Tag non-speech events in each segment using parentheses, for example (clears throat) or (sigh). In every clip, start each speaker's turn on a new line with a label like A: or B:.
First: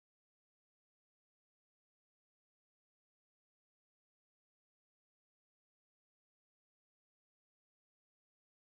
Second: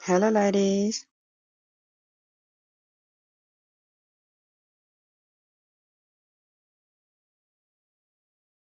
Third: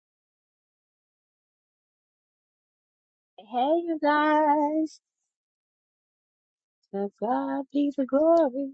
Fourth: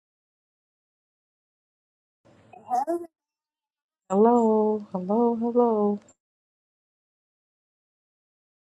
A: Hello, ladies.
B: Hey, you
C: Hello,
B: guys.
C: hello, hello.
B: To God be the glory.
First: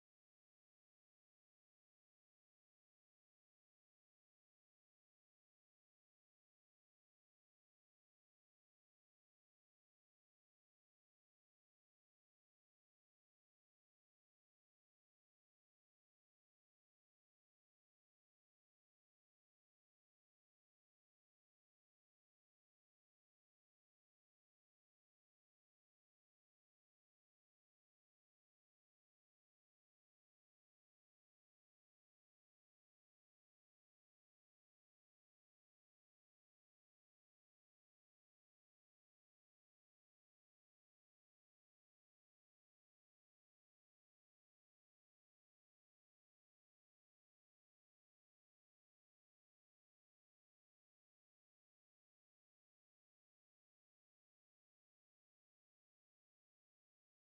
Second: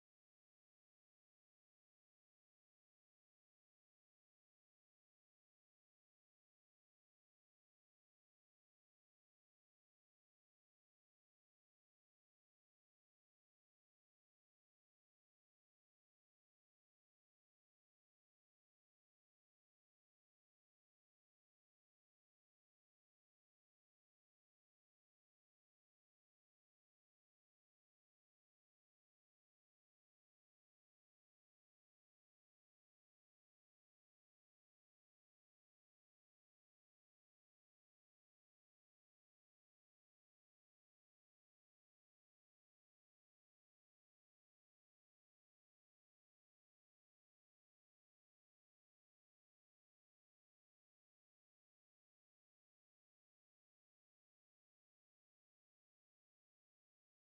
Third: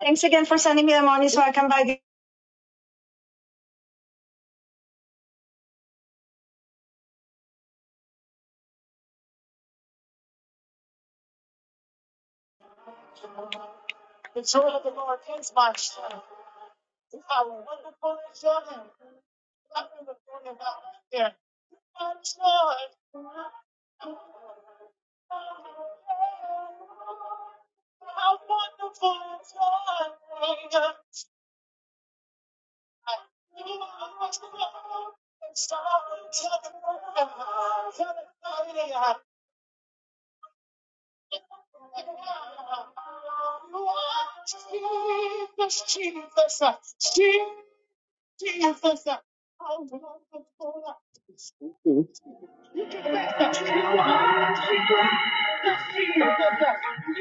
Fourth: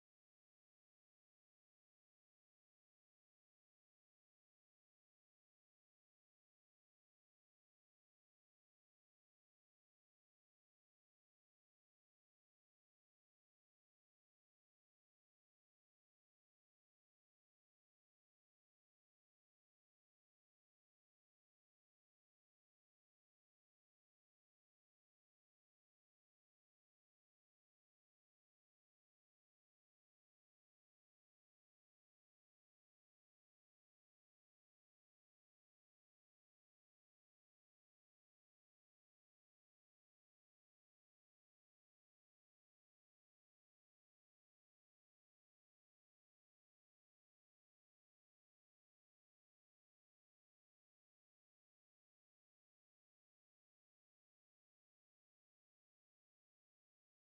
B: Thanks again for sending me the monies so I come back. Thank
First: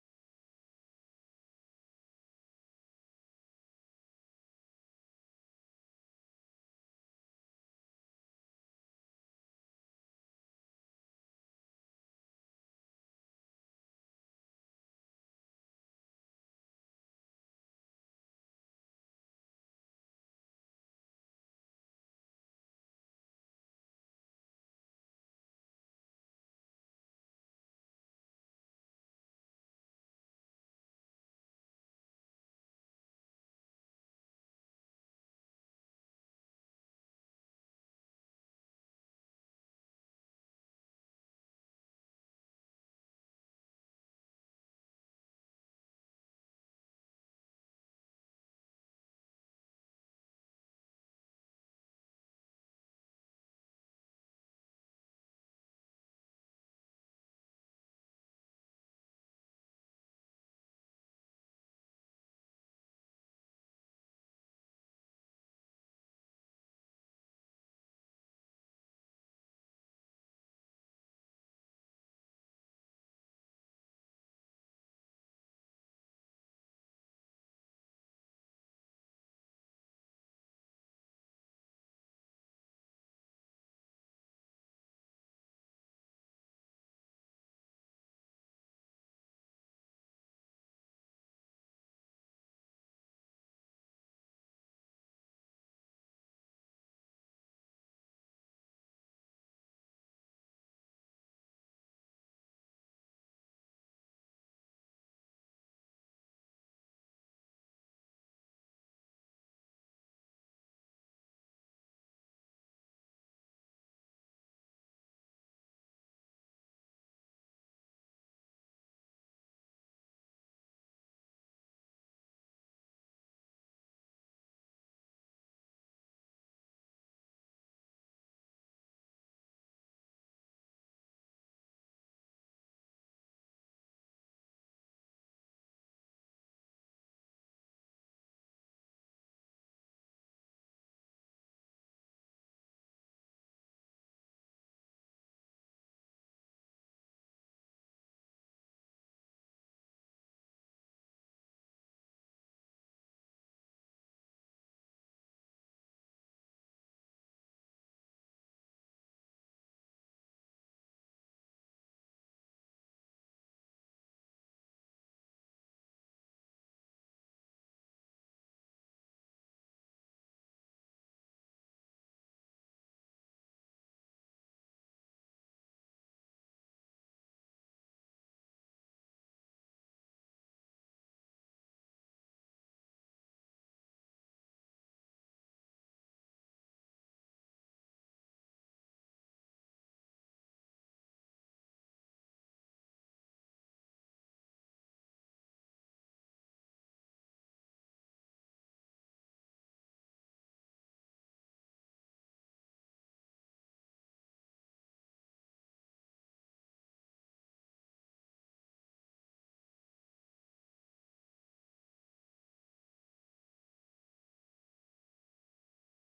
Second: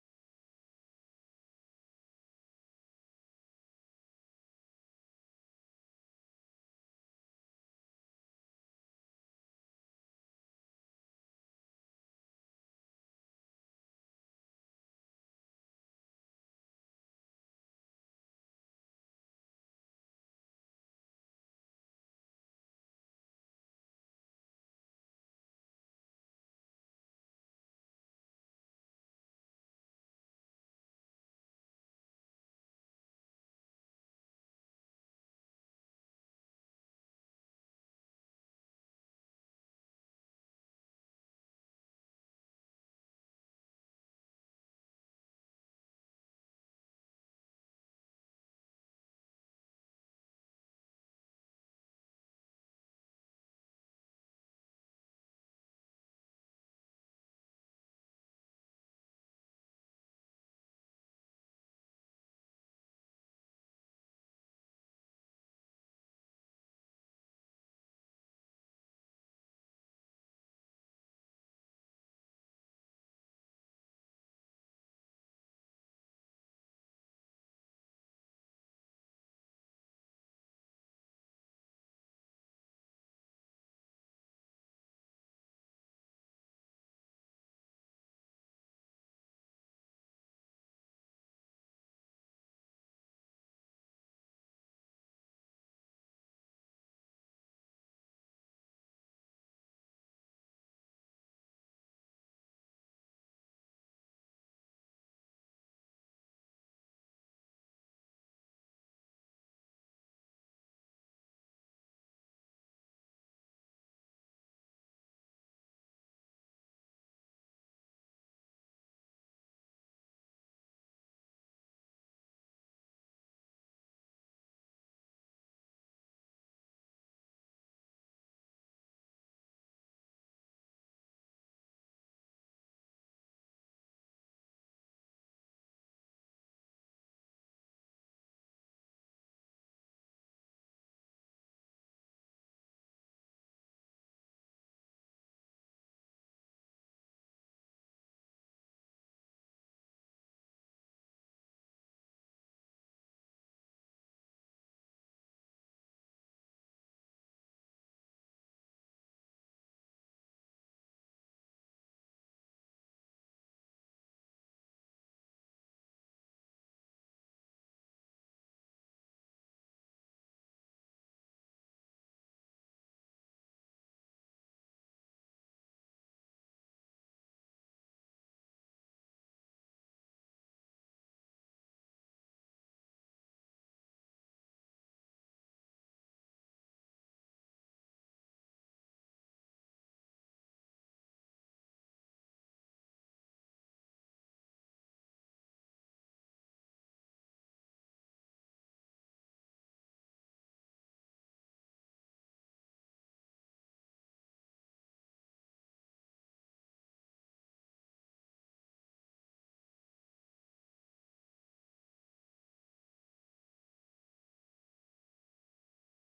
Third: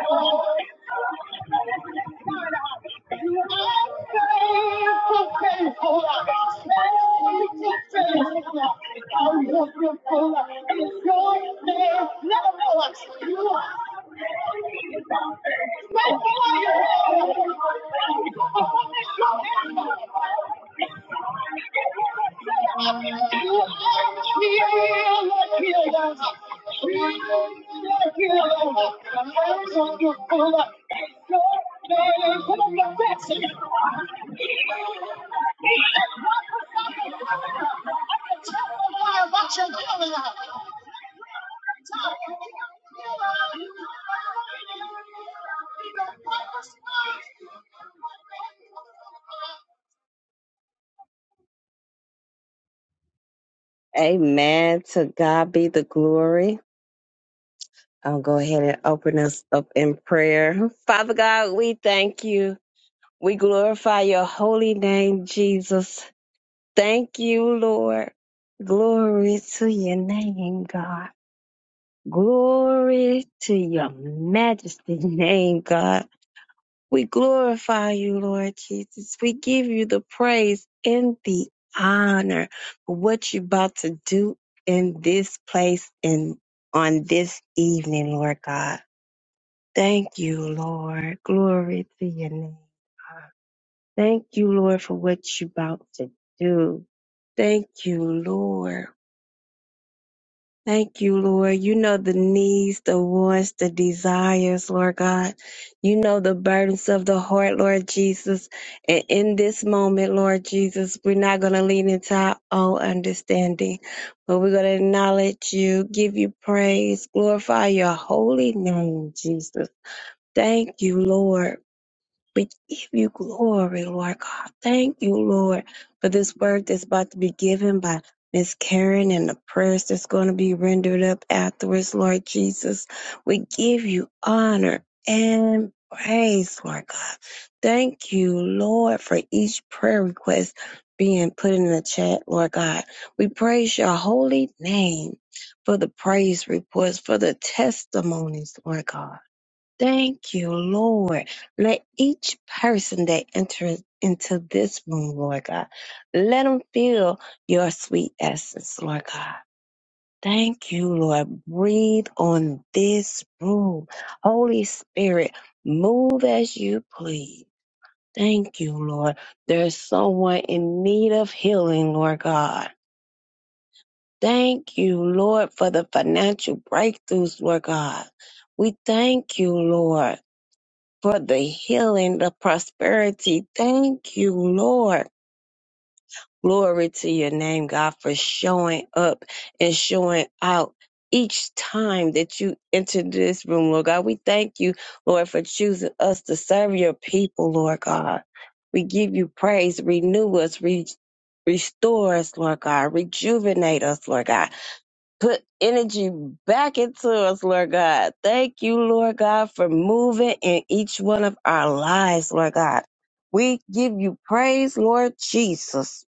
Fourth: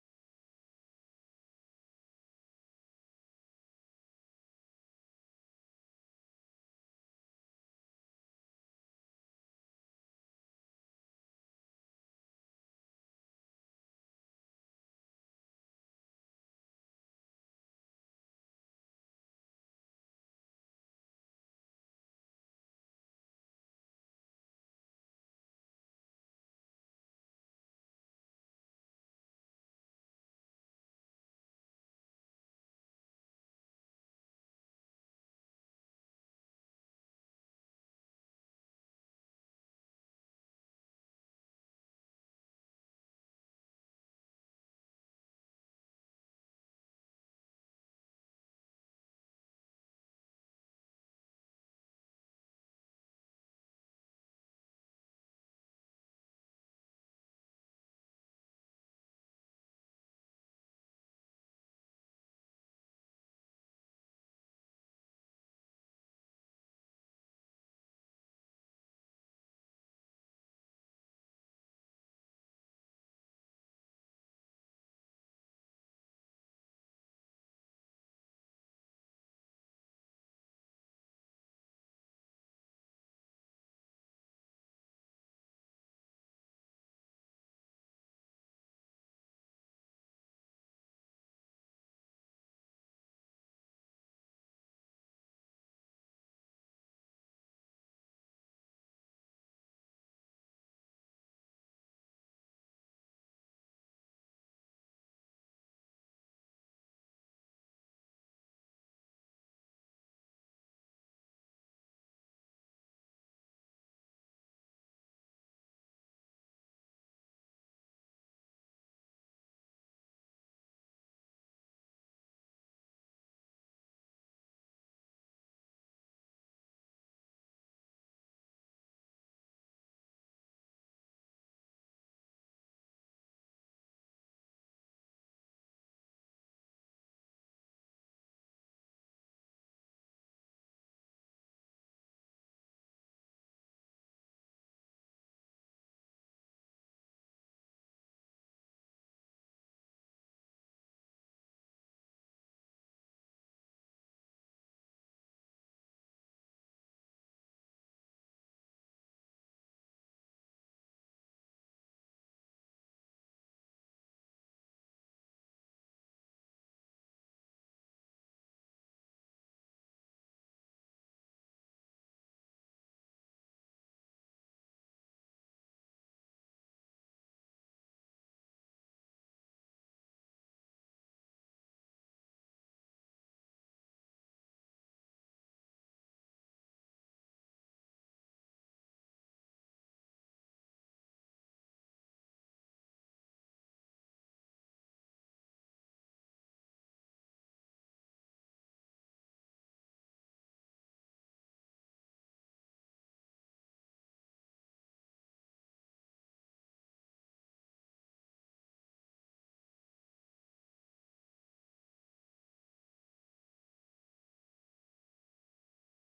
B: you. You are healed, healed. Hey, I'll go ahead and open us up in prayer. Father God, we thank you. We glorify your holy name, Jesus. Thank you, Lord. Glory to your name, God. Glory to your majesty (laughs) name, God. We glorify you, Lord Jesus. We give you the praise and the honor for what you're about to do in this place and on this evening, Lord God. Thank you, Lord. Glory to your name. Thank you, Lord, for what you're about to do. Thank you, Lord. Thank you, Lord. You know the needs, the wants, the desires, Lord God. You know the burdens of the heart, Lord Jesus. And in this moment, Lord Jesus, we're not going to lean into our own understanding, but we're going to acknowledge you, give you praise, glorify your holy name, Jesus. Thank you, Lord. We give you glory, Lord God. Thank you, Lord, for this word that's about to be given by Miss Karen and the prayers that's going to be rendered up afterwards, Lord Jesus. We give you honor and praise, Lord God. Thank you, Lord, for each prayer request being put in the chat, Lord God. We praise your holy name for the praise reports, for the testimonies, Lord God. Thank you, Lord. Let each person that enters into this room, Lord God, let them feel your sweet essence, Lord God. Thank you, Lord. Breathe on this room. Holy Spirit, move as you please. Thank you, Lord. There's someone in need of healing, Lord God. Thank you, Lord, for the financial breakthroughs, Lord God. We thank you, Lord for the healing, the prosperity. Thank you, Lord. Glory to your name, God, for showing up and showing out each time that you enter this room, Lord God. We thank you, Lord, for choosing us to serve your people, Lord God. We give you praise. Renew us. Re- restore us, Lord God. Rejuvenate us, Lord God put energy back into us, Lord God. Thank you, Lord God, for moving in each one of our lives, Lord God. We give you praise, Lord Jesus.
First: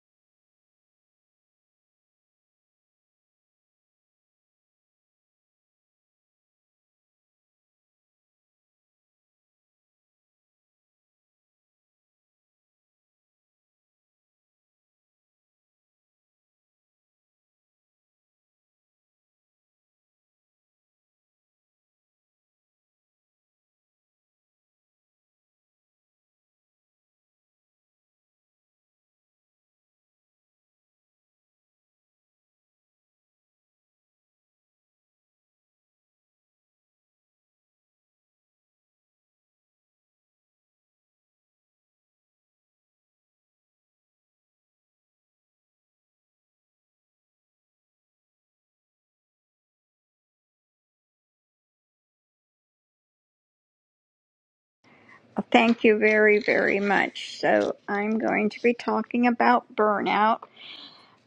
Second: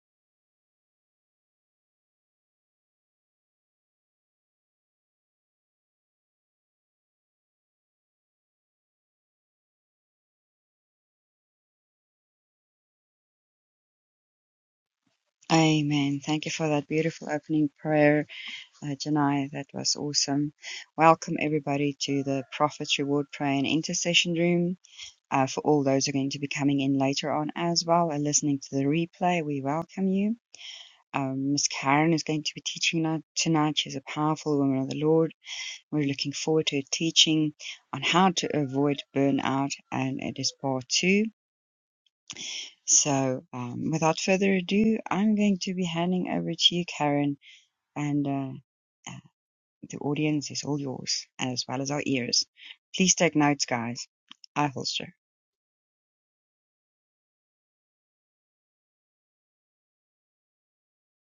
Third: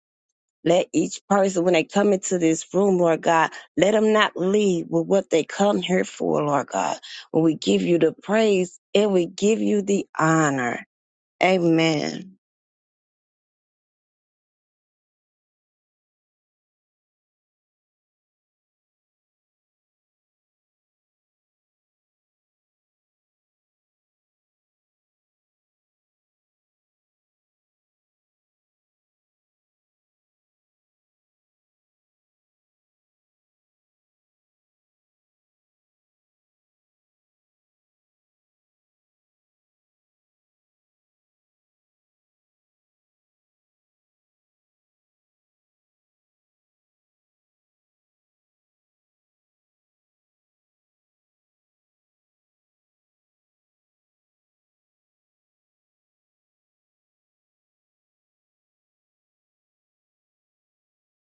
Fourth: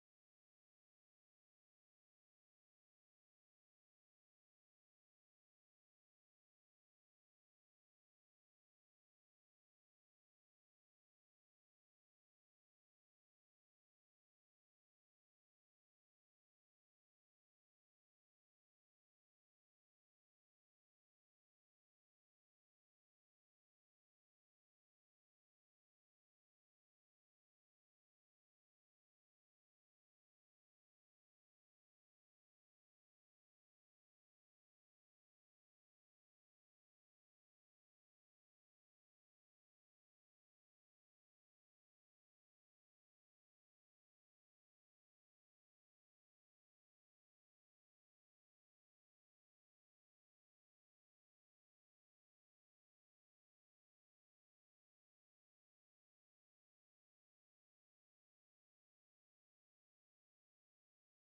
B: Let each person, when they come into this room, Lord God, let them not leave with what they come here for, Lord God. When we give you the praise and we give you the honor. Amen.
A: Amen. Thank you for that beautiful opening prayer, uh, Janai. That was awesome. Welcome, everybody, to the Prophet's Reward Prayer and Intercession Room. Uh, for all those who are going to be coming in later on as well and listening to the replay, we welcome you. Um, Miss Karen is going to be teaching now- tonight. She's a powerful woman of the Lord. We're looking forward to her teaching on how to avoid burnout, and it is part two. So, um, without further ado, I'm going to be handing over to you, Karen, and uh, uh, the audience is all yours, as well as our ears. Please take notes, guys. I holster.
D: Well, Thank you very, very much. So, I'm going to be talking about burnout.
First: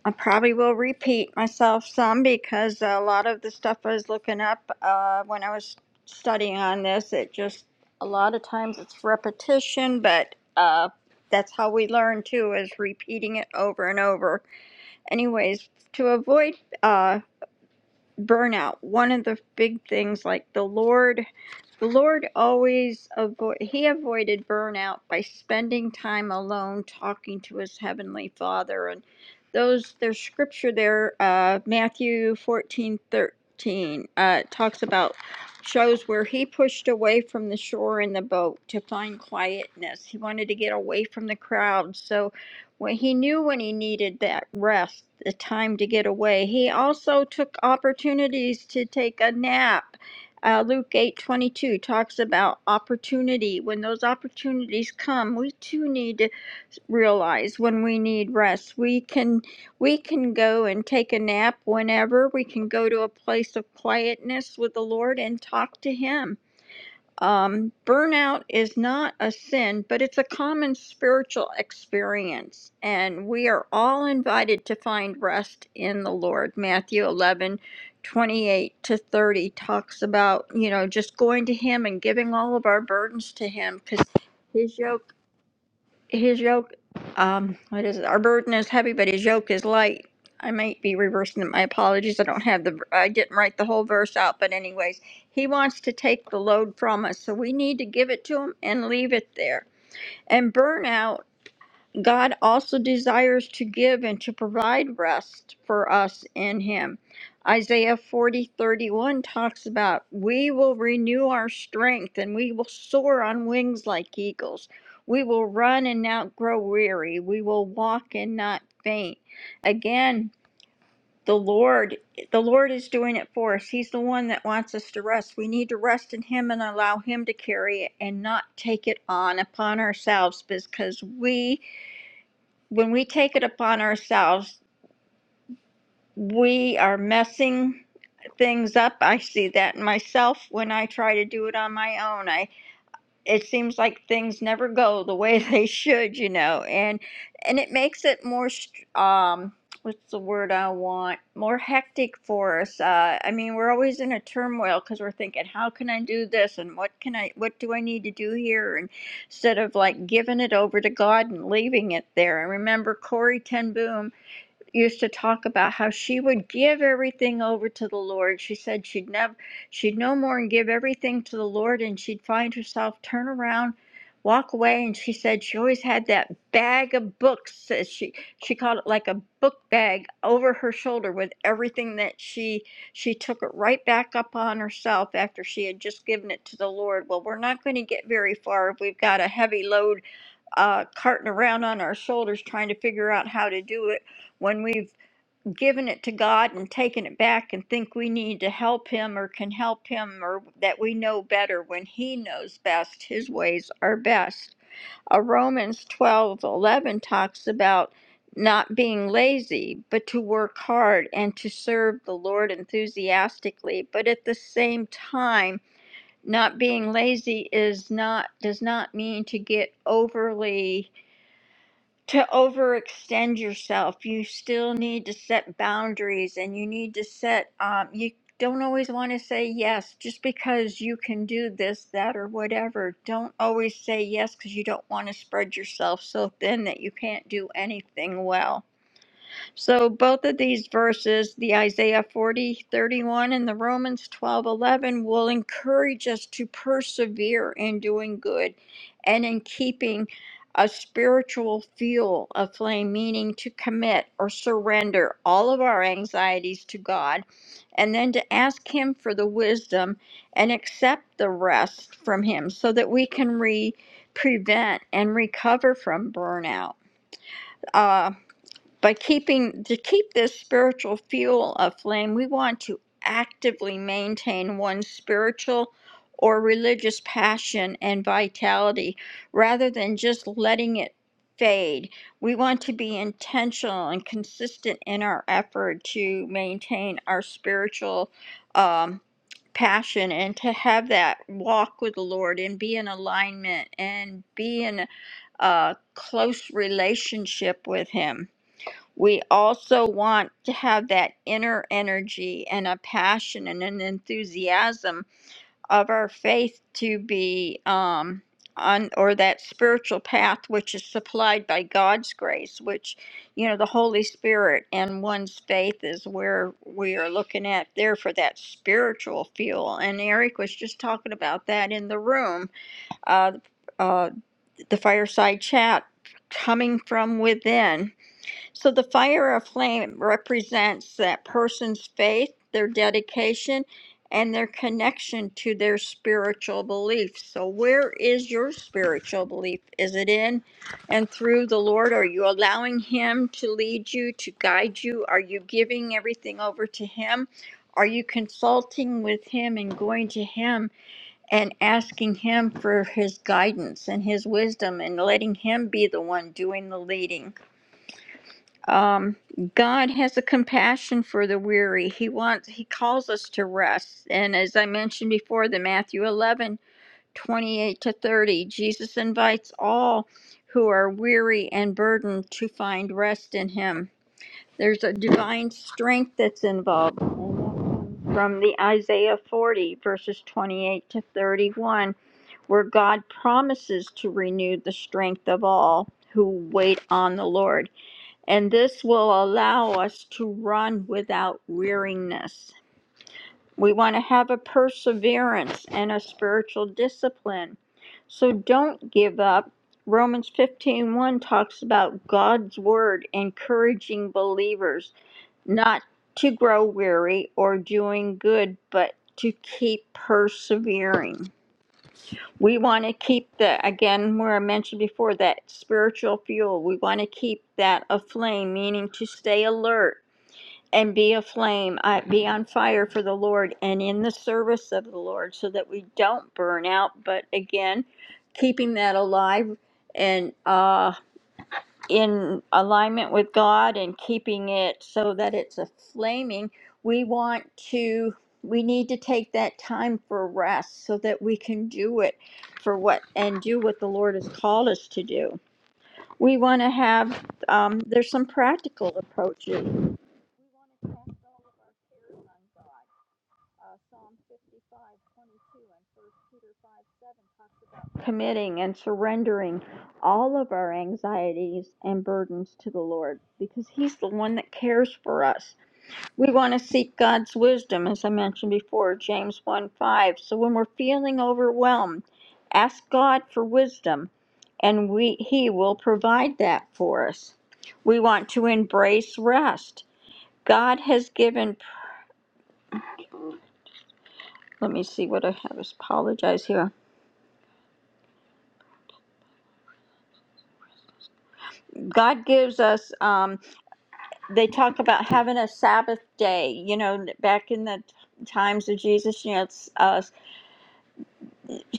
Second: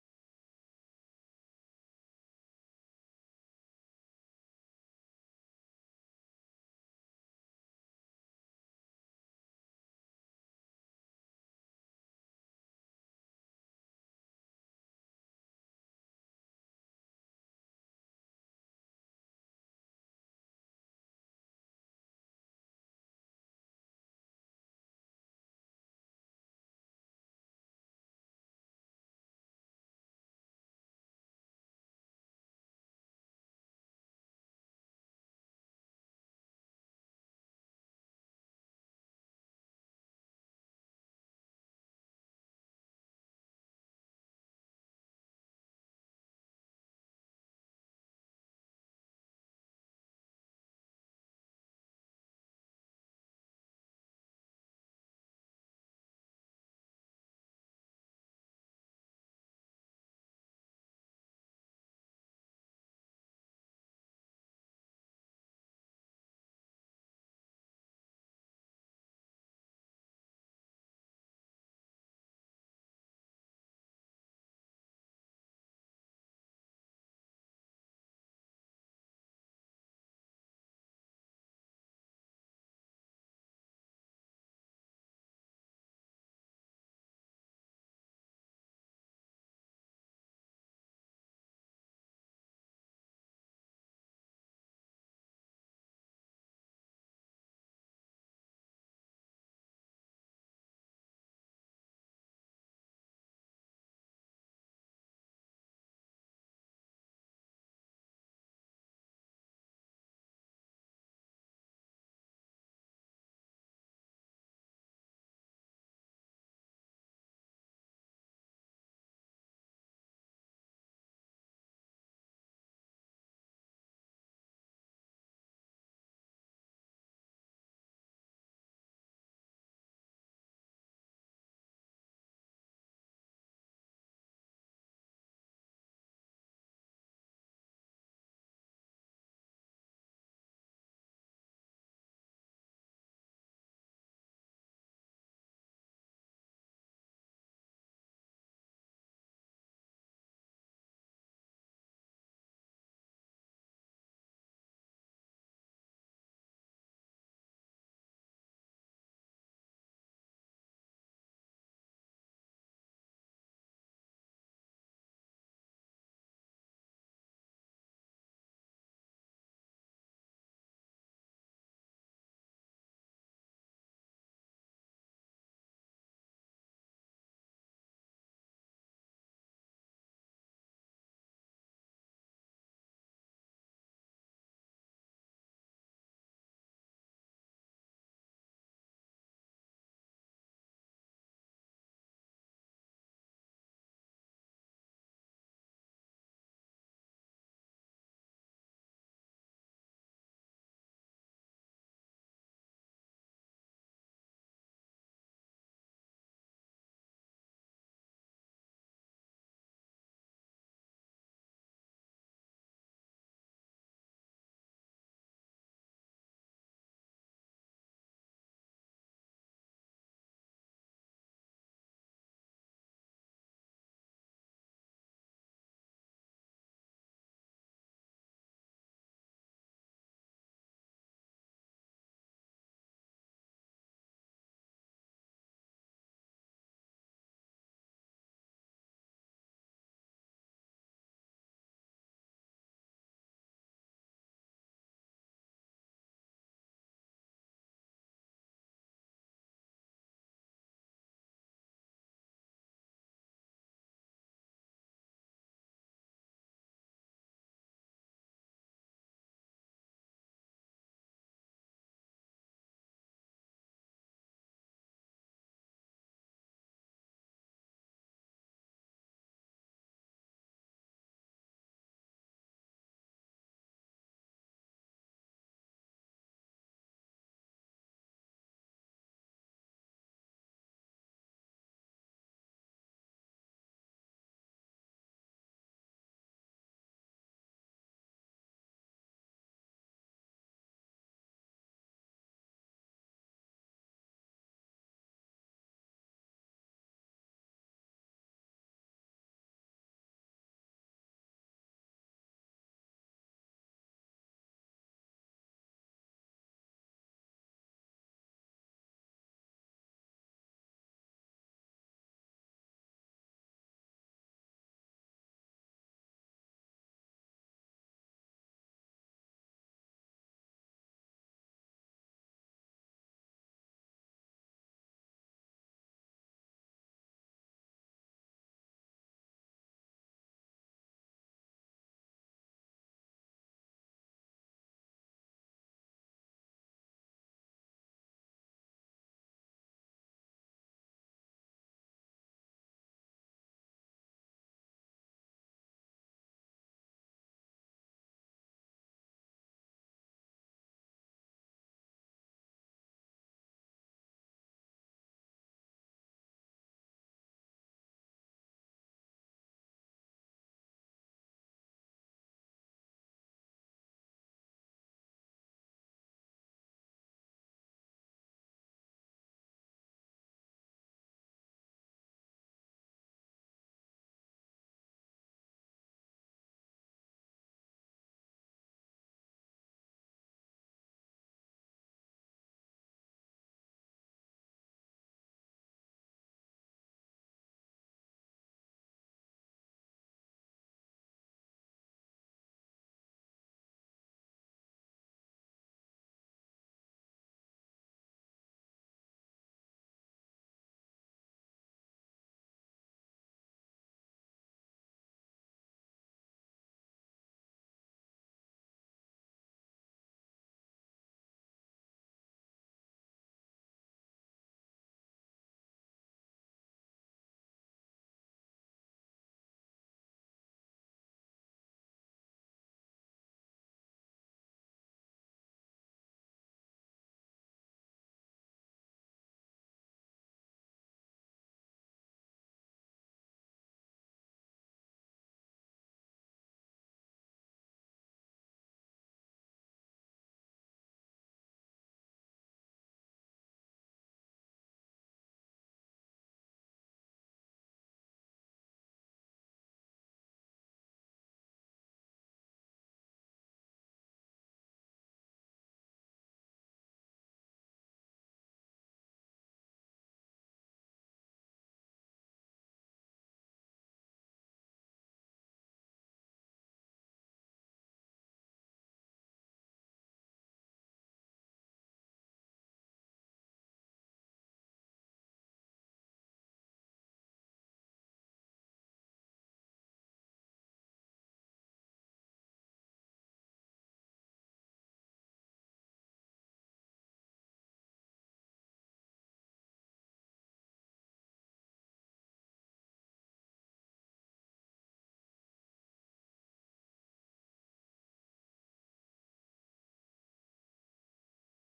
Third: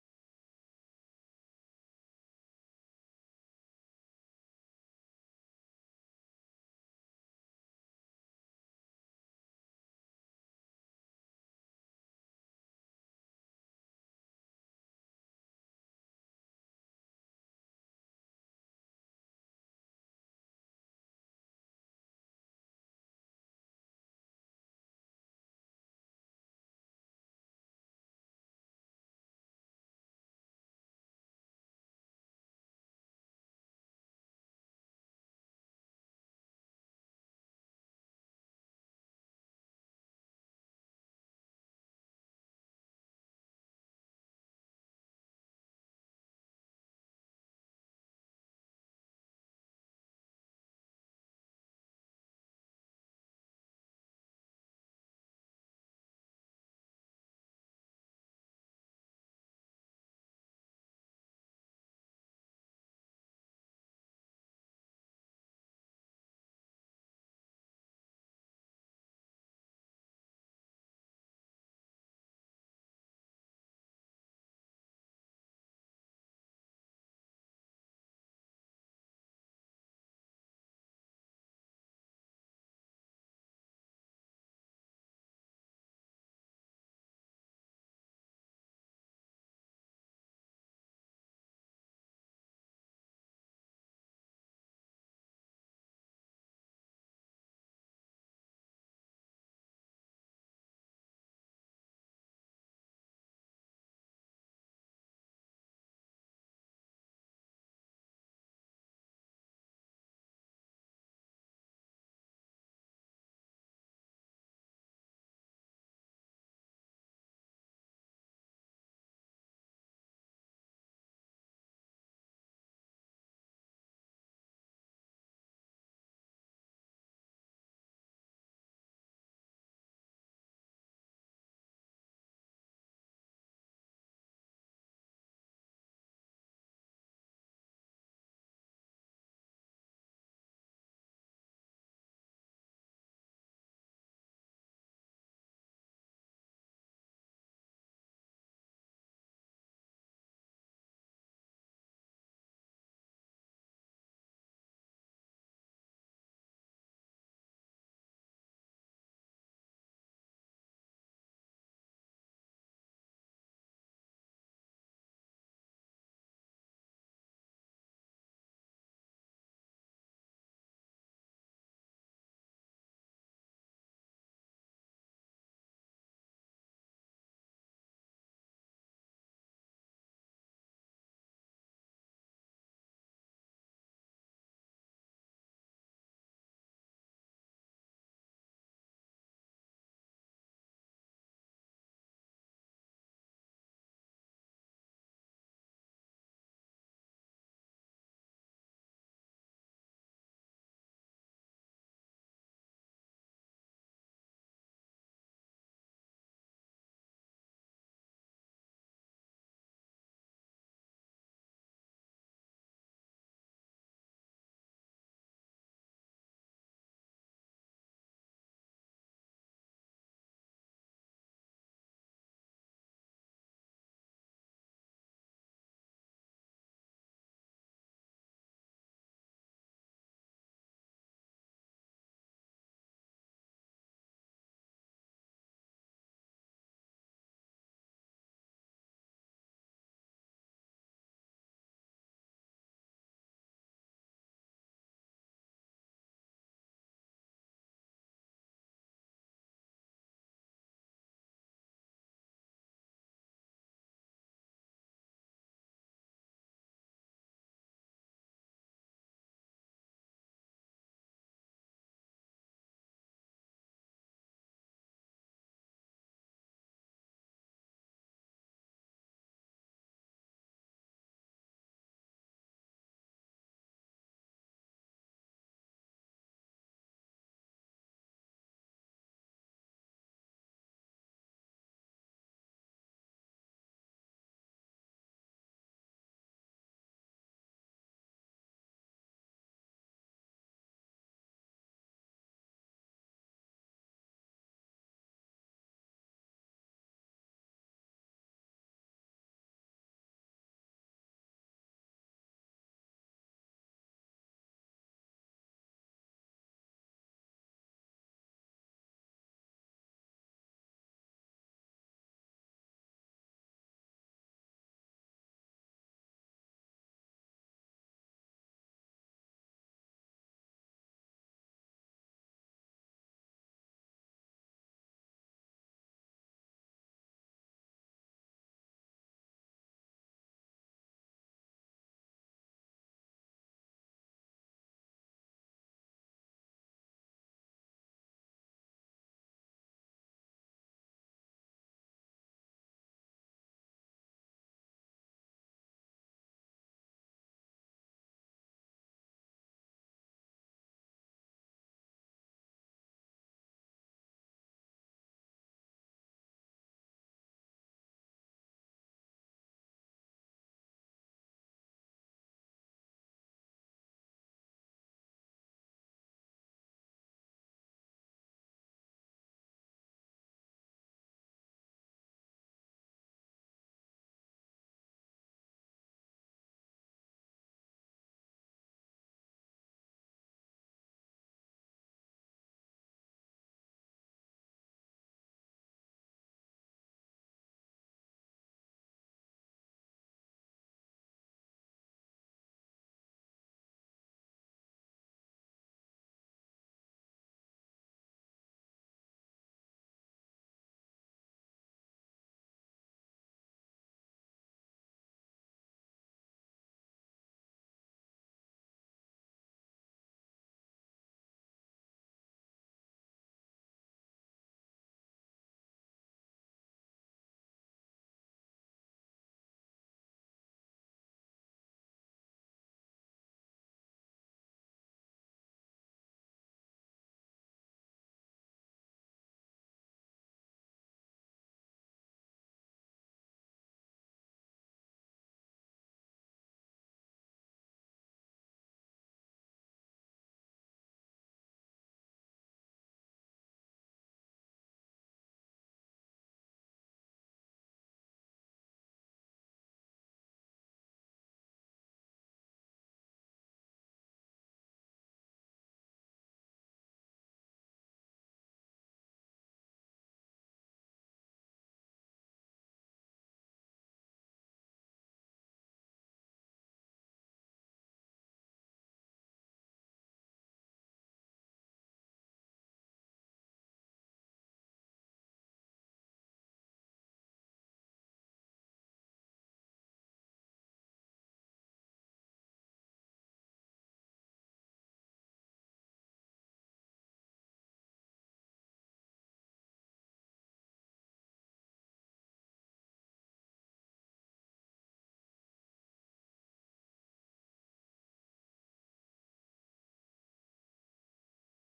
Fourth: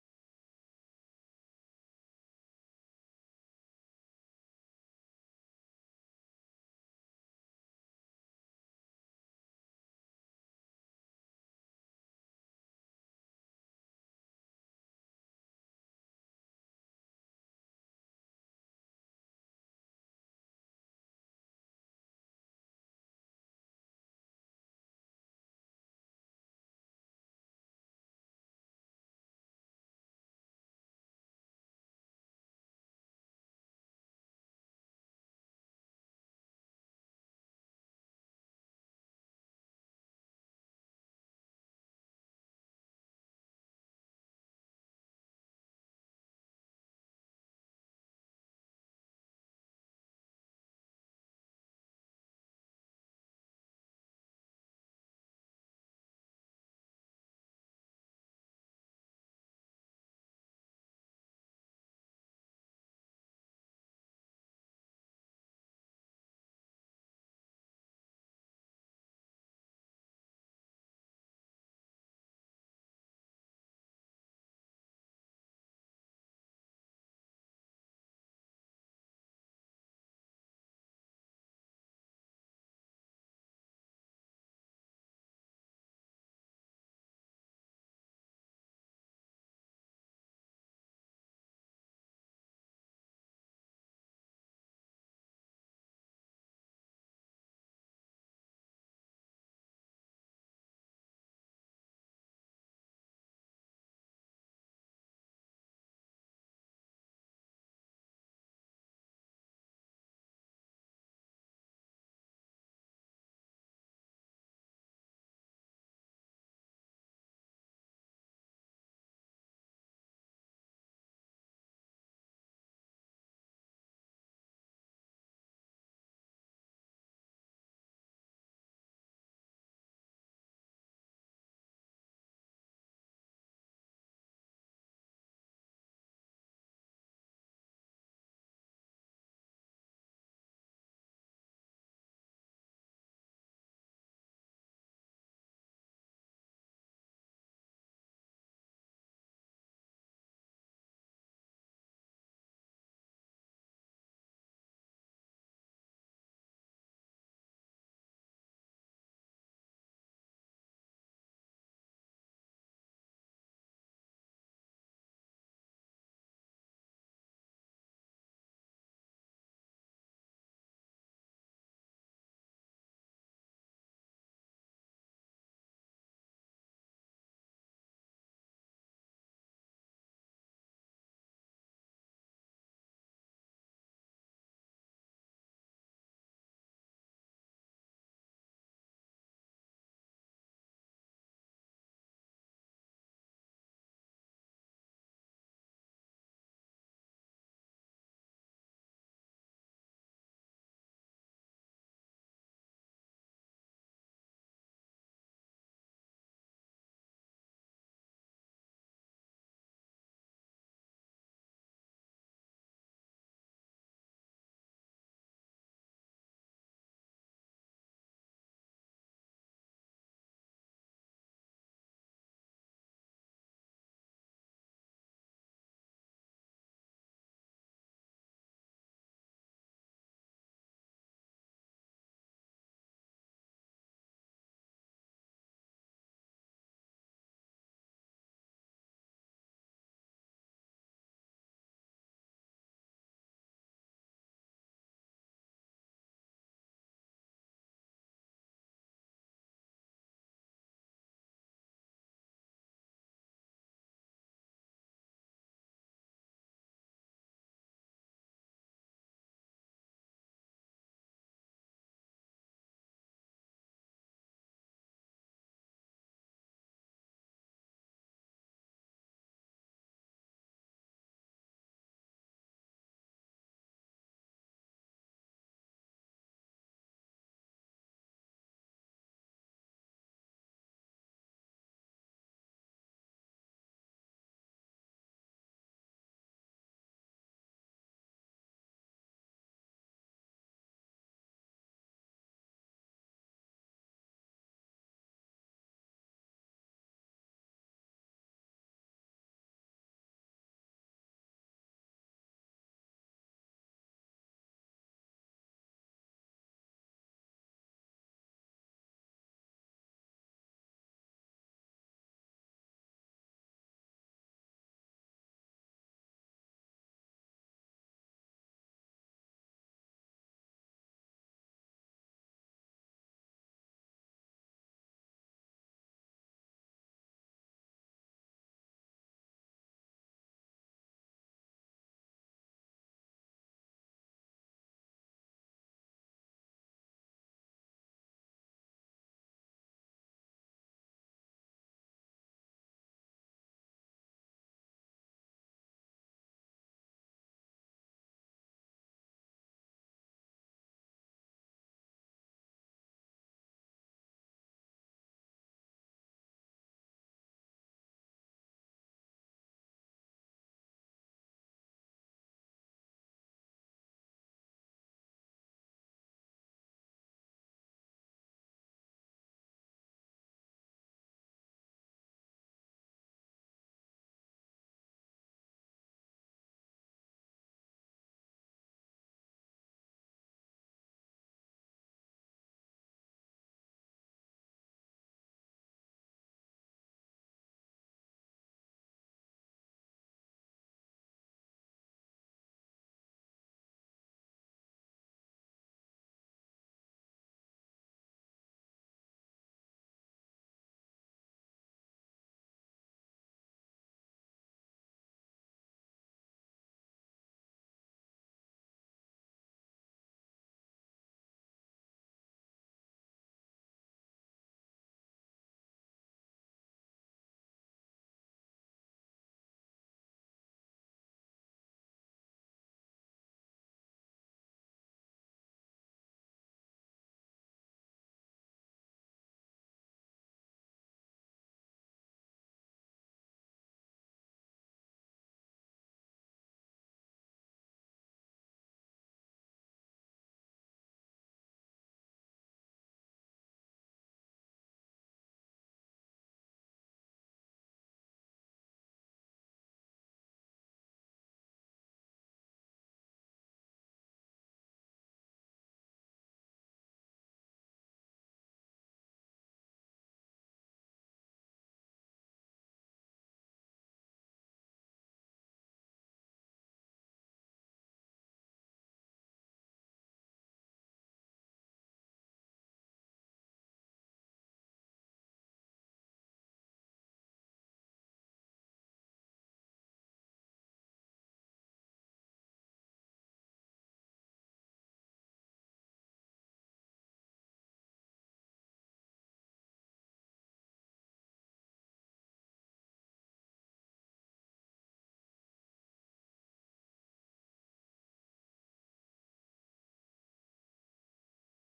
D: I probably will repeat myself some because a lot of the stuff I was looking up uh, when I was studying on this, it just, a lot of times it's repetition, but uh, that's how we learn too, is repeating it over and over. Anyways, to avoid uh, burnout one of the big things like the lord the lord always avoid he avoided burnout by spending time alone talking to his heavenly father and those there's scripture there uh matthew 14:13 uh talks about shows where he pushed away from the shore in the boat to find quietness he wanted to get away from the crowd so when he knew when he needed that rest, the time to get away, he also took opportunities to take a nap. Uh, Luke eight twenty two talks about opportunity. When those opportunities come, we too need to realize when we need rest. We can we can go and take a nap whenever. We can go to a place of quietness with the Lord and talk to Him. Um, burnout is not a sin, but it's a common spiritual experience, and we are all invited to find rest in the Lord. Matthew 11, 28 to 30 talks about, you know, just going to Him and giving all of our burdens to Him because. his yoke his yoke um what is it our burden is heavy but his yoke is light i might be reversing it my apologies i don't have the i didn't write the whole verse out but anyways he wants to take the load from us so we need to give it to him and leave it there and burnout God also desires to give and to provide rest for us in Him. Isaiah 40 31 talks about, We will renew our strength and we will soar on wings like eagles. We will run and not grow weary. We will walk and not faint. Again, the Lord, the Lord is doing it for us. He's the one that wants us to rest. We need to rest in Him and allow Him to carry it and not take it on upon ourselves because we when we take it upon ourselves, we are messing things up. I see that in myself when I try to do it on my own. I it seems like things never go the way (laughs) they should, you know, and and it makes it more str- um what's the word I want more hectic for us. Uh, I mean, we're always in a turmoil because we're thinking, how can I do this and what can I what do I need to do here and instead of like giving it over to God and leaving it there. I remember Corey Ten Boom used to talk about how she would give everything over to the Lord. She said she'd never she'd no more and give everything to the Lord and she'd find herself turn around, walk away and she said she always had that bag of books as she she called it like a book bag over her shoulder with everything that she she took it right back up on herself after she had just given it to the Lord. Well, we're not going to get very far if we've got a heavy load uh, carting around on our shoulders trying to figure out how to do it when we've given it to God and taken it back and think we need to help Him or can help Him or that we know better when He knows best, His ways are best. Uh, Romans twelve eleven talks about not being lazy, but to work hard and to serve the Lord enthusiastically, but at the same time, not being lazy is not does not mean to get overly to overextend yourself. You still need to set boundaries and you need to set, um, you don't always want to say yes just because you can do this, that, or whatever. Don't always say yes because you don't want to spread yourself so thin that you can't do anything well. So both of these verses, the Isaiah 40 31 and the Romans 12 11, will encourage us to persevere in doing good and in keeping a spiritual fuel aflame, meaning to commit or surrender all of our anxieties to God and then to ask Him for the wisdom and accept the rest from Him so that we can re- prevent and recover from burnout. Uh, by keeping to keep this spiritual fuel aflame, we want to actively maintain one's spiritual or religious passion and vitality rather than just letting it fade. We want to be intentional and consistent in our effort to maintain our spiritual um, passion and to have that walk with the Lord and be in alignment and be in a close relationship with Him. We also want to have that inner energy and a passion and an enthusiasm of our faith to be um, on, or that spiritual path which is supplied by God's grace, which, you know, the Holy Spirit and one's faith is where we are looking at there for that spiritual fuel. And Eric was just talking about that in the room, uh, uh, the fireside chat coming from within so the fire or flame represents that person's faith, their dedication, and their connection to their spiritual beliefs. So, where is your spiritual belief? Is it in and through the Lord? Are you allowing Him to lead you, to guide you? Are you giving everything over to Him? Are you consulting with Him and going to Him and asking Him for His guidance and His wisdom and letting Him be the one doing the leading? um, God has a compassion for the weary. He wants he calls us to rest. And as I mentioned before, the Matthew 11 28 to 30, Jesus invites all who are weary and burdened to find rest in him. There's a divine strength that's involved. and that comes From the Isaiah 40 verses 28 to 31, where God promises to renew the strength of all who wait on the Lord and this will allow us to run without weariness. We want to have a perseverance and a spiritual discipline. So don't give up. Romans 15:1 talks about God's word encouraging believers not to grow weary or doing good, but to keep persevering. We want to keep the, again, where I mentioned before, that spiritual fuel. We want to keep that aflame, meaning to stay alert and be aflame, uh, be on fire for the Lord and in the service of the Lord so that we don't burn out. But again, keeping that alive and uh, in alignment with God and keeping it so that it's a flaming, we want to, we need to take that time for rest so that we can do it for what and do what the Lord has called us to do. We want to have, um, there's some practical approaches. We want to cast all of our cares on God. Uh, Psalm 55, twenty-two and 1 Peter 5, 7 talks about committing and surrendering all of our anxieties and burdens to the Lord because He's the one that cares for us. We want to seek God's wisdom, as I mentioned before, James 1, 5. So when we're feeling overwhelmed, ask God for wisdom and we, He will provide that for us. We want to embrace rest. God has given let me see what I have. Is apologize here. God gives us. Um, they talk about having a Sabbath day. You know, back in the times of Jesus, you know, it's, uh,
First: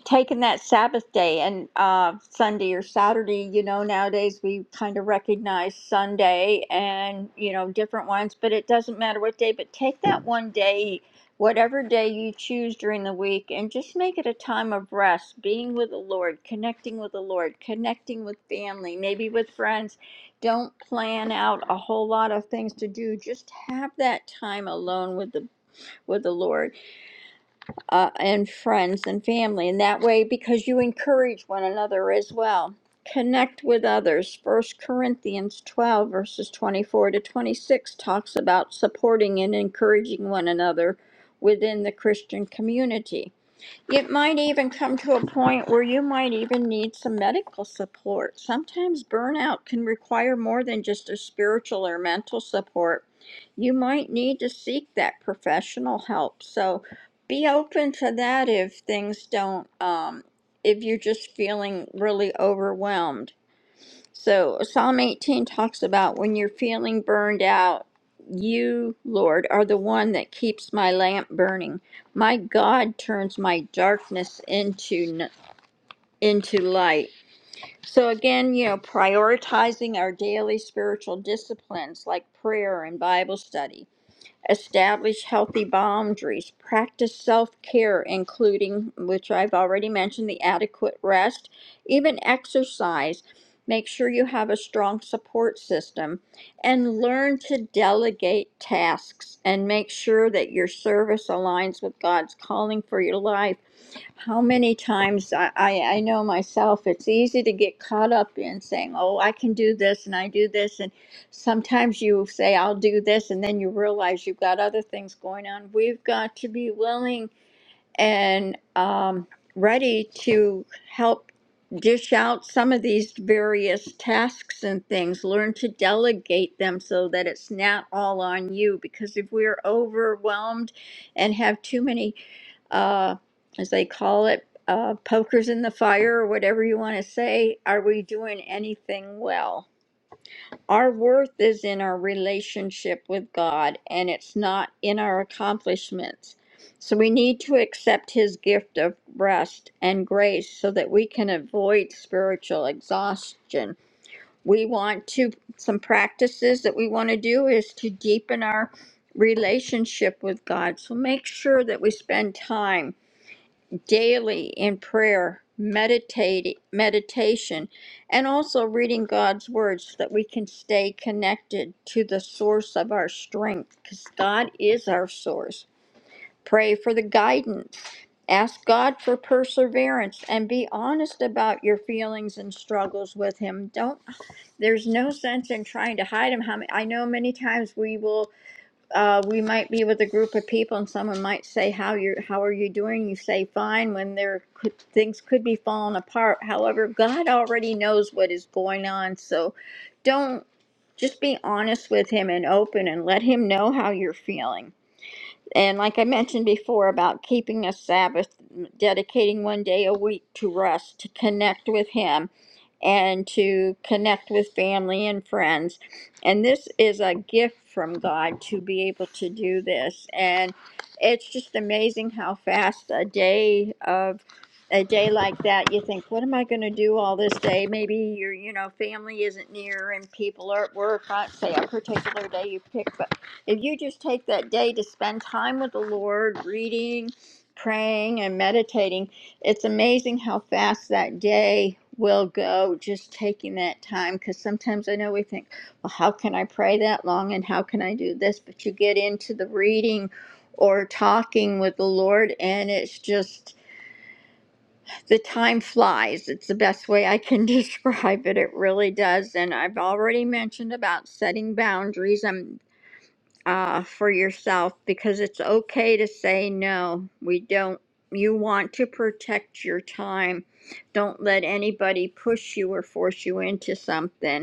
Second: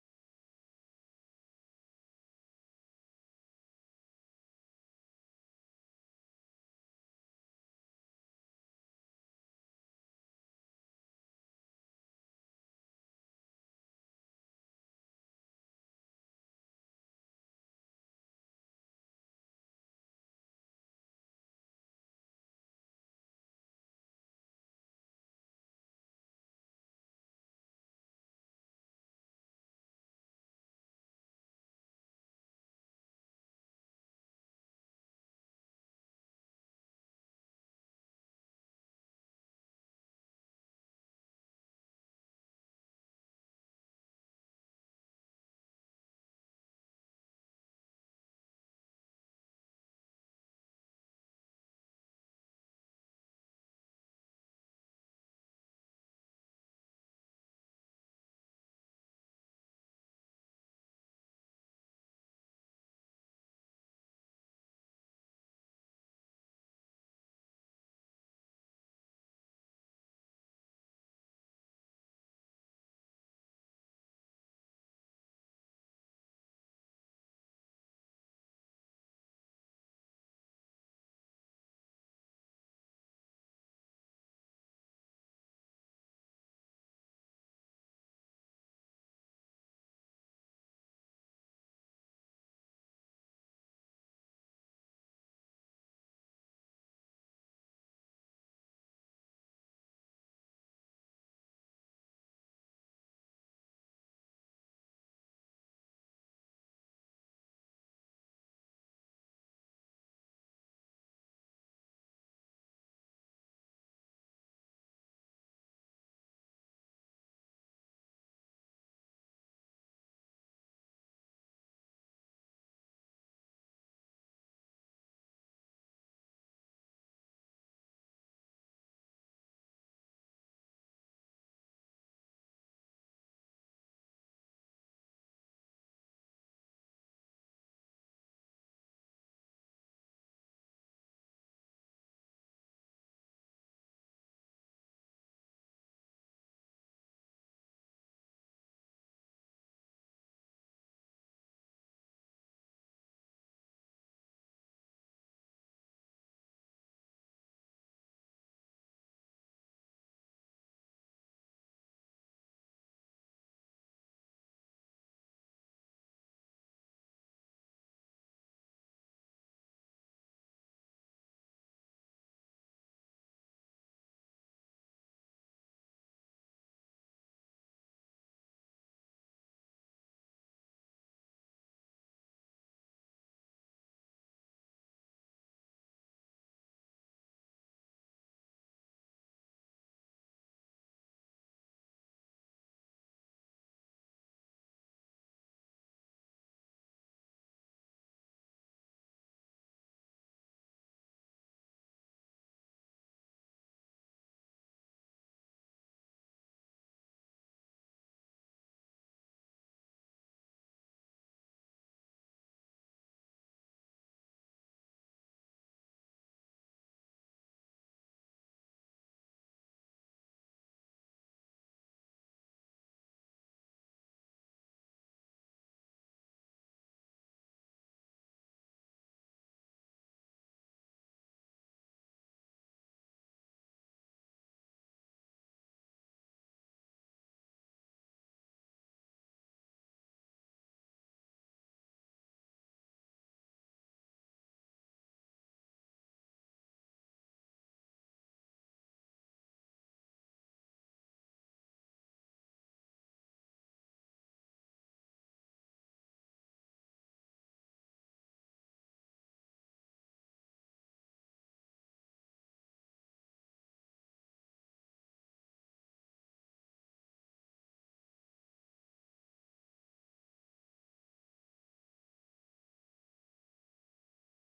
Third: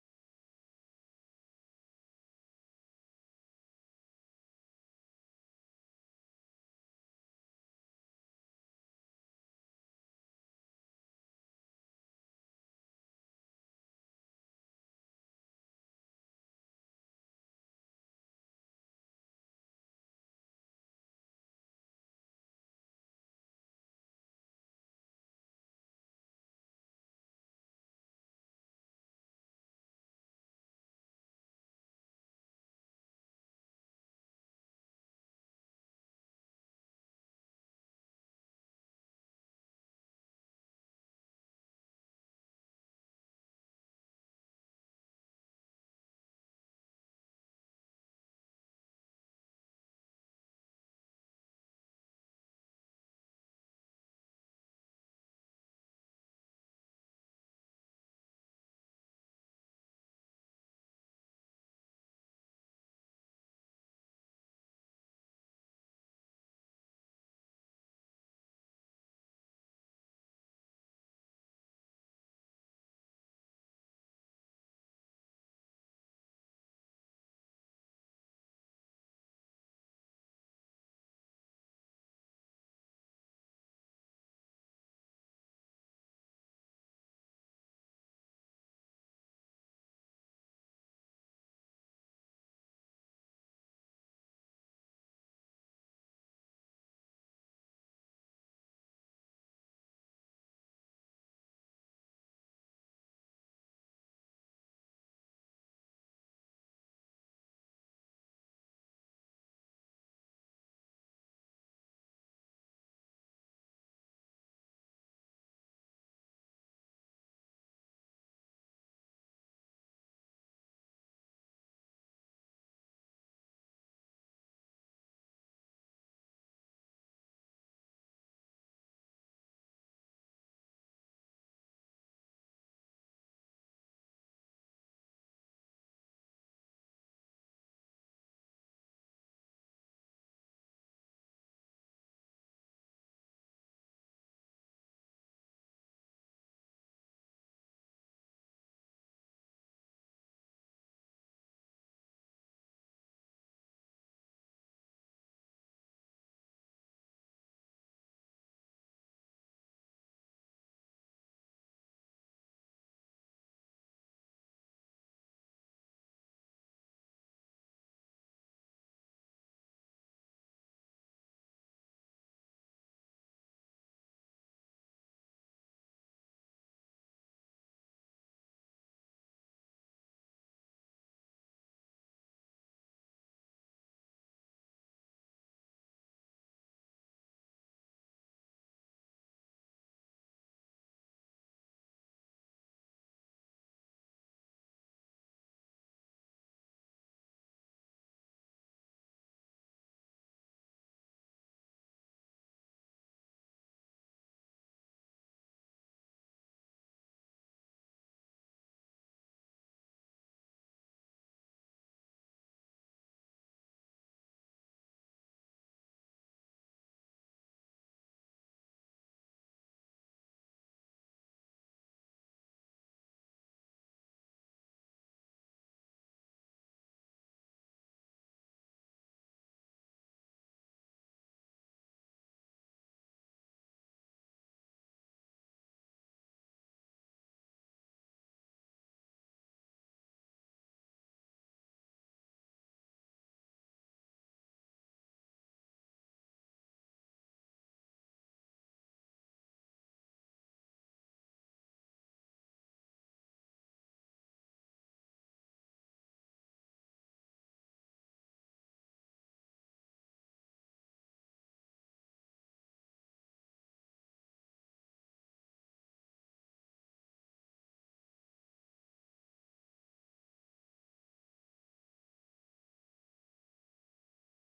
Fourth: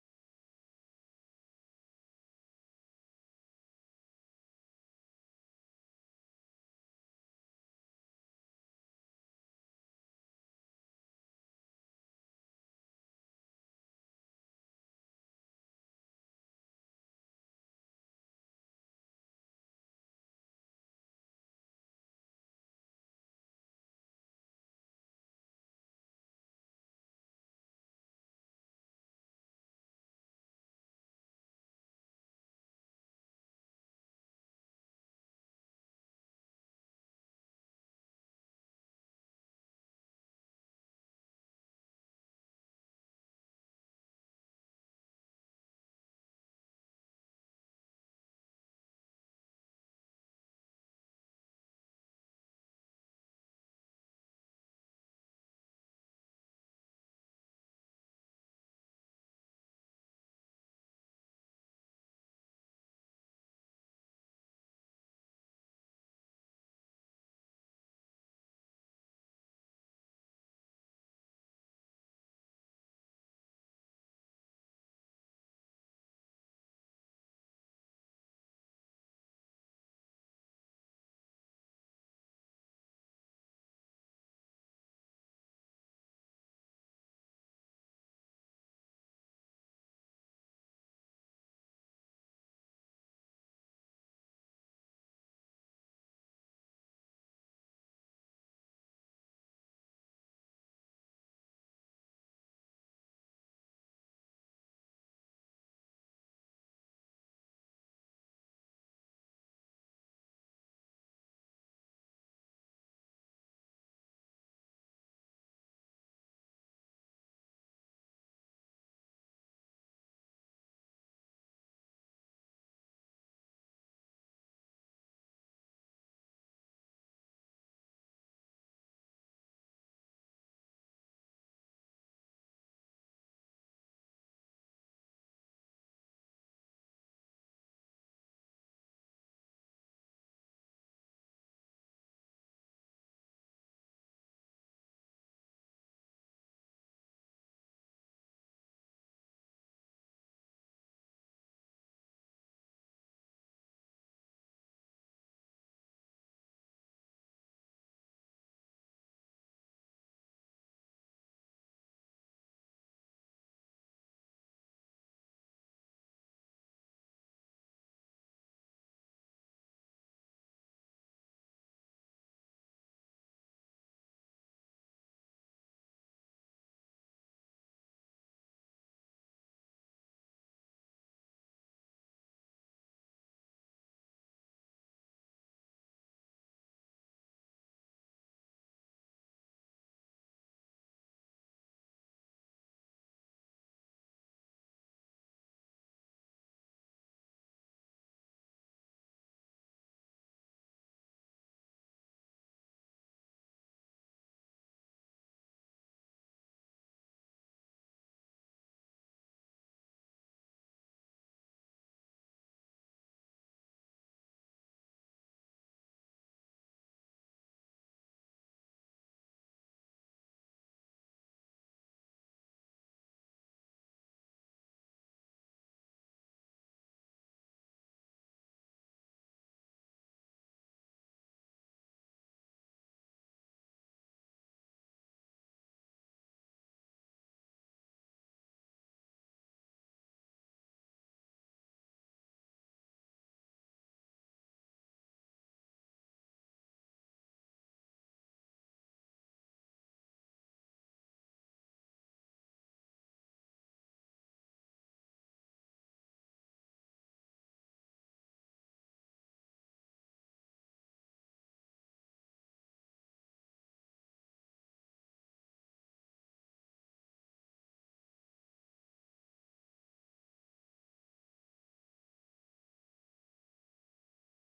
D: taking that Sabbath day and uh, Sunday or Saturday. You know, nowadays we kind of recognize Sunday and, you know, different ones, but it doesn't matter what day, but take that one day, whatever day you choose during the week, and just make it a time of rest, being with the Lord, connecting with the Lord, connecting with family, maybe with friends. Don't plan out a whole lot of things to do. Just have that time alone with the with the Lord uh, and friends and family. And that way, because you encourage one another as well. Connect with others. First Corinthians 12, verses 24 to 26 talks about supporting and encouraging one another within the Christian community. It might even come to a point where you might even need some medical support. Sometimes burnout can require more than just a spiritual or mental support. You might need to seek that professional help. So be open to that if things don't, um, if you're just feeling really overwhelmed. So Psalm 18 talks about when you're feeling burned out, you, Lord, are the one that keeps my lamp burning. My God turns my darkness into n- into light. So again, you know, prioritizing our daily spiritual disciplines like prayer and Bible study establish healthy boundaries, practice self care, including, which I've already mentioned, the adequate rest, even exercise. Make sure you have a strong support system and learn to delegate tasks and make sure that your service aligns with God's calling for your life how many times I, I, I know myself, it's easy to get caught up in saying, Oh, I can do this and I do this. And sometimes you say, I'll do this. And then you realize you've got other things going on. We've got to be willing and um, ready to help dish out some of these various tasks and things. Learn to delegate them so that it's not all on you. Because if we're overwhelmed and have too many uh, as they call it, uh, pokers in the fire, or whatever you want to say. Are we doing anything well? Our worth is in our relationship with God, and it's not in our accomplishments. So we need to accept His gift of rest and grace so that we can avoid spiritual exhaustion. We want to, some practices that we want to do is to deepen our relationship with God. So make sure that we spend time daily in prayer, meditate, meditation, and also reading God's words so that we can stay connected to the source of our strength because God is our source. Pray for the guidance. Ask God for perseverance and be honest about your feelings and struggles with Him. Don't, there's no sense in trying to hide them. How many- I know many times we will uh, we might be with a group of people and someone might say how you're how are you doing you say fine when there could, things could be falling apart however god already knows what is going on so don't just be honest with him and open and let him know how you're feeling and like I mentioned before about keeping a Sabbath, dedicating one day a week to rest, to connect with Him, and to connect with family and friends. And this is a gift from God to be able to do this. And it's just amazing how fast a day of a day like that you think what am i going to do all this day maybe your you know family isn't near and people are at work on say a particular day you pick if you just take that day to spend time with the Lord, reading, praying, and meditating, it's amazing how fast that day will go just taking that time. Because sometimes I know we think, well, how can I pray that long and how can I do this? But you get into the reading or talking with the Lord, and it's just the time flies. It's the best way I can (laughs) describe it. It really does. And I've already mentioned about setting boundaries. I'm uh, for yourself because it's okay to say no. We don't, you want to protect your time. Don't let anybody push you or force you into something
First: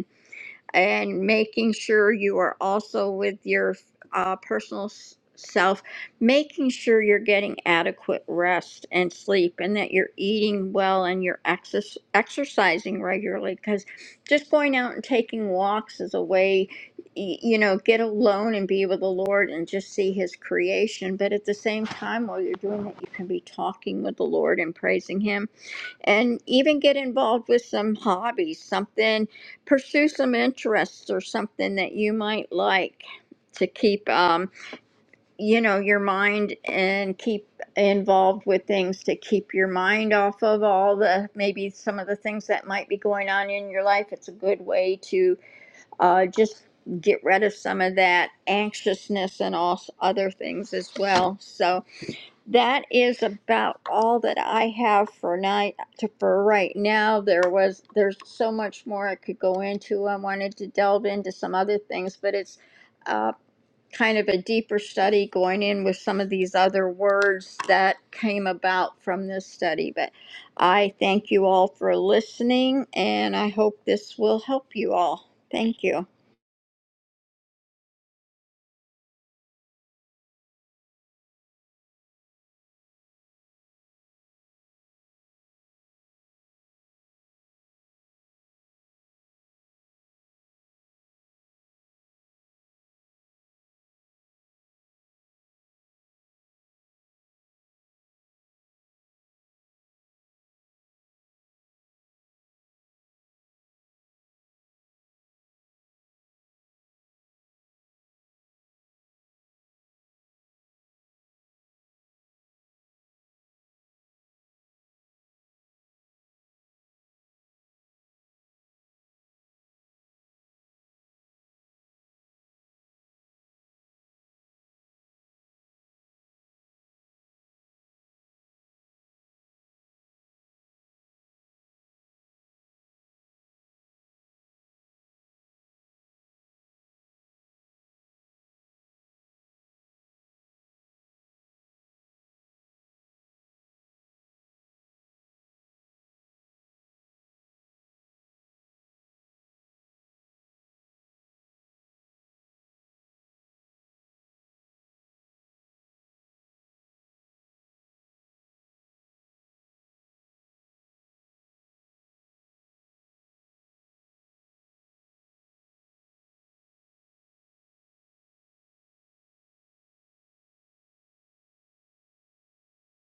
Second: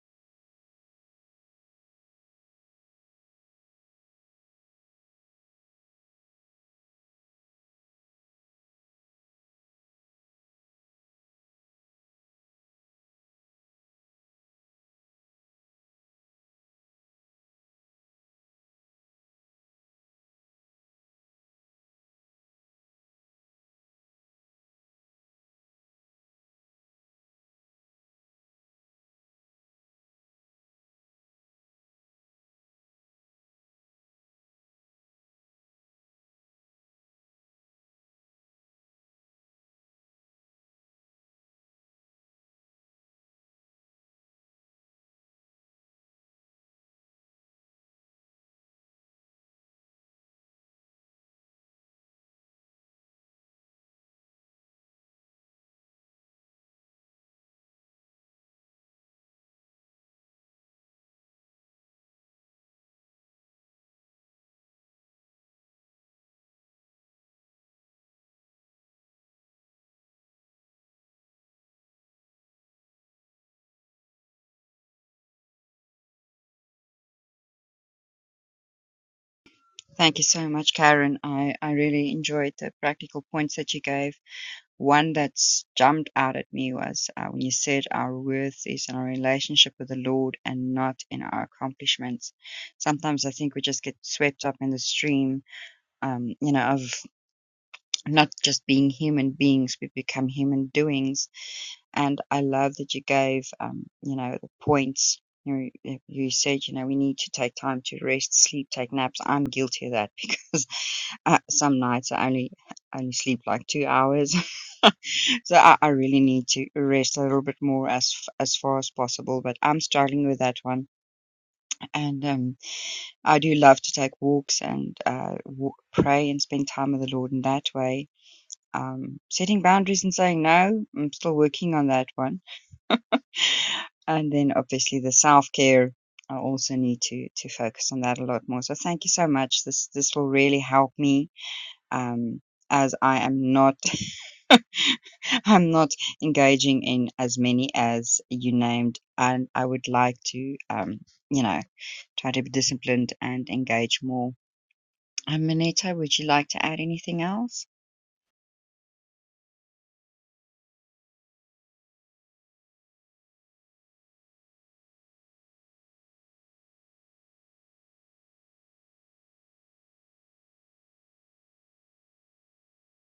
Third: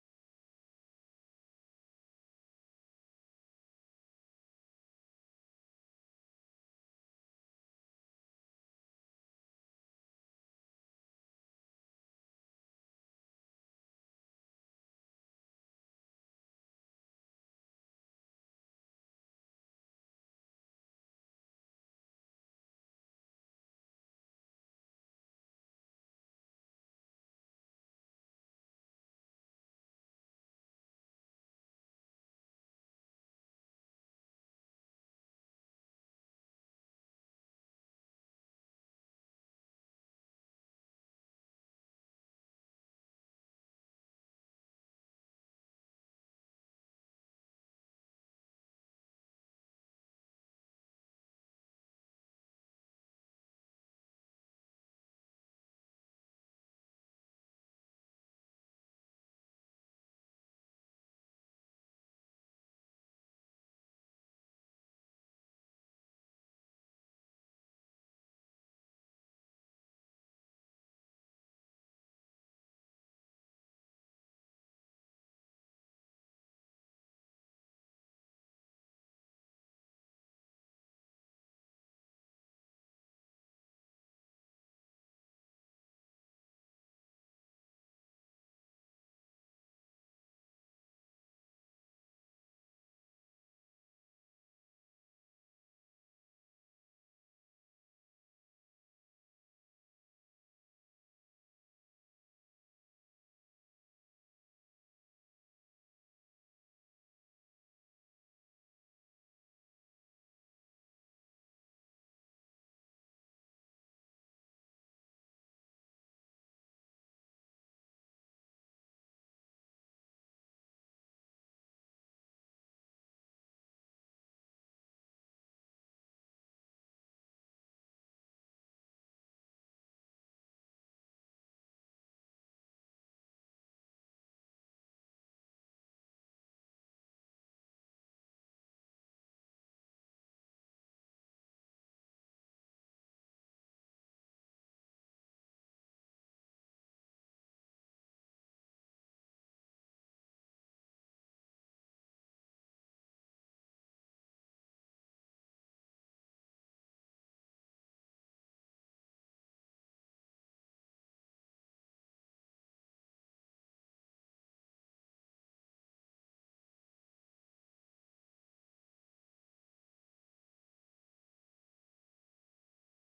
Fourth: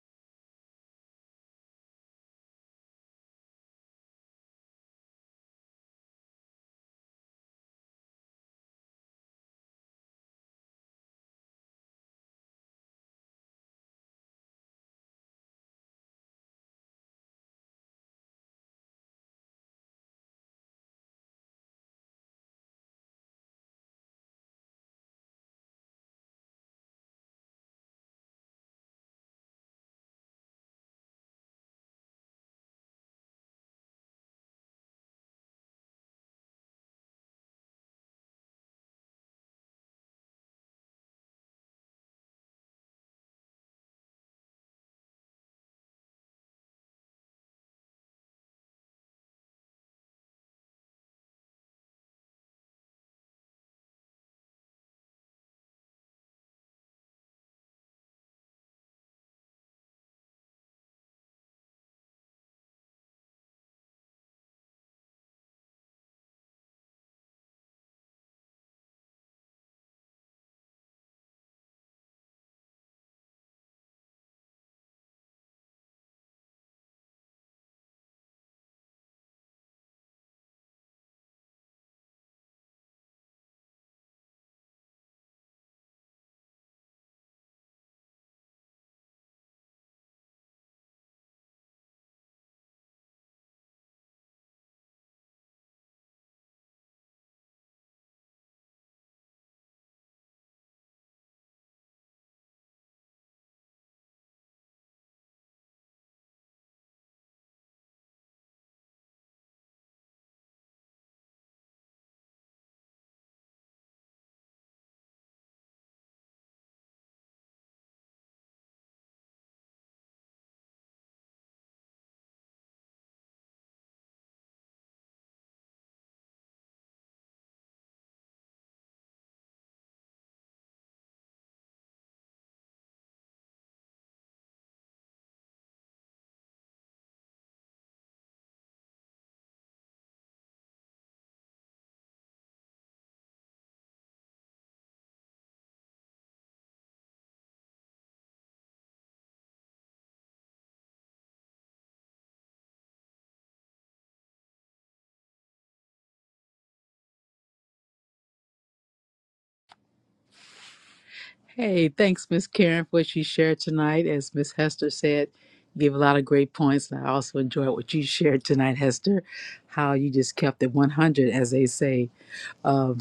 D: and making sure you are also with your uh, personal s- self, making sure you're getting adequate rest and sleep, and that you're eating well and you're exer- exercising regularly. Because just going out and taking walks is a way, y- you know, get alone and be with the Lord and just see His creation. But at the same time, while you're doing it, you can be talking with the Lord and praising Him and even get involved with some hobbies, something, pursue some interests or something that you might like to keep, um, you know, your mind and keep involved with things to keep your mind off of all the maybe some of the things that might be going on in your life. It's a good way to uh, just get rid of some of that anxiousness and all s- other things as well. So, that is about all that I have for night to, for right now. There was there's so much more I could go into. I wanted to delve into some other things, but it's uh, kind of a deeper study going in with some of these other words that came about from this study. But I thank you all for listening, and I hope this will help you all. Thank you.
A: Thank you so much, Karen. I, I really enjoyed the practical points that you gave. One that's jumped out at me was uh, when you said our worth is in our relationship with the Lord and not in our accomplishments. Sometimes I think we just get swept up in the stream, um, you know, of not just being human beings, we become human doings. And I love that you gave, um, you know, the points. You, you said, you know, we need to take time to rest, sleep, take naps. I'm guilty of that (laughs) because uh, some nights I only only sleep like two hours. (laughs) so I, I really need to rest a little bit more as f- as far as possible. But I'm struggling with that one, and um, I do love to take walks and uh, w- pray and spend time with the Lord in that way um, setting boundaries and saying no, I'm still working on that one. And then obviously the self care, I also need to to focus on that a lot more. So thank you so much. This this will really help me. Um, as I am not, (laughs) I'm not engaging in as many as you named, and I would like to, um, you know, try to be disciplined and engage more. Um, Mineta, would you like to add anything else?
C: Hey, thanks, Miss Karen, for what you shared tonight. As Miss Hester said, you gave a lot of great points. And I also enjoyed what you shared tonight, Hester, how you just kept it 100, as they say. Um,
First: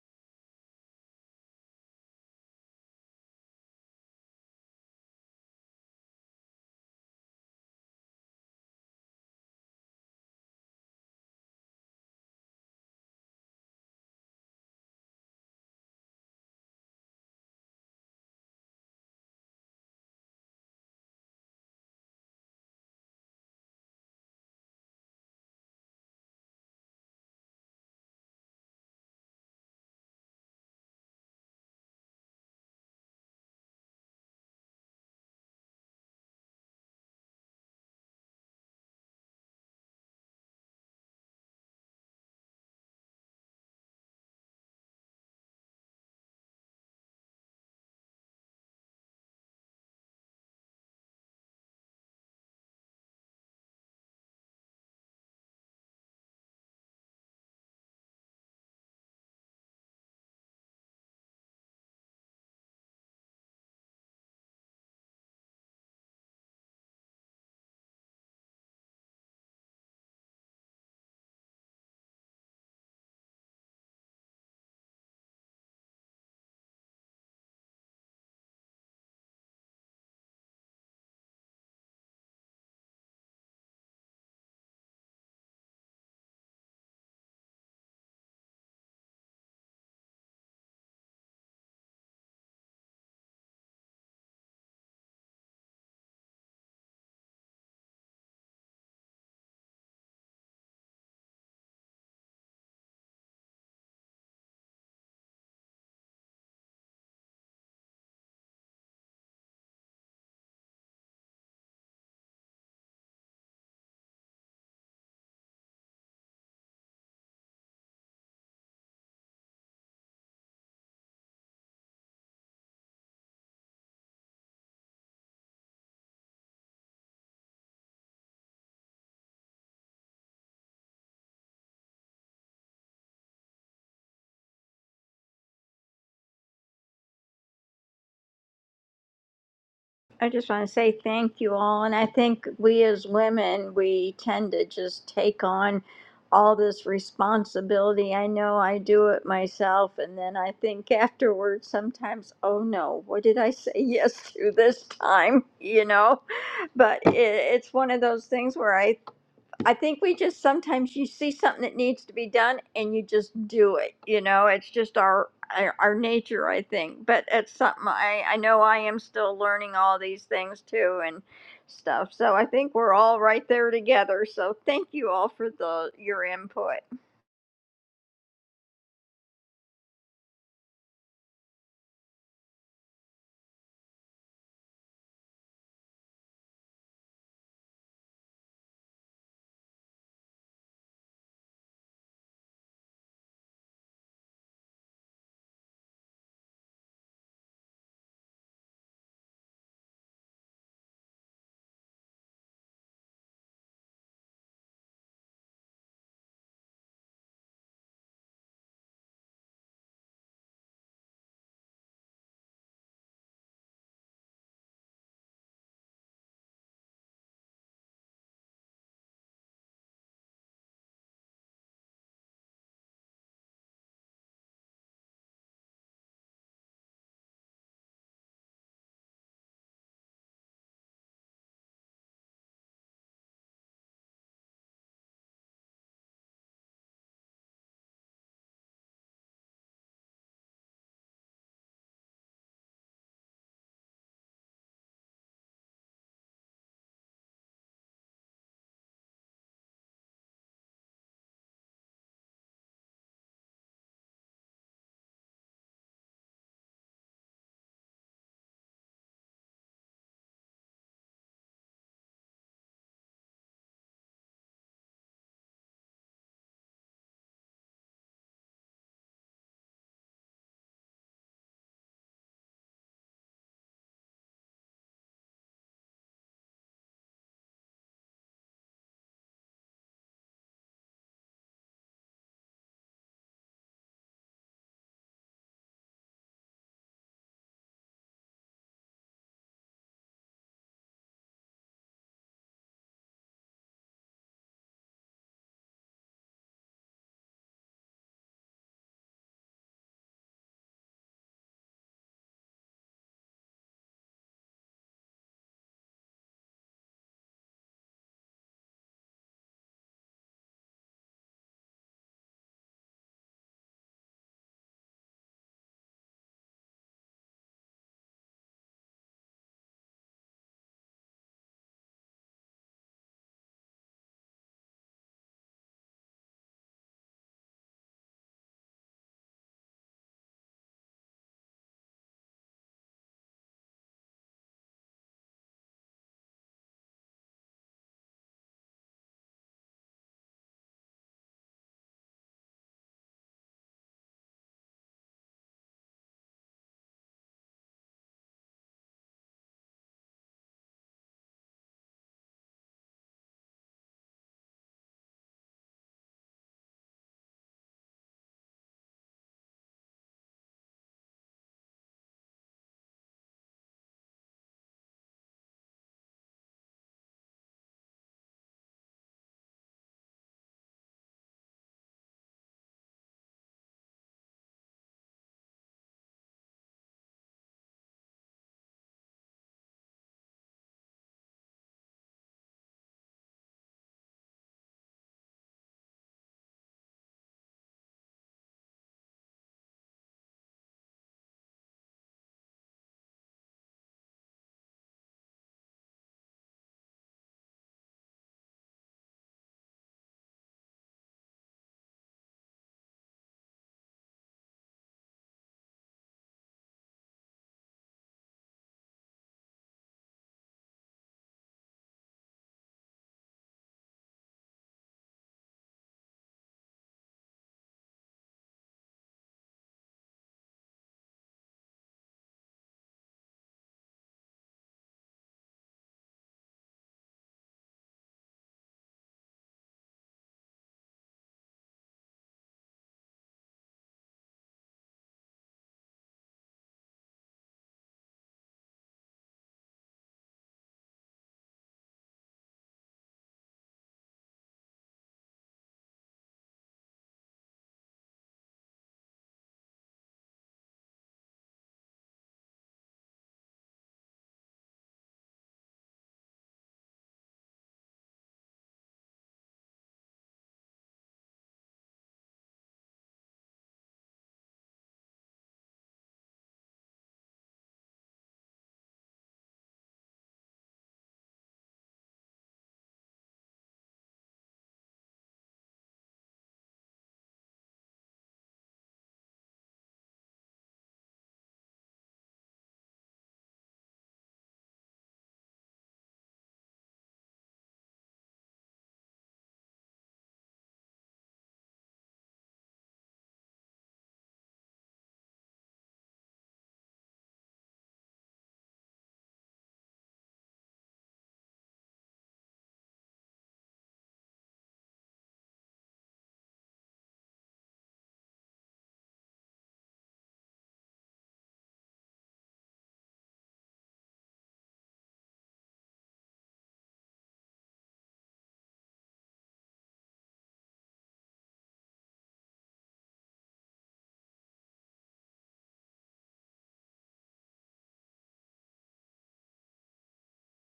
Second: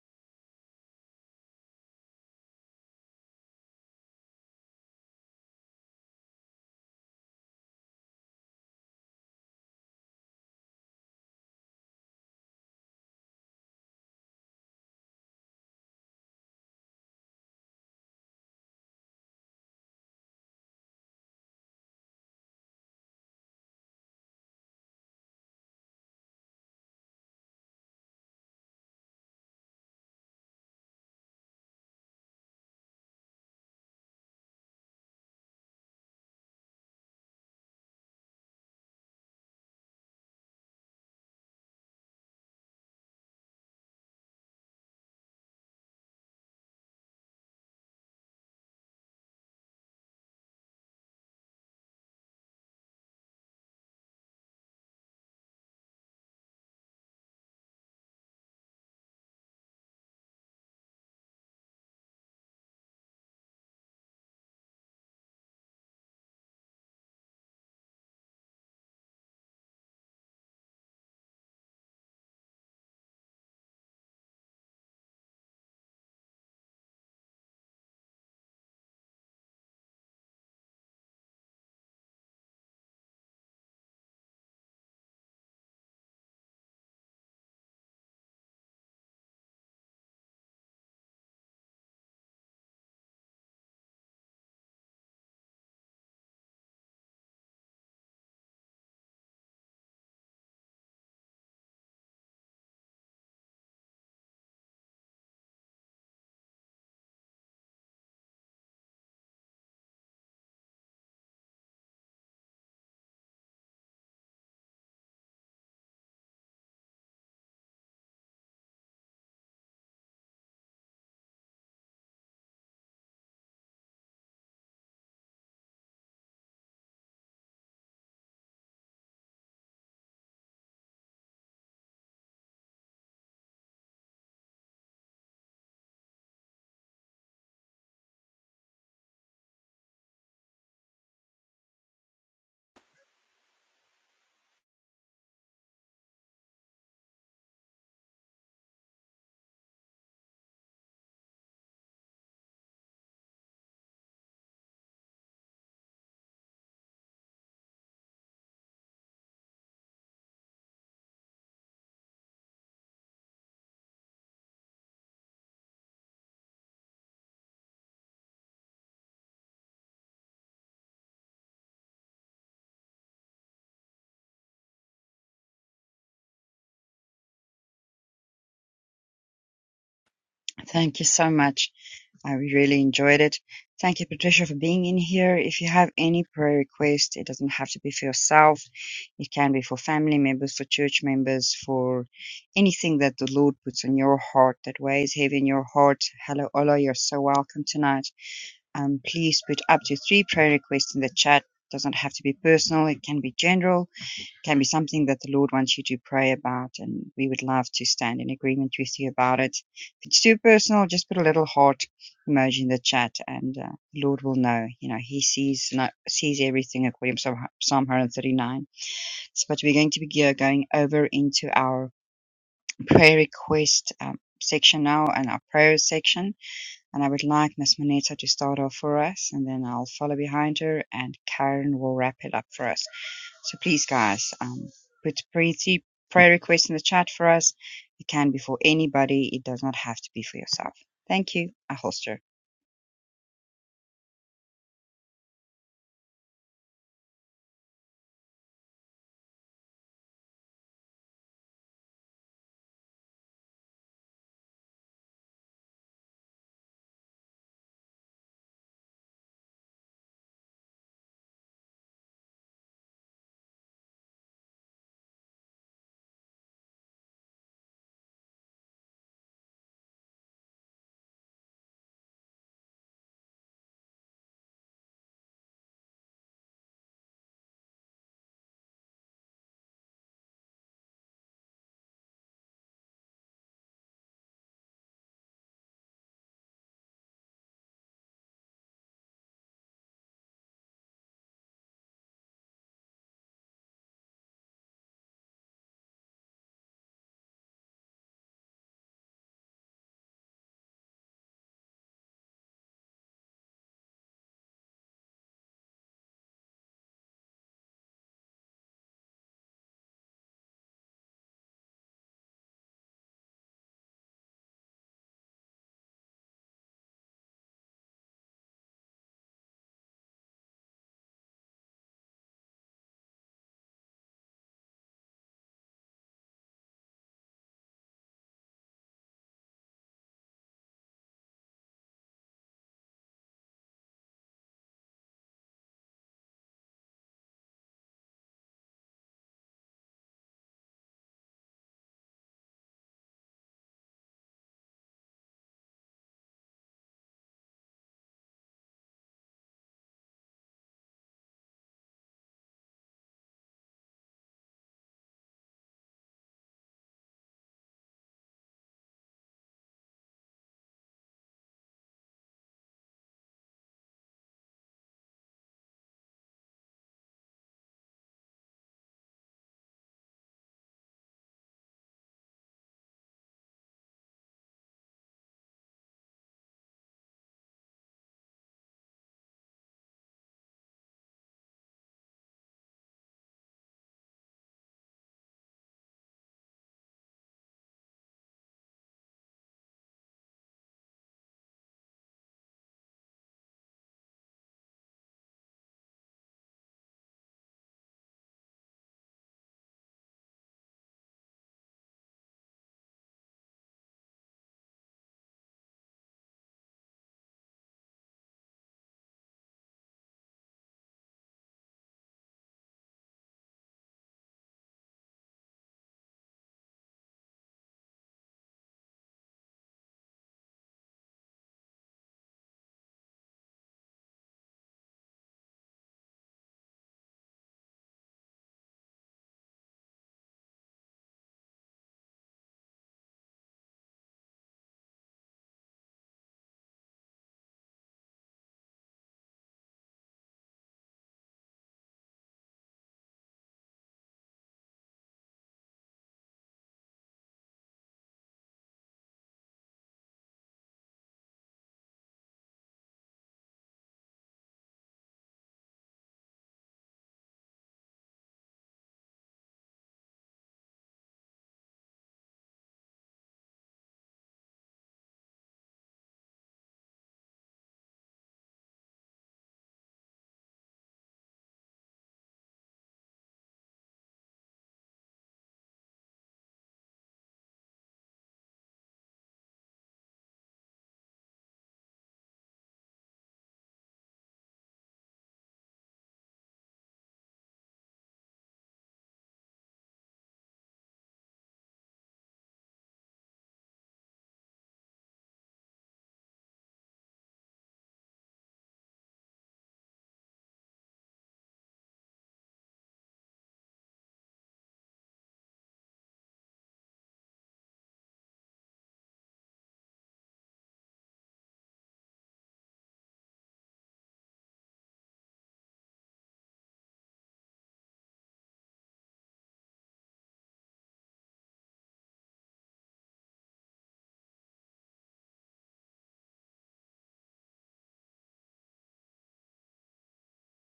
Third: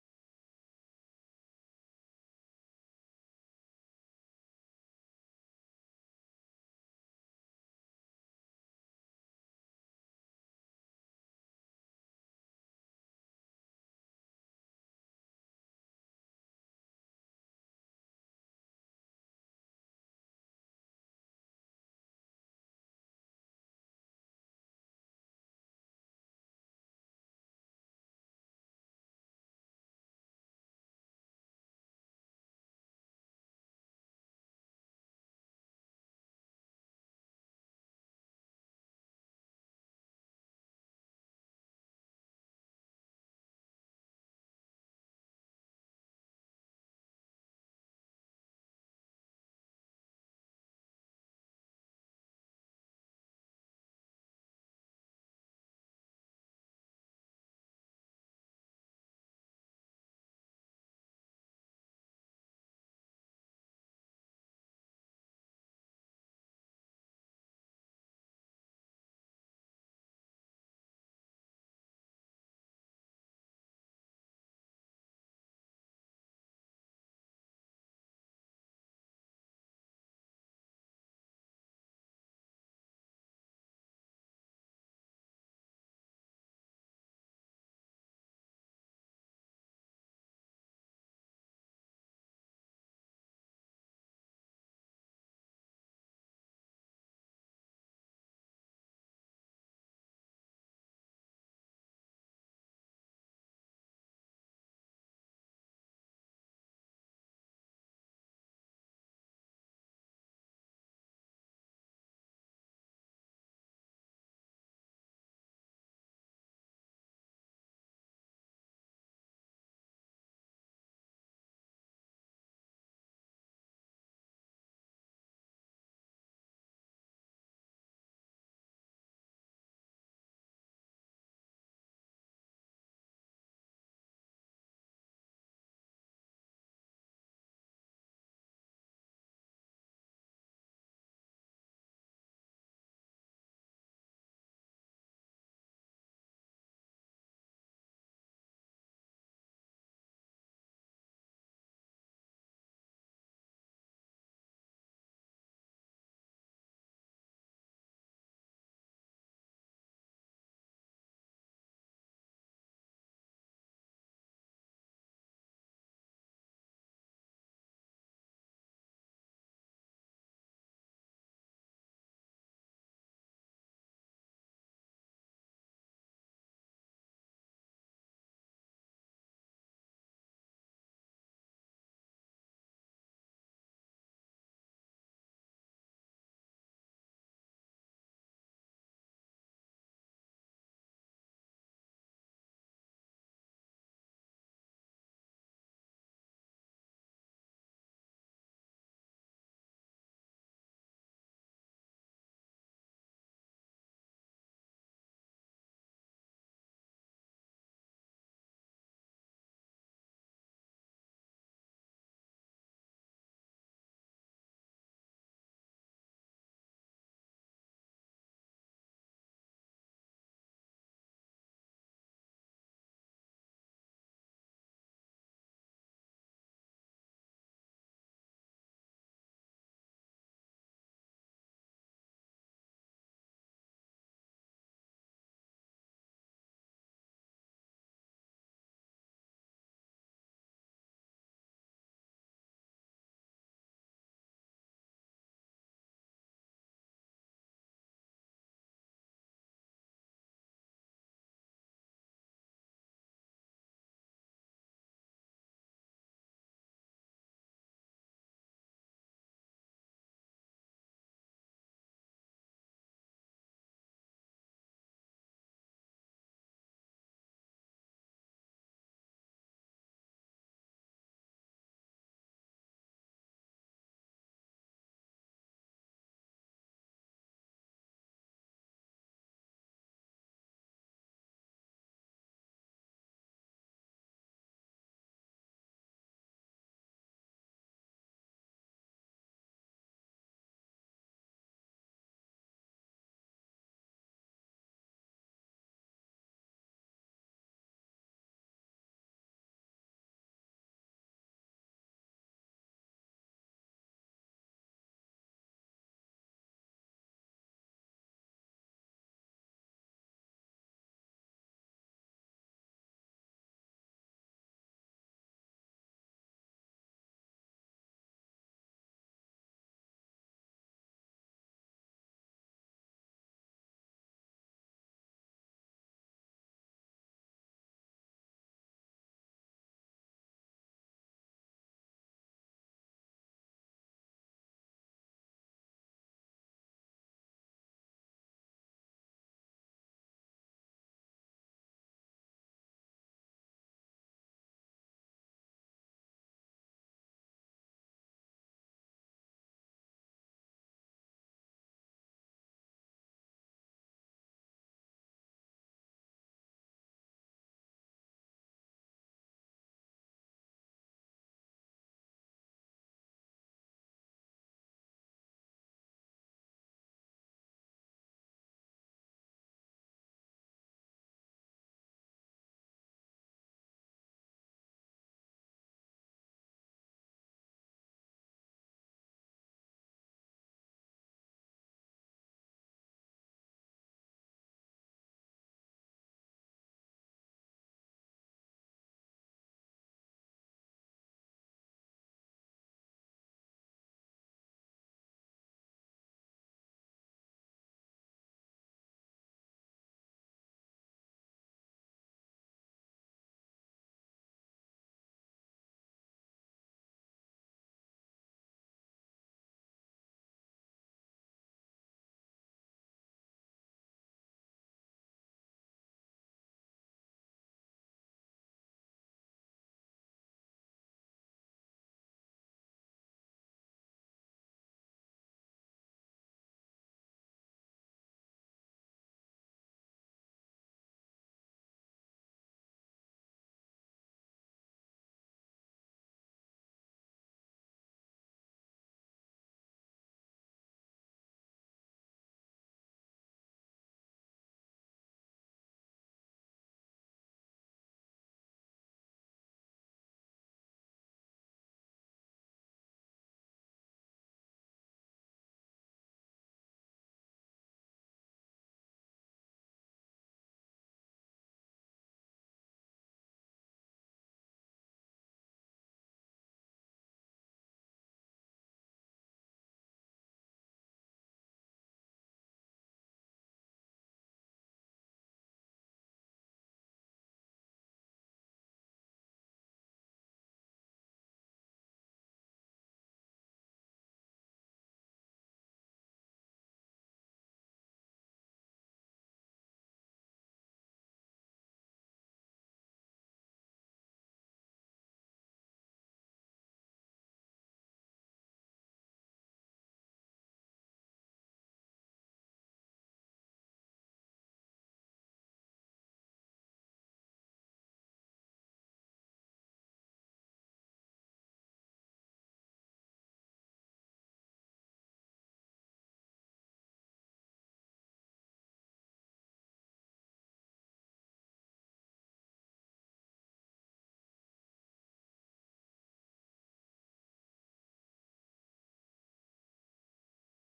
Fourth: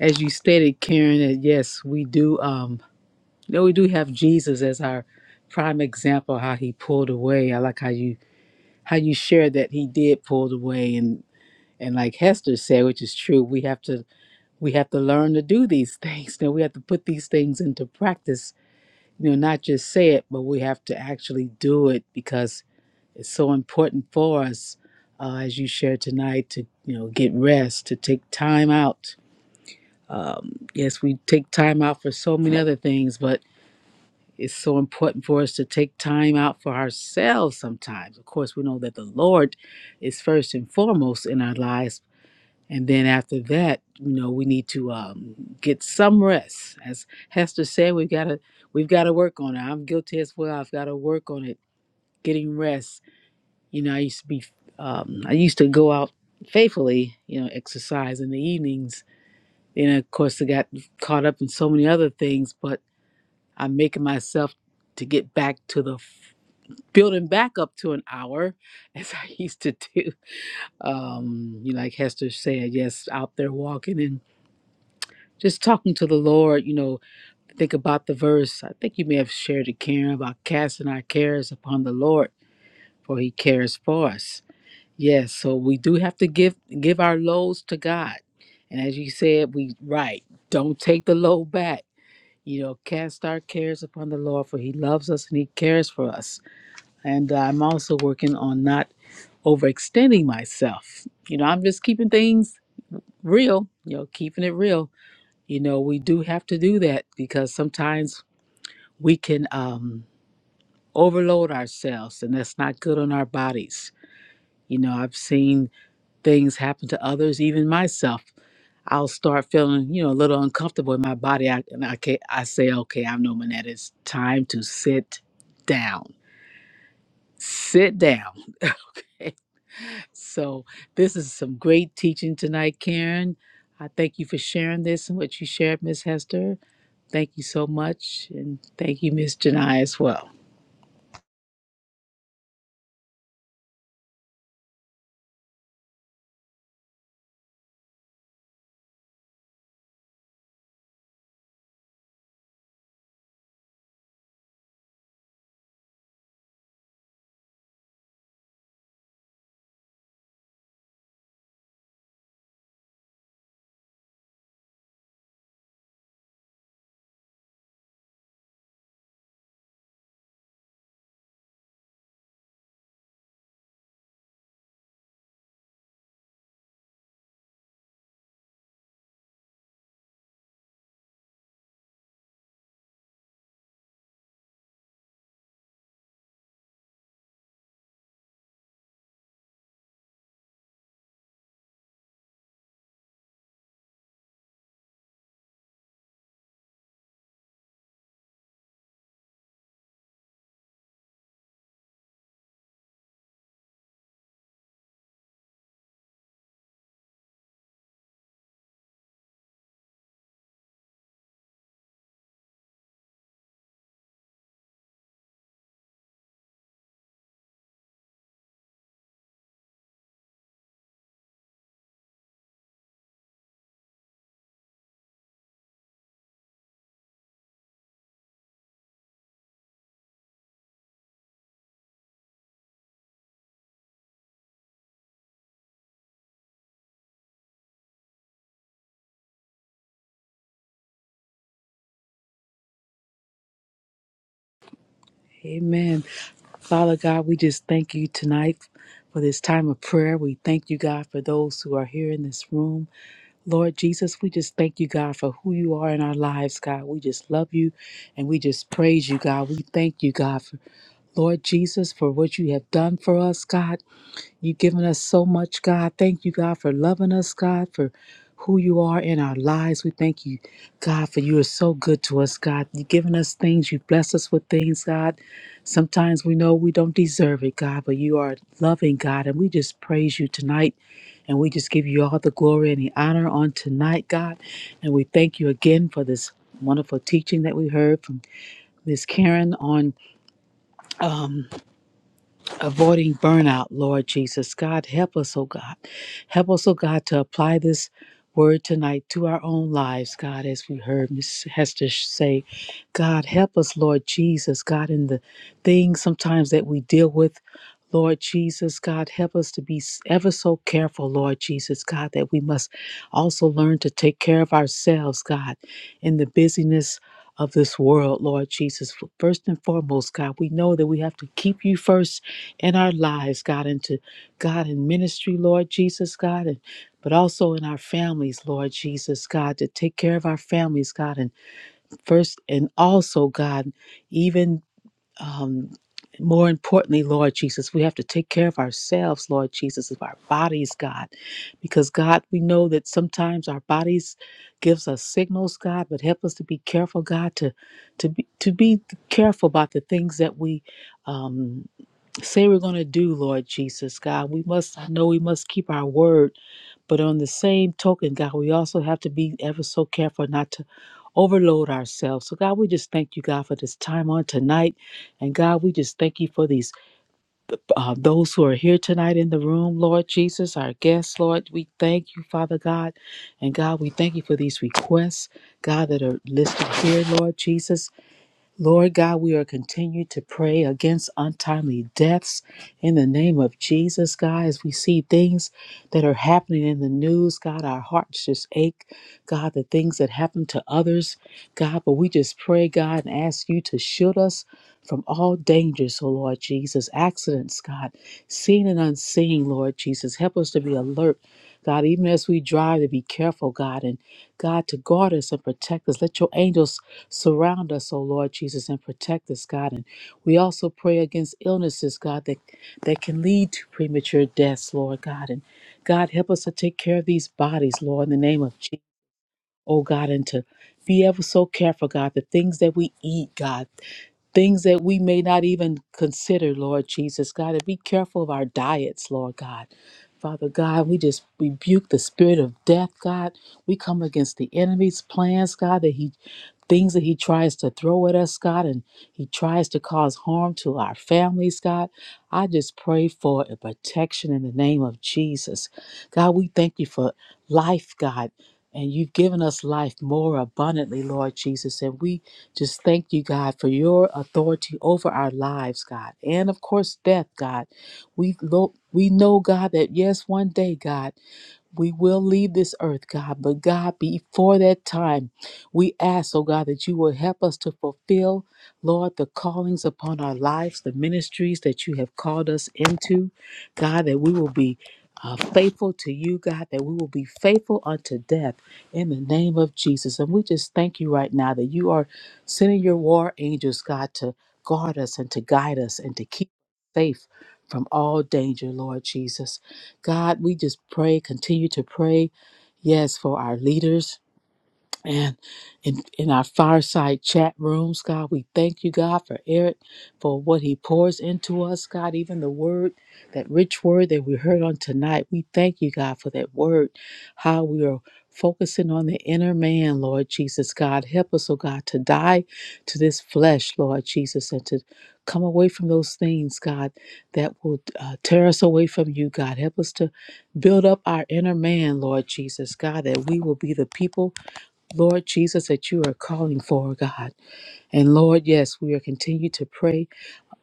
C: as you stated, Karen, that yes, we do, um, you know, we do have Jesus as our prime example, how he pulled away. I like how you how you shared that he did pull away and and like Hester said, which is true, we have to we have to learn to do these things. (laughs) Then we have to put these things into practice. You know, not just say it, but we have to actually do it because it's so important for us, uh, as you shared tonight, to you know get rest, to take time out. Um, yes, we take time out for so many other things, but it's so important for us to take time out for ourselves. Sometimes, of course, we know that the Lord is first and foremost in our lives, and then after that, you know, we need to um, get some rest. As Hester said, we've got to we've got to work on it. I'm guilty as well. I've got to work on it, getting rest. You know, I used to be um, I used to go out faithfully, you know, exercise in the evenings. And of course, I got caught up in so many other things. But I'm making myself to get back to the building back up to an hour, (laughs) as I used to do. Um, you know, like Hester said, yes, out there walking and. just talking to the Lord, you know, think about the verse. I think you may have shared it, Karen, about casting our cares upon the Lord, for he cares for us. Yes, so we do have to give give our loads to God. And as you said, we right, don't take the load back. You know, cast our cares upon the Lord, for he loves us and he cares for us. And uh, I'm also working on not overextending myself. You know, I'm just keeping things real, you know, keeping it real you know, we do have to do that because sometimes we can um, overload ourselves, and that's not good on our bodies. You know, I've seen things happen to others, even myself. I'll start feeling, you know, a little uncomfortable in my body, I, and I can I say, okay, I'm knowing that it's time to sit down. Sit down. (laughs) So this is some great teaching tonight, Karen. I thank you for sharing this and what you shared, Miss Hester. Thank you so much. And thank you, Miss Janai, as
D: I
C: well.
D: just want to say thank you all. And I think we as women, we tend to just take on all this responsibility. I know I do it myself. And then I think (laughs) afterwards, sometimes, oh no, what did I say (laughs) yes to this time? (laughs) You know? But it, it's one of those things where I I think we just sometimes you see something that needs to be done and you just do it. You know, it's just our our our nature, I think. But it's something I I know I am still learning all these things too and stuff. So I think we're all right there together. So thank you all for the your input.
A: Thank you so much. I really enjoyed it. Thank you, Patricia, for being in here. If you have any prayer request, it doesn't have to be for yourself. It can be for family members, for church members, for anything that the Lord puts on your heart that weighs heavy in your heart. Hello, Ola, you're so welcome tonight. Um, please put up to three prayer requests in the chat. Doesn't have to be personal. It can be general can be something that the Lord wants you to pray about, and we would love to stand in agreement with you about it. If it's too personal, just put a little heart emoji in the chat, and uh, the Lord will know. You know, He sees no- sees everything according to Psalm 139. So, but we're going to be going over into our prayer request um, section now and our prayer section. And I would like Miss Manetta to start off for us, and then I'll follow behind her, and Karen will wrap it up for us. So please, guys, um, put pretty prayer requests in the chat for us. It can be for anybody. It does not have to be for yourself. Thank you, Aholster. holster.
C: Amen. Father God, we just thank you tonight for this time of prayer. We thank you, God, for those who are here in this room. Lord Jesus, we just thank you, God, for who you are in our lives, God. We just love you and we just praise you, God. We thank you, God, for Lord Jesus, for what you have done for us, God. You've given us so much, God. Thank you, God, for loving us, God, for who you are in our lives. We thank you, God, for you are so good to us, God. You've given us things. You've blessed us with things, God. Sometimes we know we don't deserve it, God, but you are loving, God. And we just praise you tonight. And we just give you all the glory and the honor on tonight, God. And we thank you again for this wonderful teaching that we heard from Miss Karen on. um, avoiding burnout, Lord Jesus. God, help us, oh God. Help us, oh God, to apply this word tonight to our own lives, God, as we heard Miss Hester say. God, help us, Lord Jesus, God, in the things sometimes that we deal with. Lord Jesus, God, help us to be ever so careful, Lord Jesus, God, that we must also learn to take care of ourselves, God, in the busyness of this world, Lord Jesus. First and foremost, God, we know that we have to keep you first in our lives, God, into God in ministry, Lord Jesus, God, and but also in our families, Lord Jesus, God, to take care of our families, God, and first and also, God, even um, more importantly, Lord Jesus, we have to take care of ourselves, Lord Jesus, of our bodies, God, because God, we know that sometimes our bodies gives us signals, God, but help us to be careful, God, to to be to be careful about the things that we um, say we're going to do, Lord Jesus, God. We must, I know we must keep our word, but on the same token, God, we also have to be ever so careful not to overload ourselves. So, God, we just thank you, God, for this time on tonight. And, God, we just thank you for these, uh, those who are here tonight in the room, Lord Jesus, our guests, Lord. We thank you, Father God. And, God, we thank you for these requests, God, that are listed here, Lord Jesus. Lord God, we are continuing to pray against untimely deaths in the name of Jesus, God. As we see things that are happening in the news, God, our hearts just ache, God, the things that happen to others, God. But we just pray, God, and ask you to shield us from all dangers, oh Lord Jesus, accidents, God, seen and unseen, Lord Jesus. Help us to be alert, God, even as we drive, to be careful, God, and God, to guard us and protect us. Let your angels surround us, O Lord Jesus, and protect us, God. And we also pray against illnesses, God, that, that can lead to premature deaths, Lord God. And God, help us to take care of these bodies, Lord, in the name of Jesus, oh God, and to be ever so careful, God, the things that we eat, God things that we may not even consider, Lord Jesus, God, and be careful of our diets, Lord God. Father God, we just rebuke the spirit of death, God. We come against the enemy's plans, God, that he things that he tries to throw at us, God, and he tries to cause harm to our families, God. I just pray for a protection in the name of Jesus. God, we thank you for life, God. And you've given us life more abundantly, Lord Jesus. And we just thank you, God, for your authority over our lives, God, and of course, death, God. We, lo- we know, God, that yes, one day, God. We will leave this earth, God, but God, before that time, we ask, oh God, that you will help us to fulfill, Lord, the callings upon our lives, the ministries that you have called us into. God, that we will be uh, faithful to you, God, that we will be faithful unto death in the name of Jesus. And we just thank you right now that you are sending your war angels, God, to guard us and to guide us and to keep us safe from all danger, Lord Jesus. God, we just pray, continue to pray, yes, for our leaders, and in, in our fireside chat rooms, God, we thank you, God, for Eric, for what he pours into us, God, even the word, that rich word that we heard on tonight. We thank you, God, for that word, how we are focusing on the inner man, Lord Jesus, God. Help us, oh God, to die to this flesh, Lord Jesus, and to come away from those things, God, that will uh, tear us away from you, God. Help us to build up our inner man, Lord Jesus, God, that we will be the people Lord Jesus, that you are calling for, God. And Lord, yes, we are continue to pray.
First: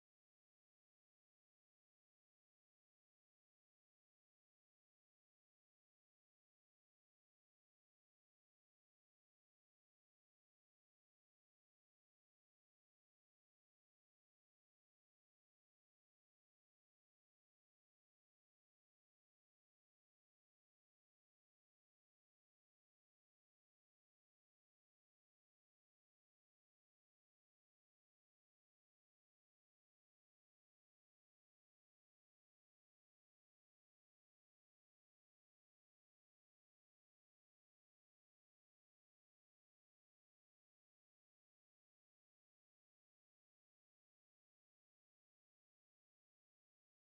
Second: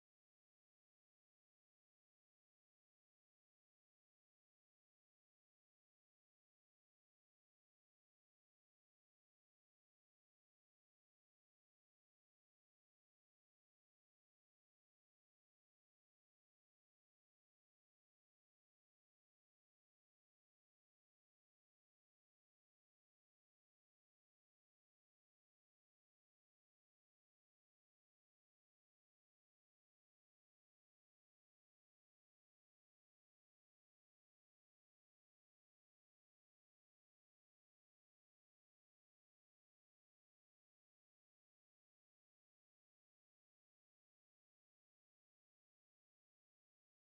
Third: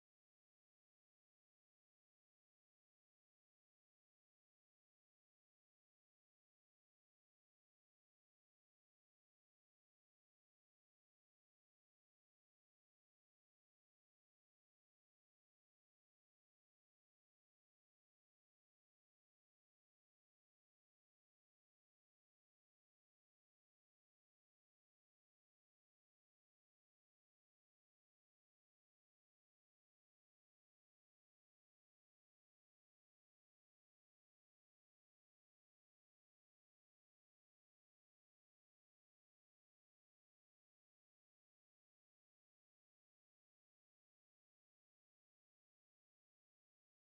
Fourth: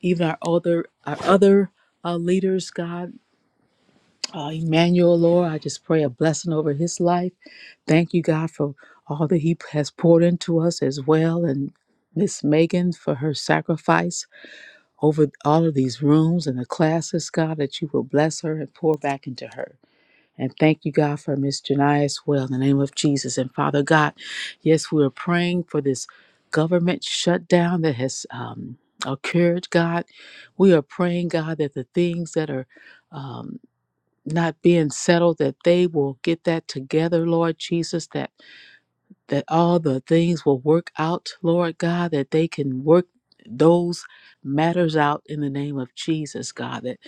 C: Even our other our other uh, leaders, God, uh, Emmanuel, Lord, I just pray a blessing over his life. Thank you, God, for all that he has poured into us as well, and Miss Megan for her sacrifice over all of these rooms and the classes, God, that you will bless her and pour back into her. And thank you, God, for Miss Janai as well, in the name of Jesus. And Father God, yes, we are praying for this government shutdown that has um, occurred, God. We are praying, God, that the things that are um, not being settled, that they will get that together, Lord Jesus, that, that all the things will work out, Lord God, that they can work those matters out in the name of Jesus, God, that,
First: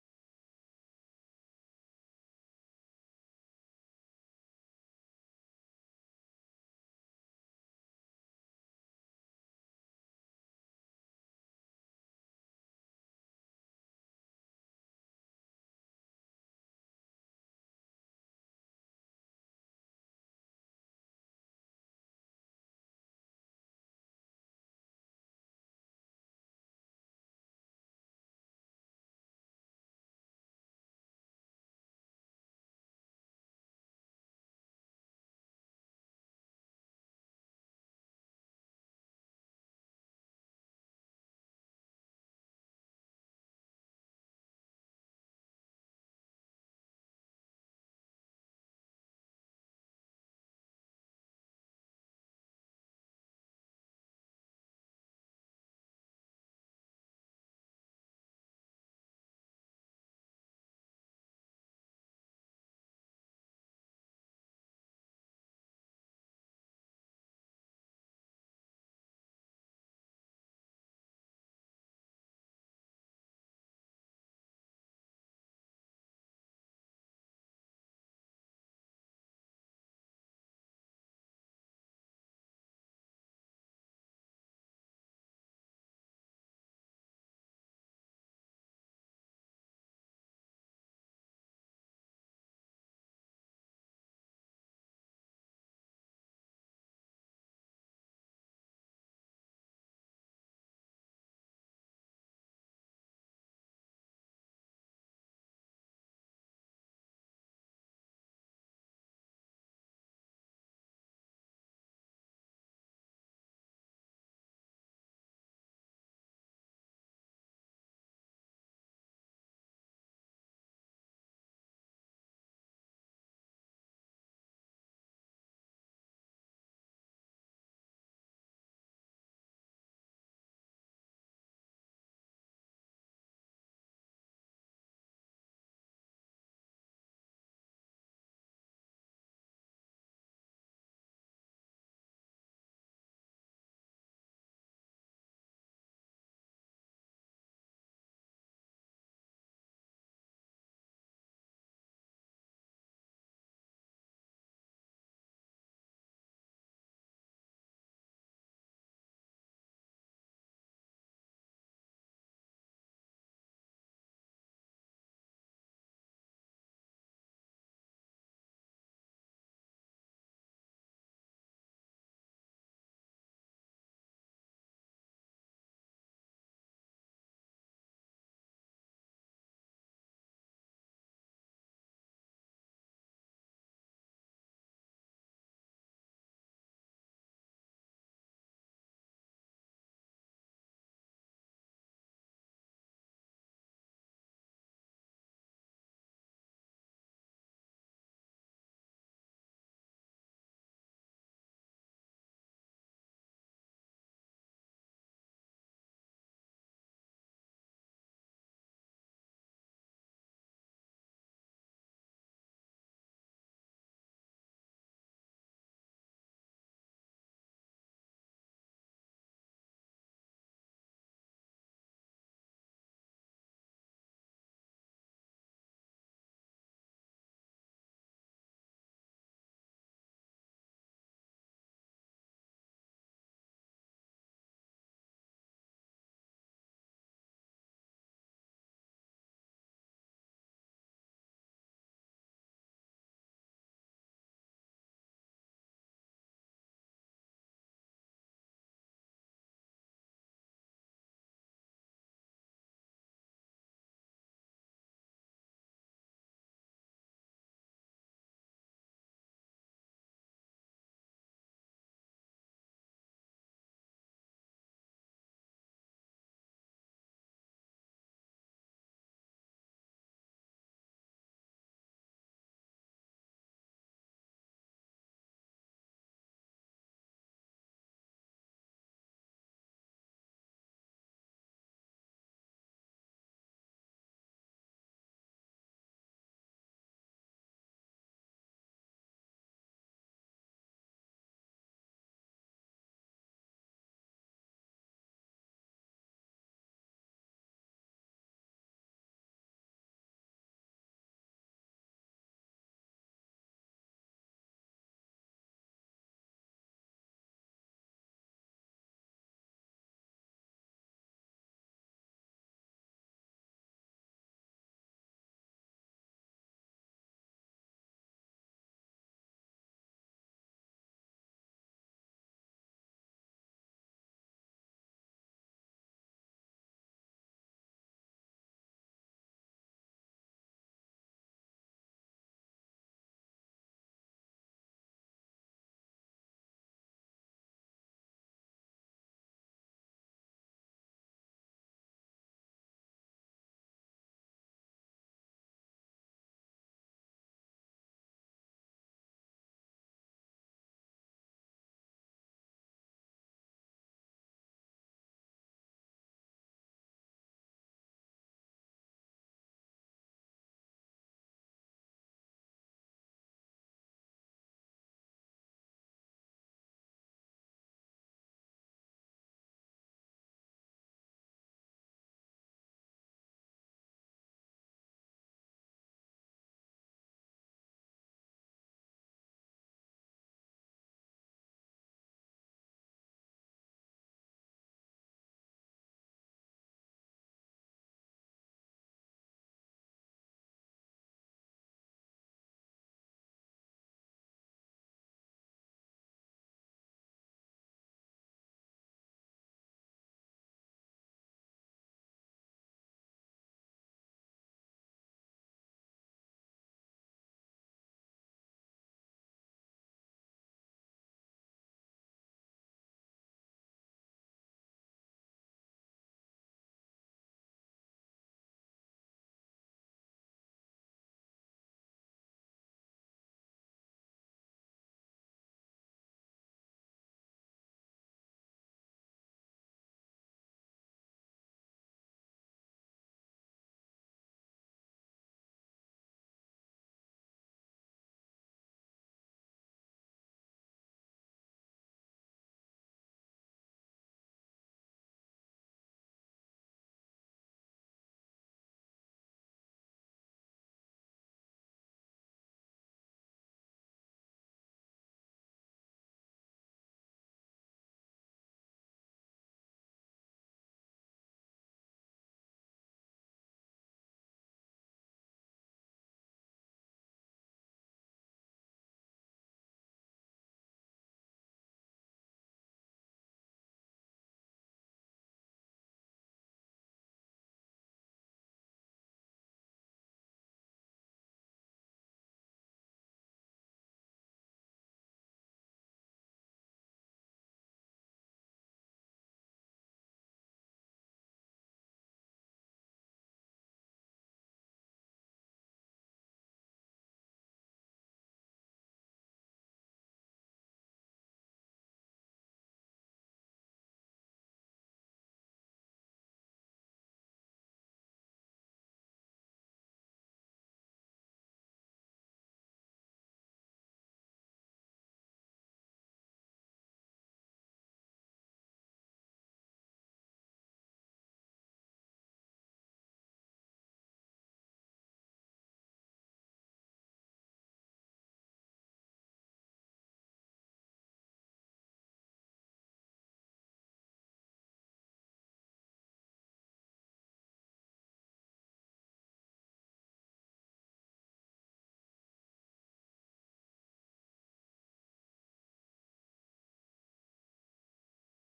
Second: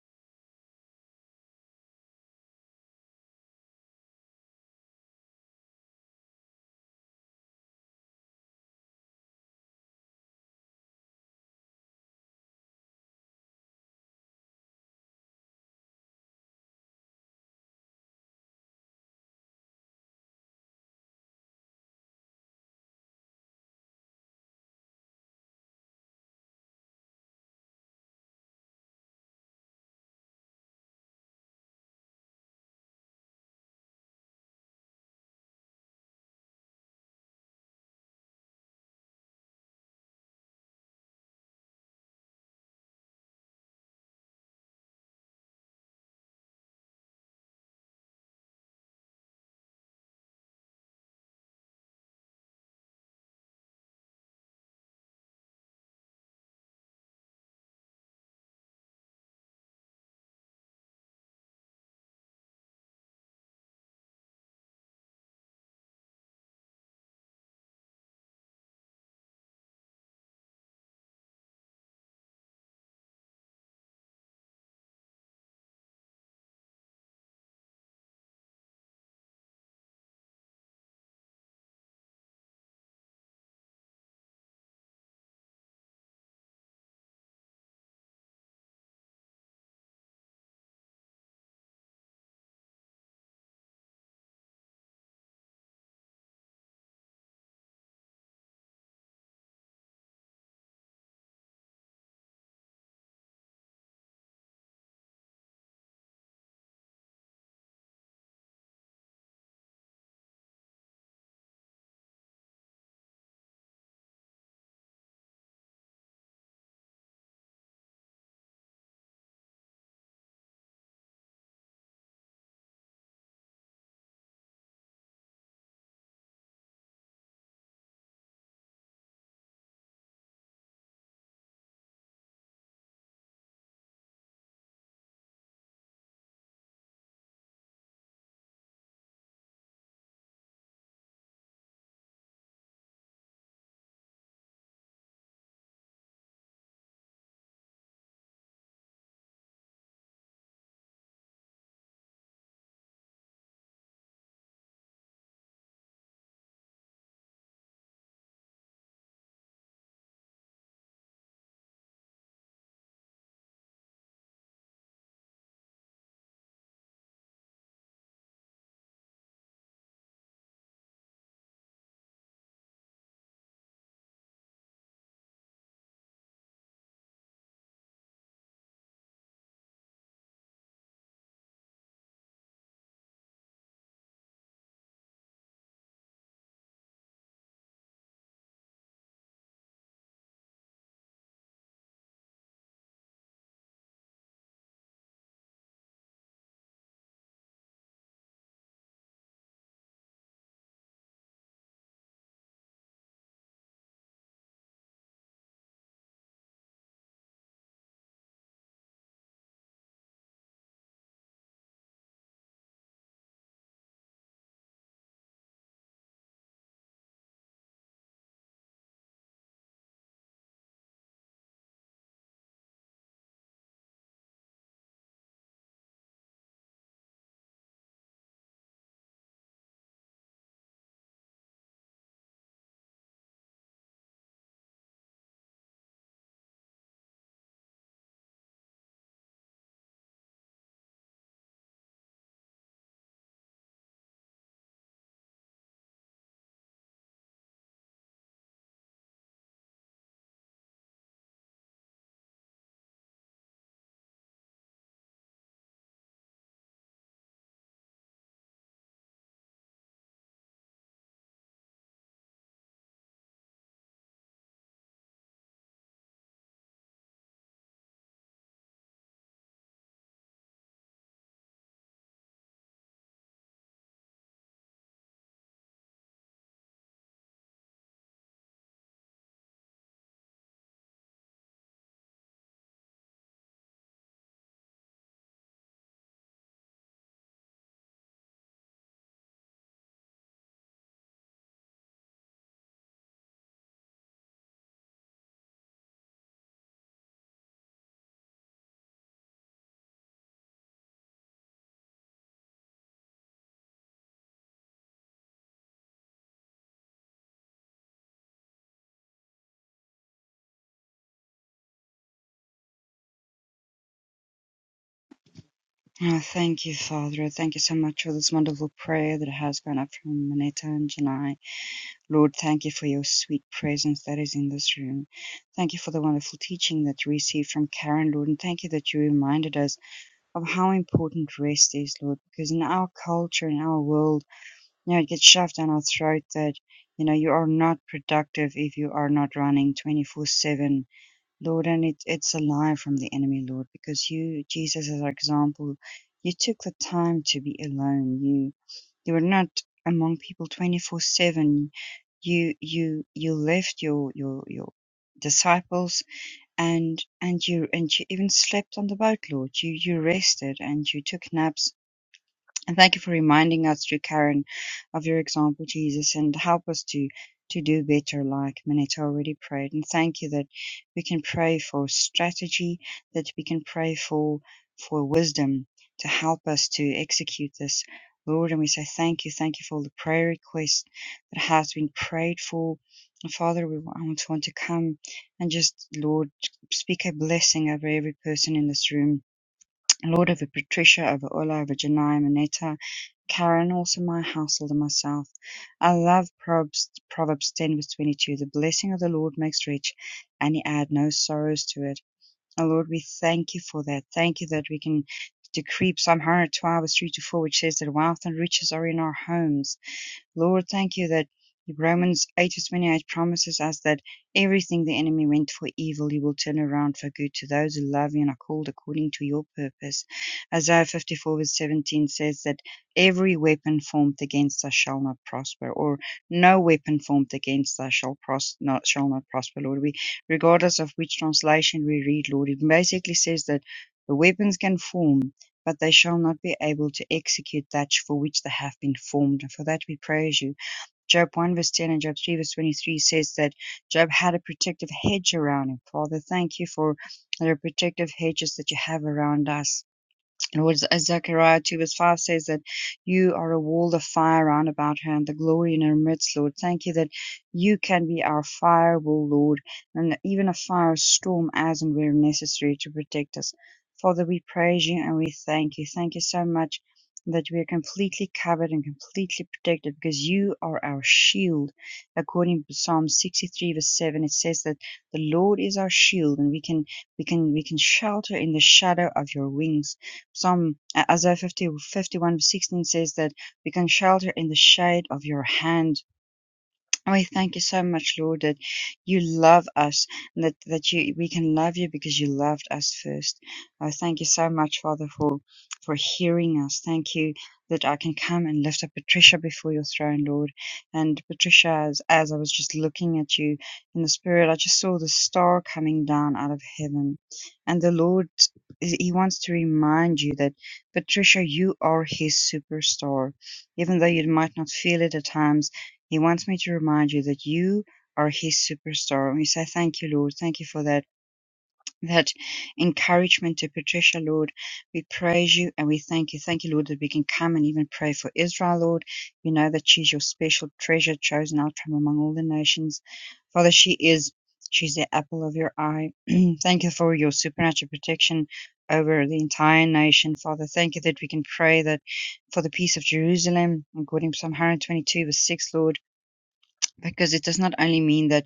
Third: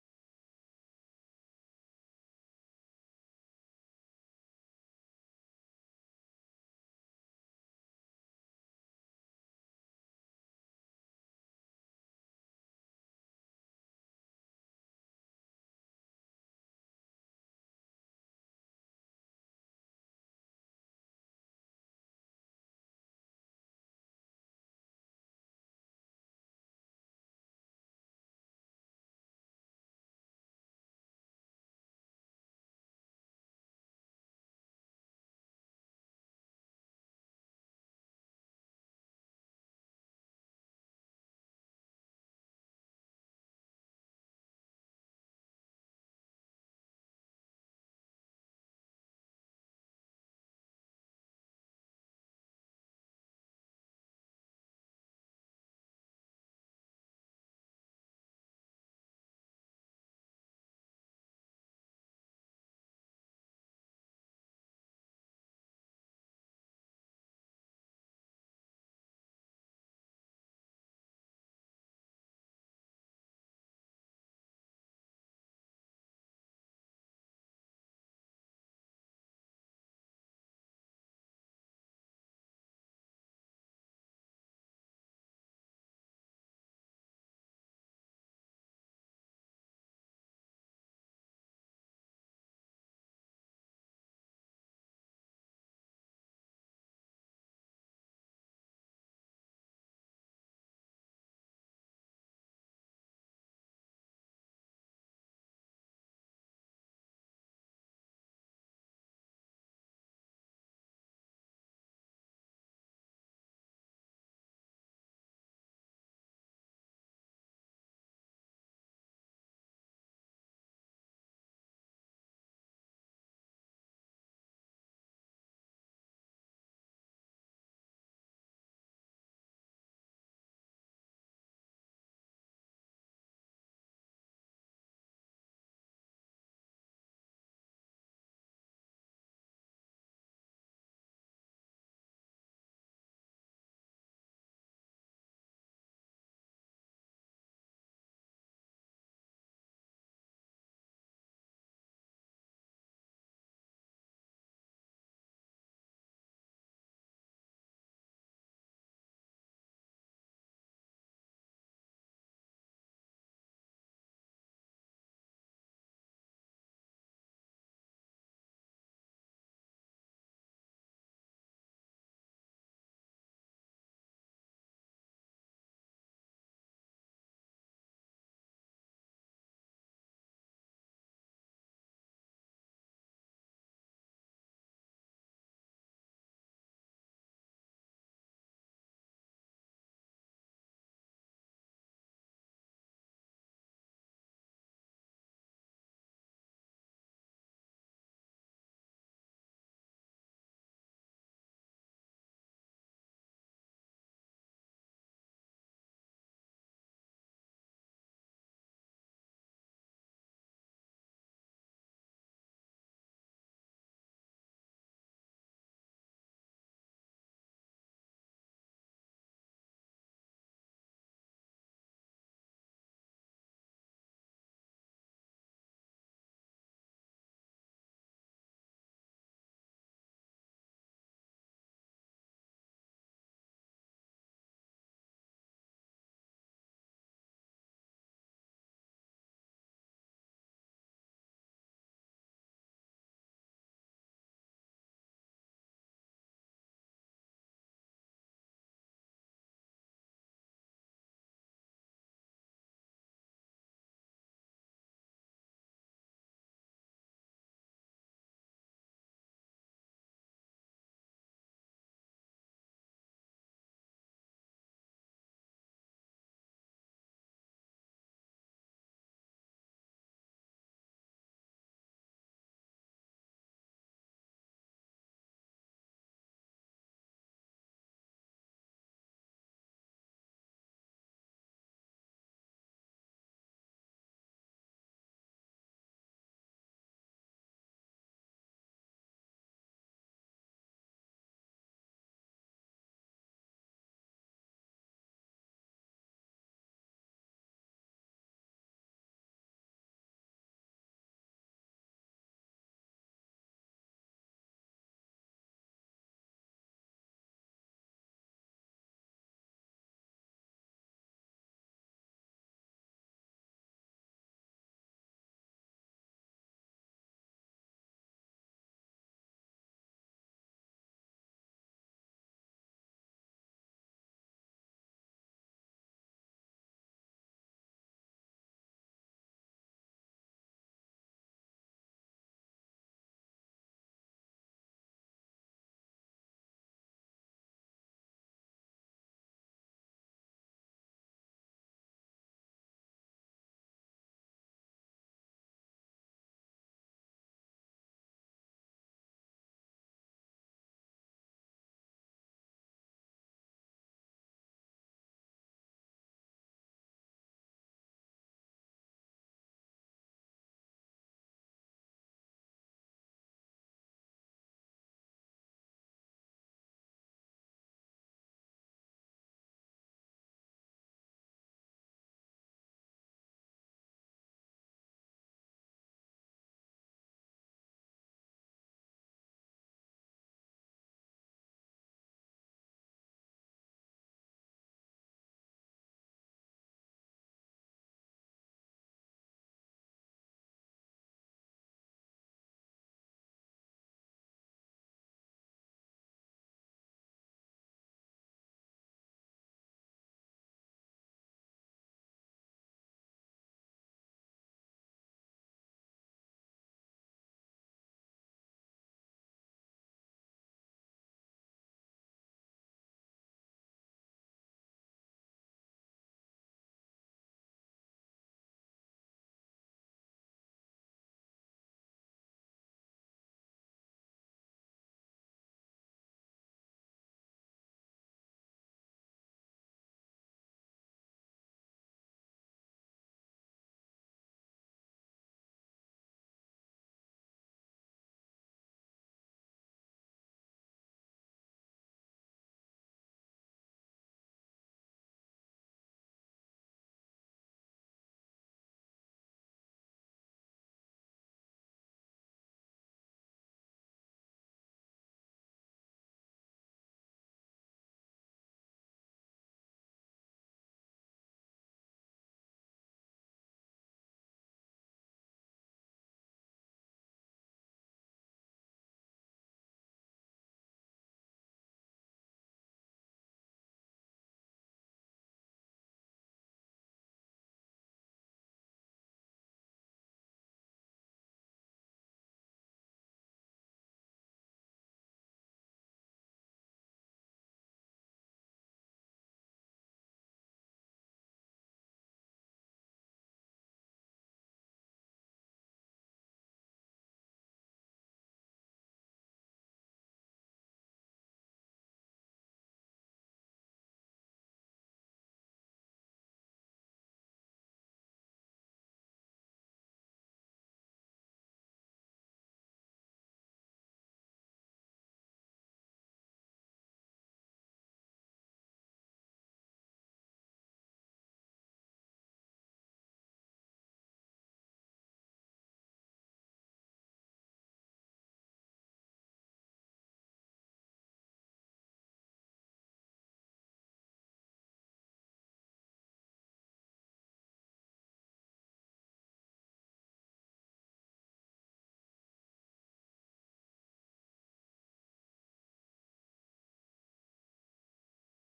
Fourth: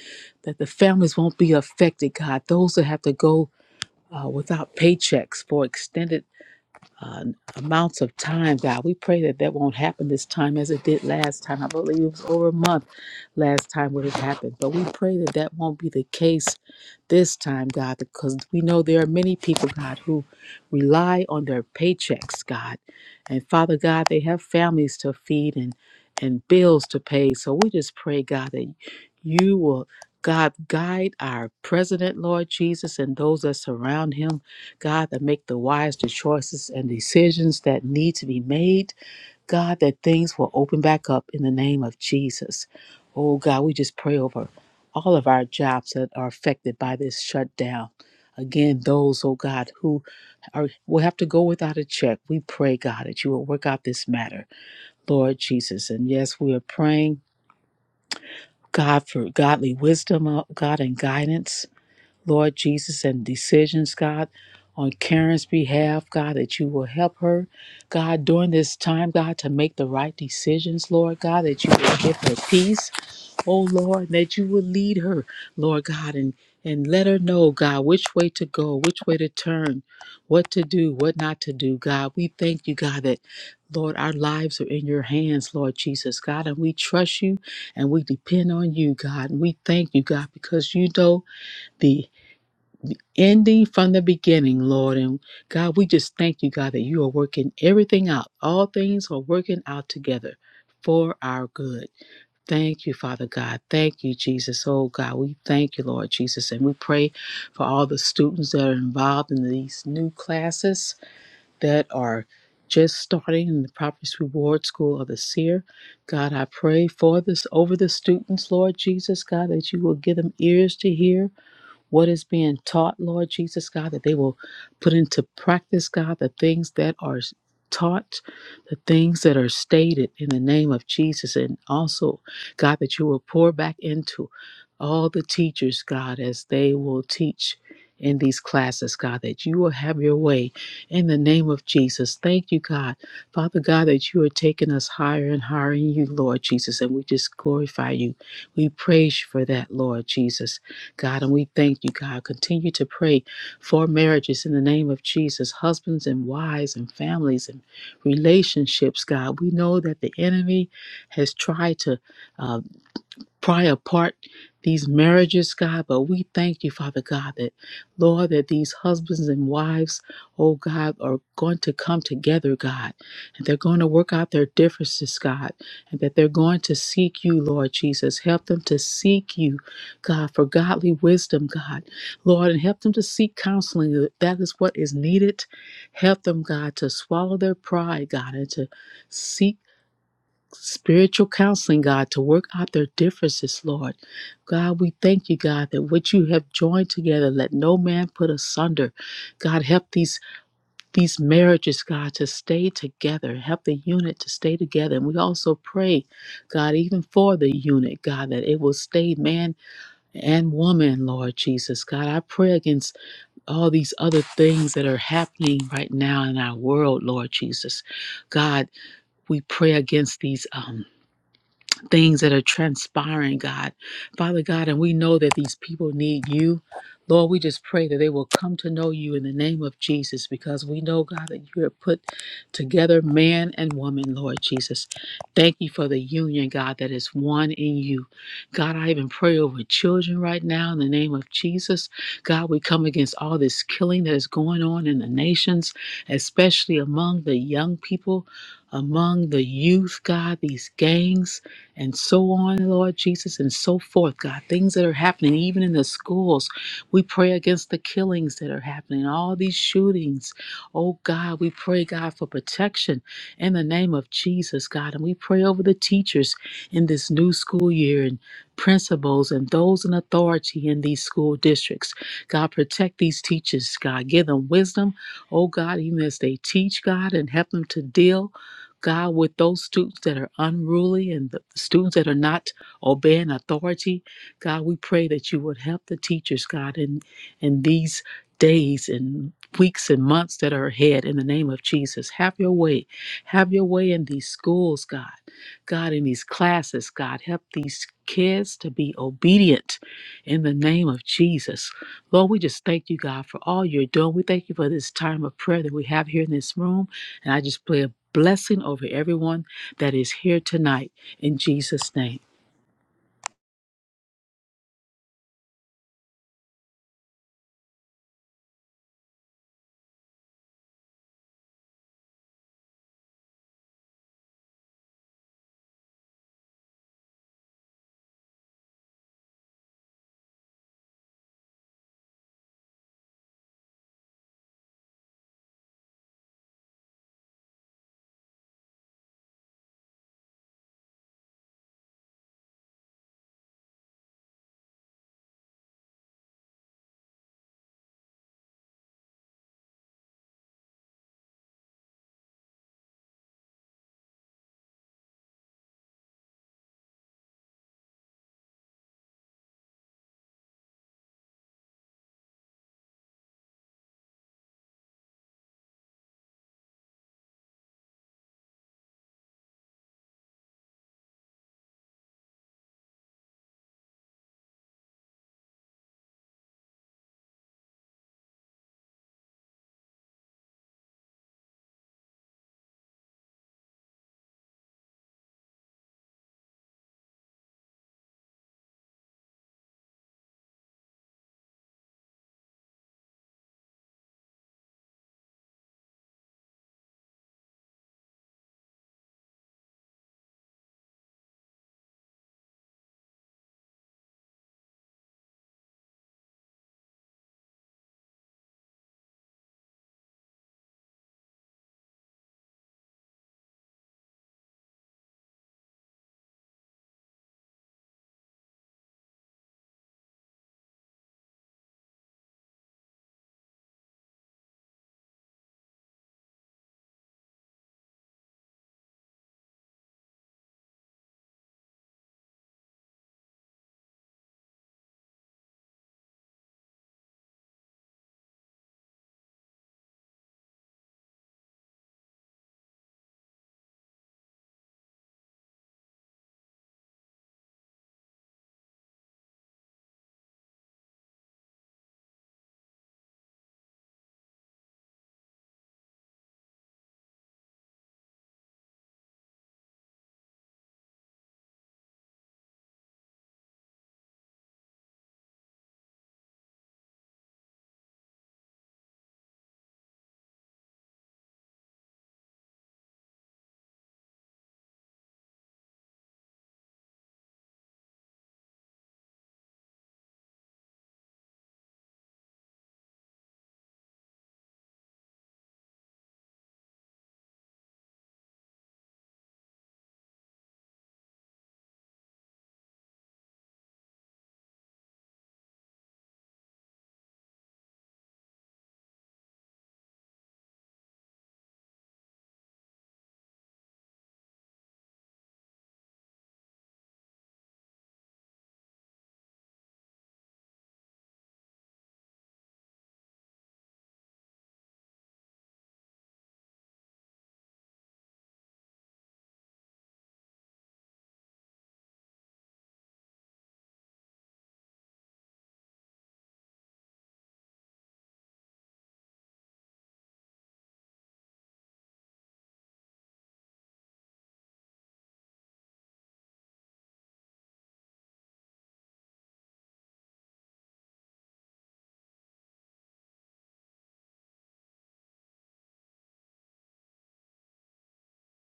C: that the families won't be affected, God. Those that have to go uh, without paychecks for extended uh, amounts of time, God. We pray that that won't happen this time as it did last time. I believe it was over a month last time when it happened. But we pray that that won't be the case this time, God, because we know there are many people, God, who rely on their paychecks, God. And Father God, they have families to feed and, and bills to pay. So we just pray, God, that you will. God, guide our president, Lord Jesus, and those that surround him God, that make the wise the choices and decisions that need to be made. God, that things will open back up in the name of Jesus. Oh God, we just pray over all of our jobs that are affected by this shutdown. Again, those, oh God, who are, will have to go without a check, we pray, God, that you will work out this matter, Lord Jesus. And yes, we are praying, God, for godly wisdom, oh God, and guidance. Lord Jesus, and decisions, God, on Karen's behalf, God, that you will help her, God, during this time, God, to make the right decisions, Lord God, that you will give her peace, oh Lord, that you will lead her, Lord God, and and let her know, God, which way to go, which way to turn, what to do, what not to do, God. We thank you, God, that Lord, our lives are in your hands, Lord Jesus, God, and we trust you and we depend on you, God. And we thank you, God, because you know the ending from the beginning, Lord. And God, we just thank you, God, that you are working everything out. All things are working out together for our good. Thank you, Father God. Thank you, Jesus. Oh, God, we thank you, Lord Jesus. And we pray for all the students that are involved in these new classes that are just starting in the Properties Reward School of the Seer. God, I pray for this over the students, Lord Jesus, God, that you will give them ears to hear what is being taught, Lord Jesus, God, that they will put into practice, God, the things that are taught, the things that are stated in the name of Jesus. And also, God, that you will pour back into all the teachers, God, as they will teach. In these classes, God, that you will have your way in the name of Jesus. Thank you, God. Father God, that you are taking us higher and higher in you, Lord Jesus, and we just glorify you. We praise you for that, Lord Jesus. God. And we thank you, God. Continue to pray for marriages in the name of Jesus, husbands and wives and families and relationships, God. We know that the enemy has tried to. uh, pry apart these marriages, God, but we thank you, Father God, that Lord, that these husbands and wives, oh God, are going to come together, God, and they're going to work out their differences, God, and that they're going to seek you, Lord Jesus. Help them to seek you, God, for godly wisdom, God, Lord, and help them to seek counseling. That is what is needed. Help them, God, to swallow their pride, God, and to seek spiritual counseling, God, to work out their differences, Lord. God, we thank you, God, that what you have joined together, let no man put asunder. God, help these these marriages, God, to stay together. Help the unit to stay together. And we also pray, God, even for the unit, God, that it will stay man and woman, Lord Jesus. God, I pray against all these other things that are happening right now in our world, Lord Jesus. God, we pray against these um things that are transpiring, God. Father God, and we know that these people need you. Lord, we just pray that they will come to know you in the name of Jesus because we know, God, that you have put together man and woman, Lord Jesus. Thank you for the union, God, that is one in you. God, I even pray over children right now in the name of Jesus. God, we come against all this killing that is going on in the nations, especially among the young people, among the youth, God, these gangs and so on, Lord Jesus, and so forth, God. Things that are happening, even in the schools. We pray against the killings that are happening, all these shootings. Oh, God, we pray, God, for protection in the name of Jesus, God. And we pray over the teachers in this new school year and principals and those in authority in these school districts. God, protect these teachers, God. Give them wisdom, oh, God, even as they teach, God, and help them to deal. God, with those students that are unruly and the students that are not obeying authority, God, we pray that you would help the teachers, God, in, in these days and weeks and months that are ahead in the name of Jesus. Have your way. Have your way in these schools, God. God, in these classes, God, help these kids to be obedient in the name of Jesus. Lord, we just thank you, God, for all you're doing. We thank you for this time of prayer that we have here in this room. And I just pray a blessing over everyone that is here tonight in Jesus' name.
A: Oh, thank you, Father. Thank you so much for this wonderful prayer that has gone up from Manetta and Janai. Lord, thank you for your sweet presence that is in this room. Thank you for the wonderful teaching that you received from Karen, Lord, and thank you that you reminded us of how important rest is, Lord, because in our culture, in our world, Yeah, it gets shoved down our throat that, you know, you are not productive if you are not running 24 7, Lord. And it, it's a lie from the enemy, Lord, because you, Jesus, as our example, you took the time to be alone. You, you were not among people 24 7. You, you, you left your, your, your, disciples and and you and you even slept on the boat lord you you rested and you took naps and thank you for reminding us through Karen of your example, Jesus, and help us to to do better like Minetta already prayed. And thank you that we can pray for strategy, that we can pray for for wisdom to help us to execute this. Lord, and we say thank you, thank you for all the prayer requests that has been prayed for. And Father, we want want to come and just, Lord, speak a blessing over every person in this room Lord over Patricia, over Ola, over Janai, Manetta, Karen, also my household and myself. I love Proverbs, Proverbs 10 verse 22. The blessing of the Lord makes rich and he add no sorrows to it. Oh Lord, we thank you for that. Thank you that we can decree Psalm 112 verse 3 to 4, which says that wealth and riches are in our homes Lord, thank you that Romans 8 to 28 promises us that everything the enemy meant for evil, you will turn around for good to those who love you and are called according to your purpose. Isaiah 54 verse 17 says that every weapon formed against us shall not prosper, or no weapon formed against us shall, pros- not, shall not prosper, Lord. We, regardless of which translation we read, Lord, it basically says that the weapons can form but they shall not be able to execute that for which they have been formed. And for that we praise you. Job 1 verse 10 and Job 3 verse 23 says that Job had a protective hedge around him. Father, thank you for the protective hedges that you have around us. And what Z- Zechariah 2 verse 5 says that you are a wall of fire round about her and the glory in her midst, Lord. Thank you that you can be our firewall, Lord, and even a firestorm as and where necessary to protect us. Father, we praise you and we thank you. Thank you so much that we are completely covered and completely protected because you are our shield. According to Psalm 63 verse 7, it says that the Lord is our shield and we can we can we can shelter in the shadow of your wings. Psalm uh, Isaiah 50, fifty-one, sixteen says that we can shelter in the shade of your hand. Oh, We thank you so much, Lord, that you love us and that, that you we can love you because you loved us first. I thank you so much, Father, for for hearing us. Thank you that I can come and lift up Patricia before your throne, Lord. And Patricia, as, as I was just looking at you in the spirit, I just saw the star coming down out of heaven. And the Lord he he wants to remind you that Patricia, you are his superstar. Even though you might not feel it at times, he wants me to remind you that you are his superstar. And We say, Thank you, Lord. Thank you for that, that encouragement to Patricia, Lord. We praise you and we thank you. Thank you, Lord, that we can come and even pray for Israel, Lord. You know that she's your special treasure, chosen out from among all the nations. Father, she is. She's the apple of your eye. (clears throat) thank you for your supernatural protection over the entire nation, Father. Thank you that we can pray that for the peace of Jerusalem, according to Psalm 122, verse 6, Lord because it does not only mean that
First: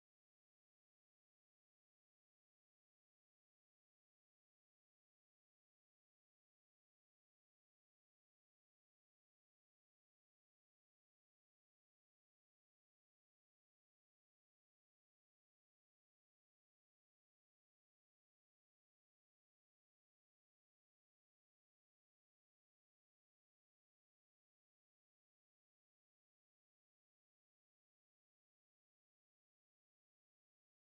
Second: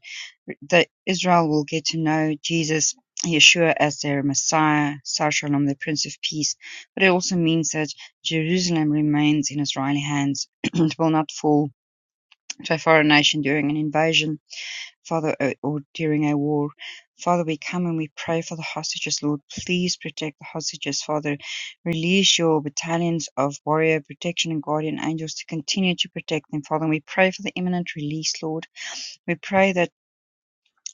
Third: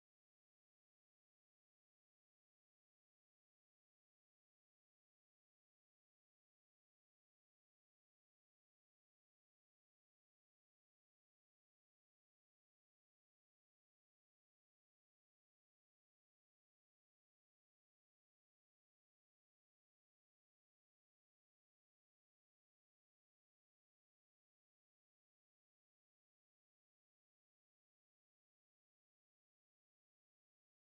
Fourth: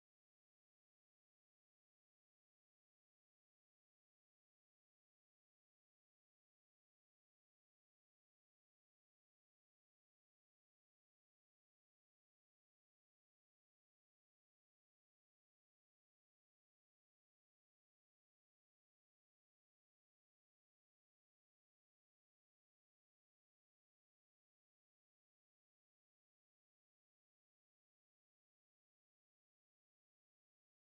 A: that Israel will get to know Jesus, Yeshua, as their Messiah, Sar Shalom, the Prince of Peace, but it also means that Jerusalem remains in Israeli hands. (clears throat) it will not fall to a foreign nation during an invasion, Father, or or during a war. Father, we come and we pray for the hostages, Lord. Please protect the hostages, Father. Release your battalions of warrior protection and guardian angels to continue to protect them, Father. And we pray for the imminent release, Lord we pray that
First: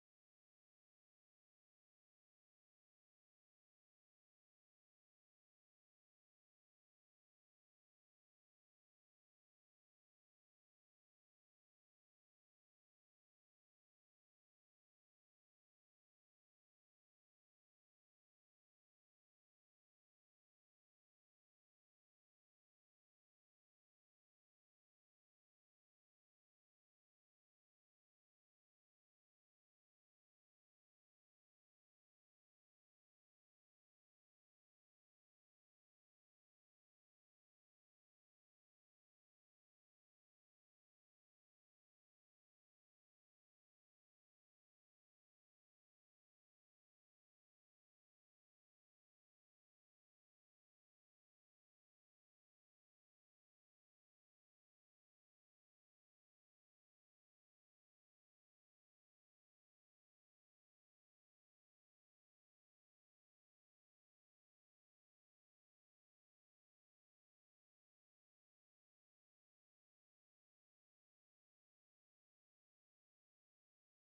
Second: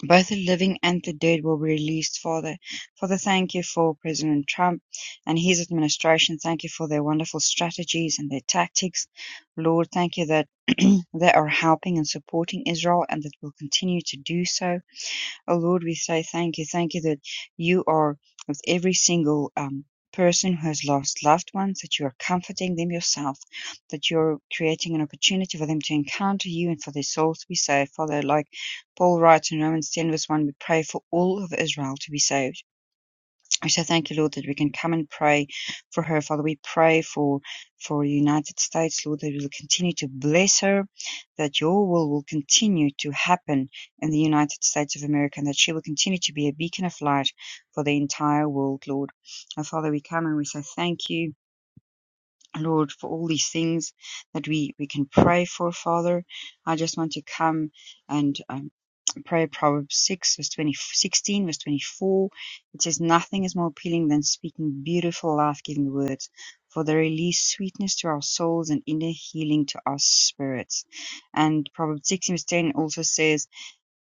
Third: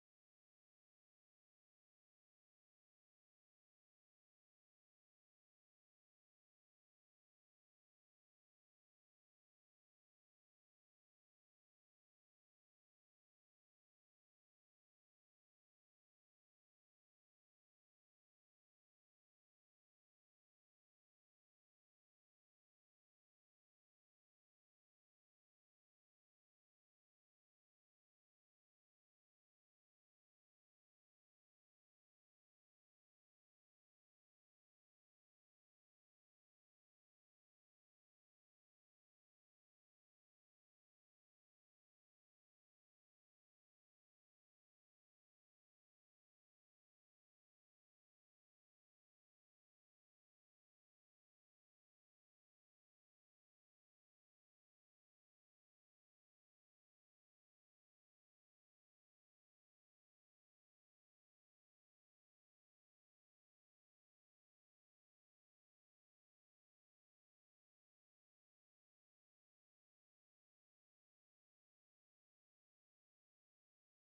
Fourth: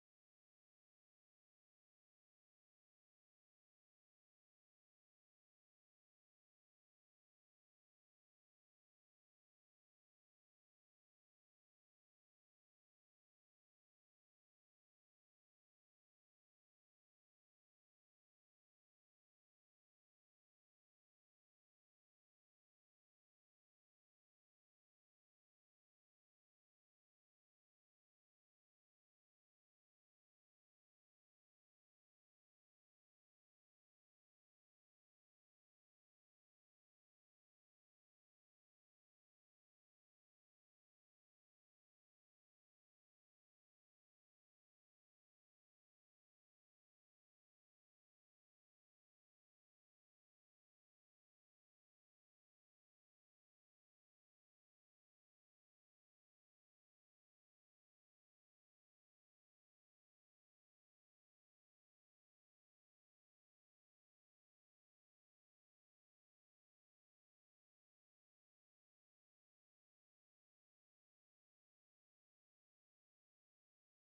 A: both the living and the dead will be released, Father. Father, thank you for President Trump and his administration. Thank you for their wonderful strategies and their tactics. Lord, thank you that (clears throat) they are helping and supporting Israel and that will continue to do so. Oh Lord, we say thank you. Thank you that you are with every single um, person who has lost loved ones, that you are comforting them yourself, that you're creating an opportunity for them to encounter you and for their souls to be saved. Father, like Paul writes in Romans 10, verse 1, we pray for all of Israel to be saved. We so thank you, Lord, that we can come and pray for her. Father, we pray for for the United States, Lord, that you will continue to bless her, that your will will continue to happen in the United States of America, and that she will continue to be a beacon of light for the entire world, Lord. And Father, we come and we say thank you. Lord, for all these things that we, we can pray for, Father, I just want to come and um, pray Proverbs 6, verse 20, sixteen, verse 24. It says, Nothing is more appealing than speaking beautiful, life giving words, for they release sweetness to our souls and inner healing to our spirits. And Proverbs 16, verse 10 also says,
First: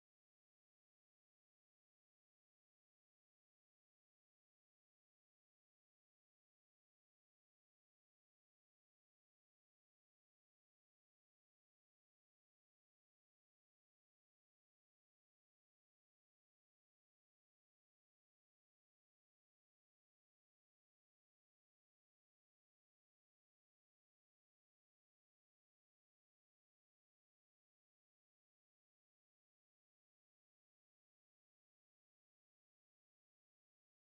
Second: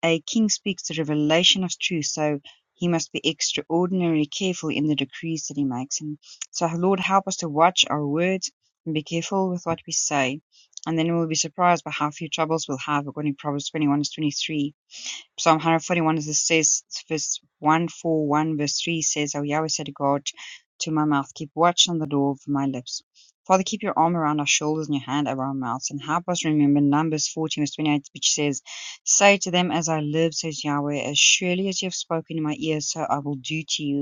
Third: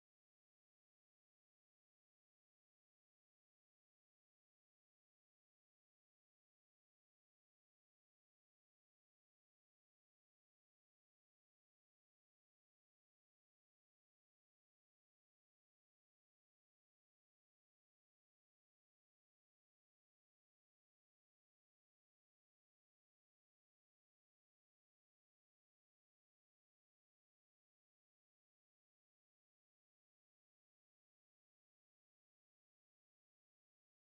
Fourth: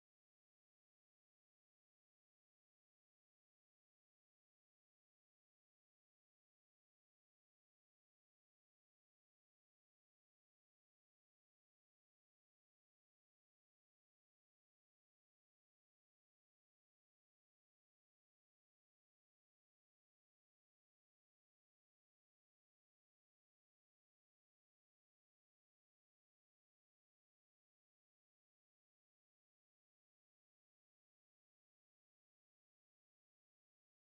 A: A king speaks the revelation of truth, so he must be extraordinarily careful in the decrees that he makes. And so, Lord, help us to watch our words and be careful with what we say. And then we'll be surprised by how few troubles we'll have, according to Proverbs 21, verse 23 Psalm 141 it says, verse 141, verse 3 says, "O Yahweh set a guard to my mouth, keep watch on the door of my lips. Father, keep your arm around our shoulders and your hand around our mouths, and help us remember Numbers 14, verse 28, which says, Say to them, As I live, says Yahweh, as surely as you have spoken in my ear, so I will do to you.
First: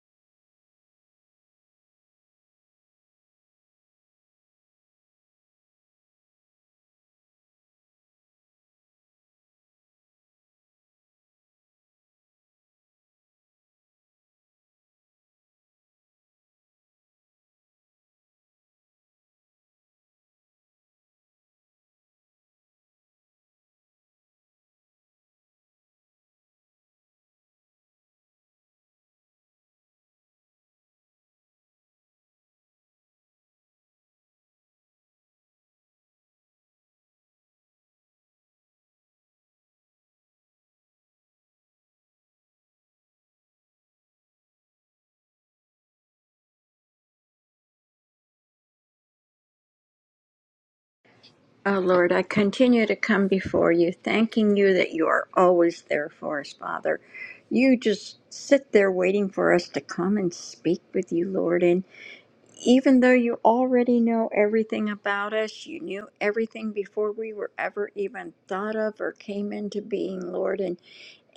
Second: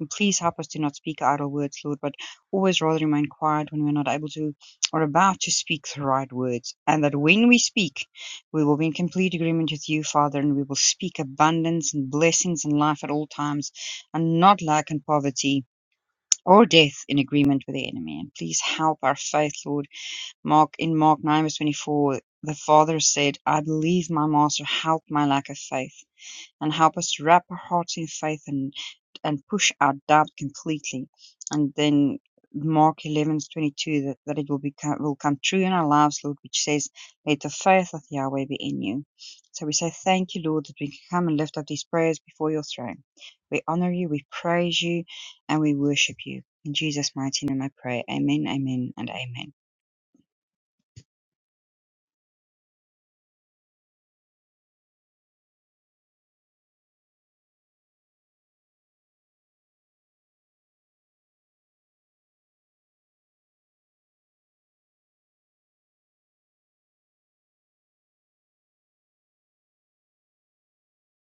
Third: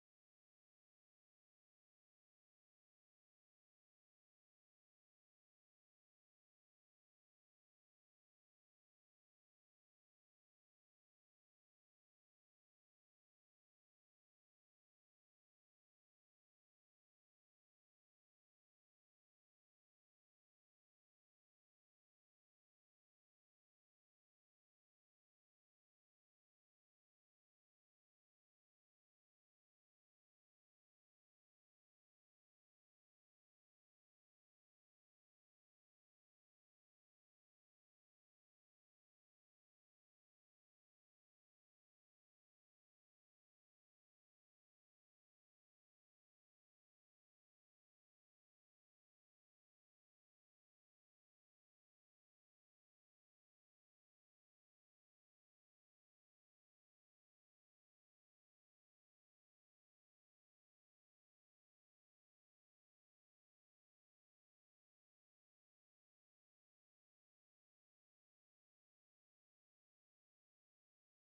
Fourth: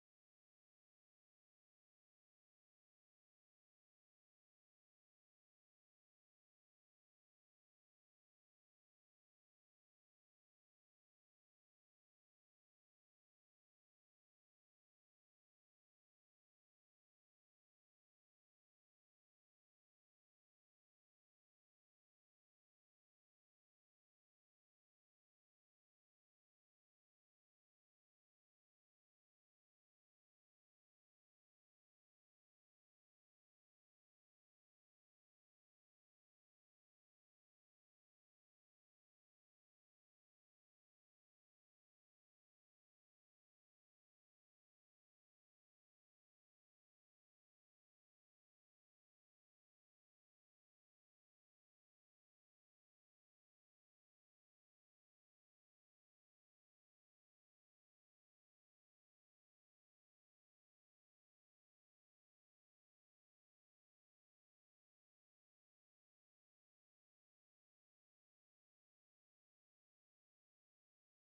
A: And please help us to not speak idle words, Lord, but always rather remain quiet when we're not able to or about to speak the right words. And that when we speak, we will be in complete agreement with you, Father, and we will speak abundance and blessings and life at all times, and not lack and poverty or death in agreement with the enemy. And please help our faith, Lord. Mark in Mark 9 verse 24, the Father said, I believe my master help my lack of faith and help us to wrap our hearts in faith and and push out doubt completely. And then Mark 11 22 that, that it will become will come true in our lives, Lord, which says, Let the faith of Yahweh be in you. So we say thank you, Lord, that we can come and lift up these prayers before your throne. We honor you, we praise you, and we worship you. In Jesus' mighty name I pray. Amen, amen, and amen.
D: Oh Lord, I continue to come before you, thanking you that you are always there for us, Father. You just sit there waiting for us to come and speak with you, Lord. and. even though you already know everything about us, you knew everything before we were ever even thought of or came into being, Lord. And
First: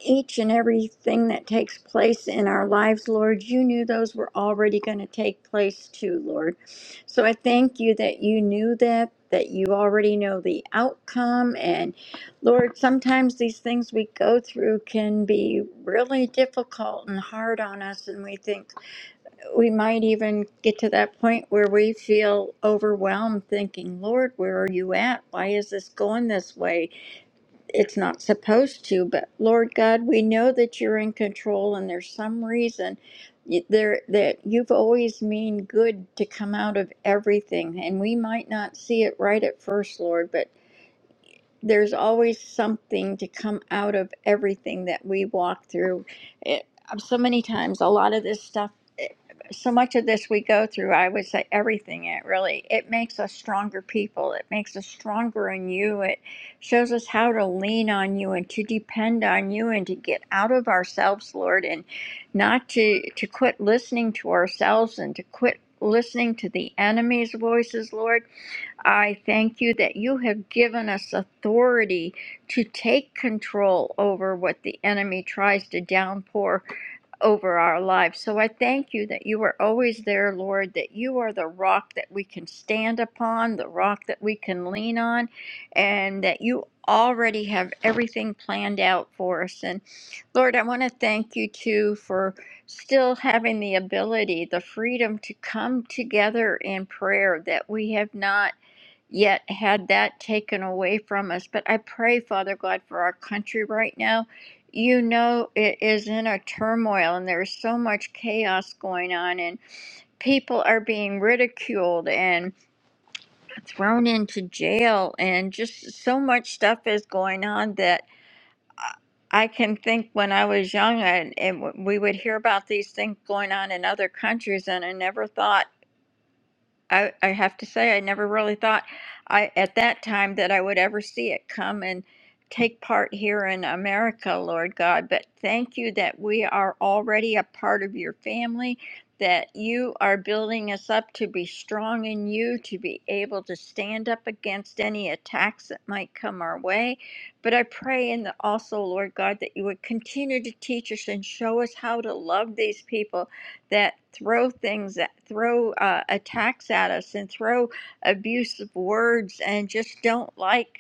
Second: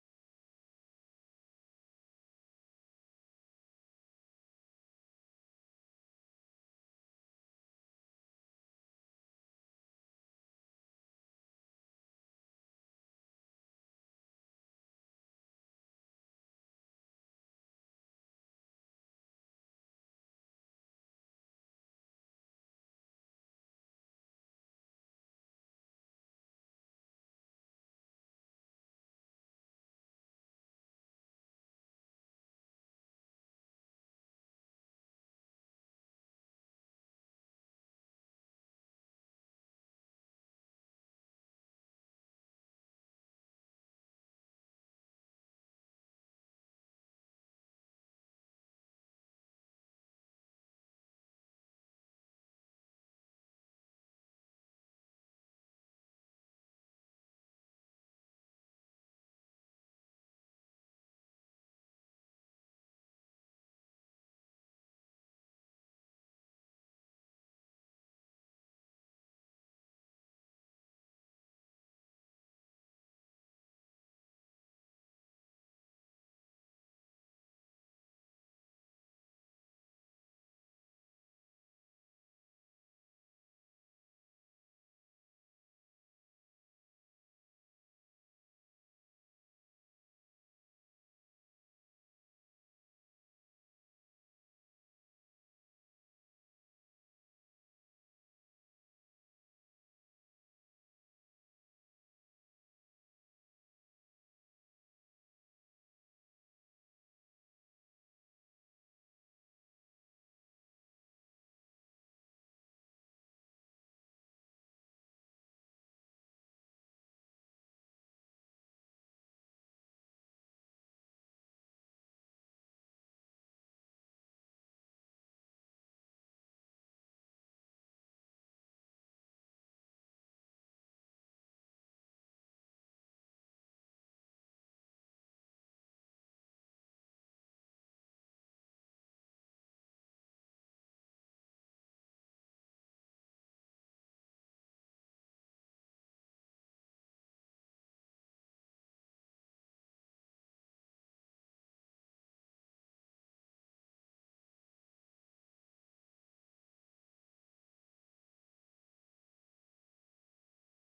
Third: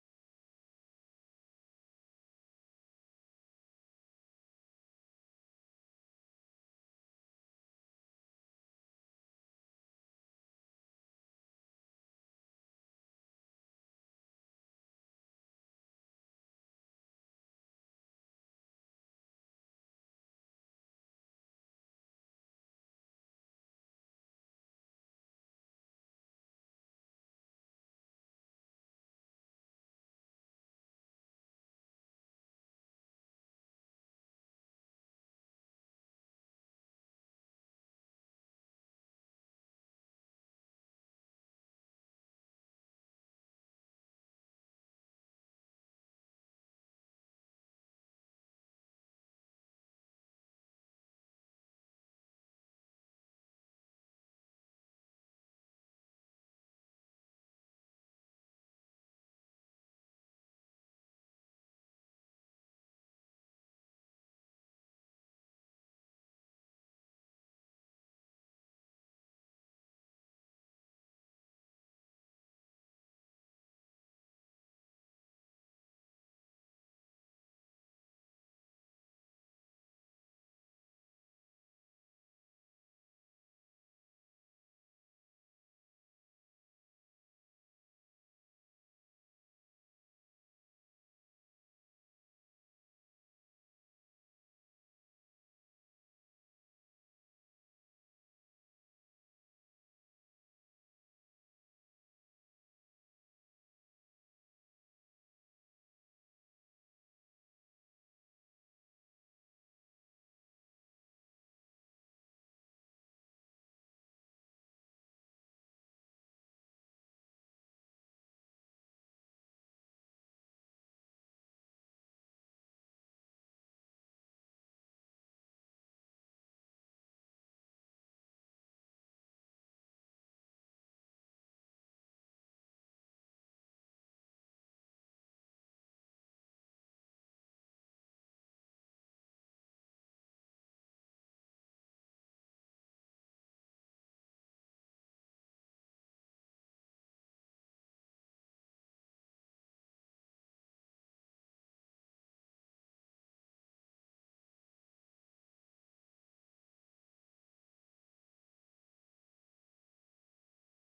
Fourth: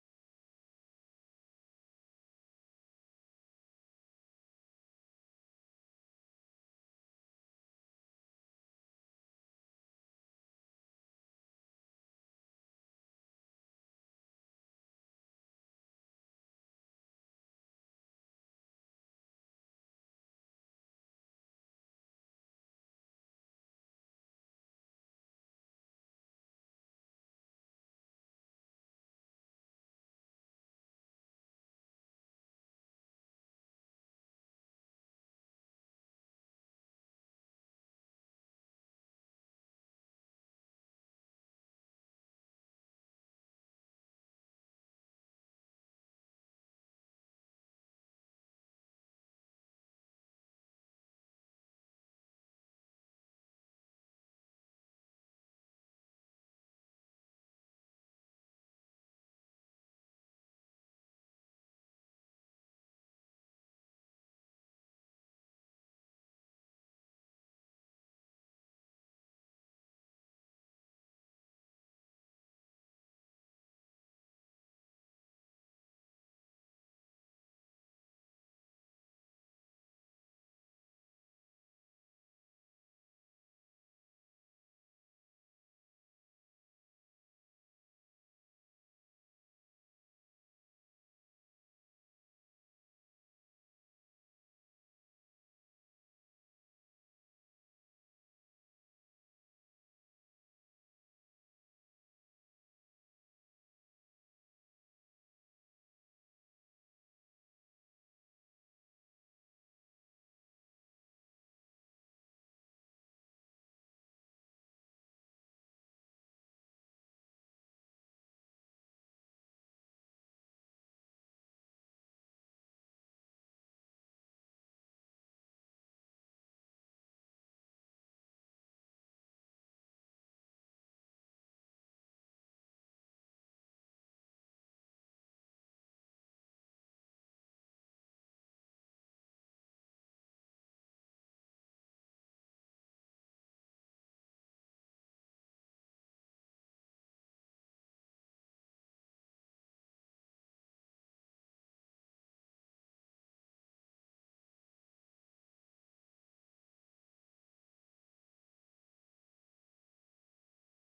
D: each and everything that takes place in our lives, Lord, you knew those were already going to take place too, Lord. So I thank you that you knew that. That you already know the outcome. And Lord, sometimes these things we go through can be really difficult and hard on us. And we think, we might even get to that point where we feel overwhelmed thinking, Lord, where are you at? Why is this going this way? It's not supposed to, but Lord God, we know that you're in control and there's some reason y- there that you've always mean good to come out of everything and we might not see it right at first lord but there's always something to come out of everything that we walk through. It, um, so many times, a lot of this stuff, it- so much of this we go through, I would say everything, it really, it makes us stronger people. It makes us stronger in you. It shows us how to lean on you and to depend on you and to get out of ourselves, Lord, and not to, to quit listening to ourselves and to quit listening to the enemy's voices, Lord I thank you that you have given us authority to take control over what the enemy tries to downpour over our lives. So I thank you that you are always there, Lord, that you are the rock that we can stand upon, the rock that we can lean on, and that you already have everything planned out for us. And Lord, I want to thank you too for still having the ability, the freedom to come together in prayer that we have not yet had that taken away from us. But I pray, Father God, for our country right now. You know, it is in a turmoil and there's so much chaos going on, and people are being ridiculed and thrown into jail, and just so much stuff is going on that. I I can think when I was young, and, and we would hear about these things going on in other countries, and I never thought. I, I have to say, I never really thought I at that time that I would ever see it come and take part here in America, Lord God. But thank you that we are already a part of your family, that you are building us up to be strong in you, to be able to stand up against any attacks that might come our way. But I pray and also, Lord God, that you would continue to teach us and show us how to love these people that throw things that throw uh, attacks at us and throw abusive words and just don't like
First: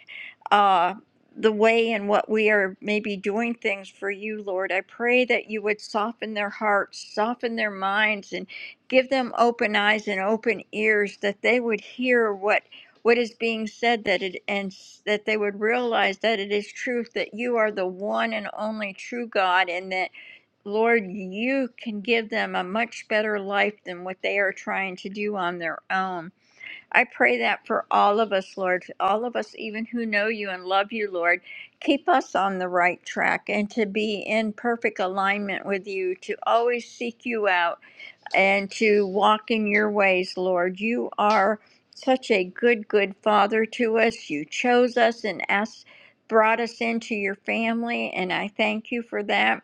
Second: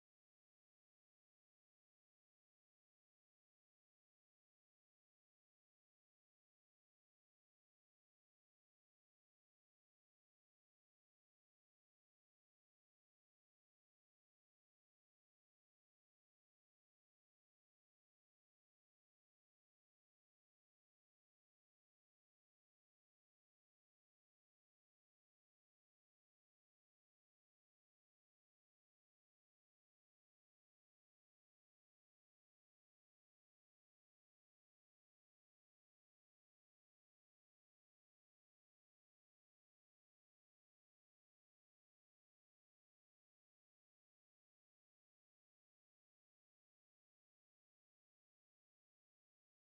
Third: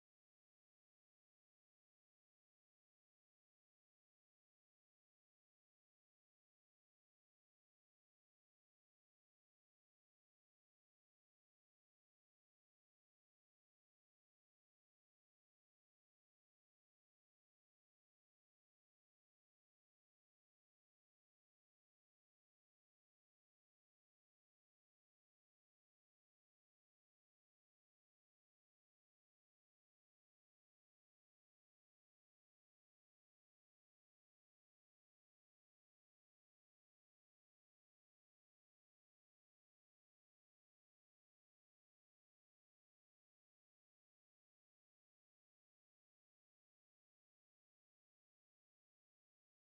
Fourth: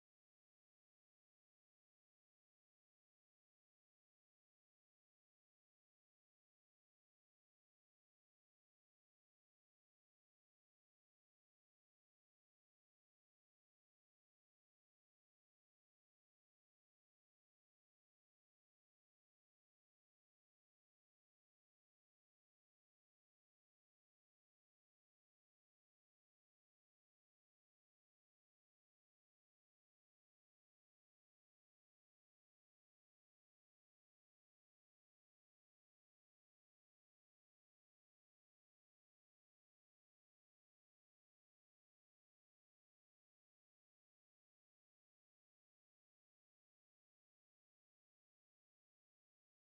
D: uh, the way in what we are maybe doing things for you lord i pray that you would soften their hearts soften their minds and give them open eyes and open ears that they would hear what what is being said that it and s- that they would realize that it is truth that you are the one and only true god and that Lord, you can give them a much better life than what they are trying to do on their own. I pray that for all of us, Lord, all of us, even who know you and love you, Lord. Keep us on the right track and to be in perfect alignment with you, to always seek you out and to walk in your ways, Lord. You are such a good, good father to us. You chose us and asked, brought us into your family, and I thank you for that.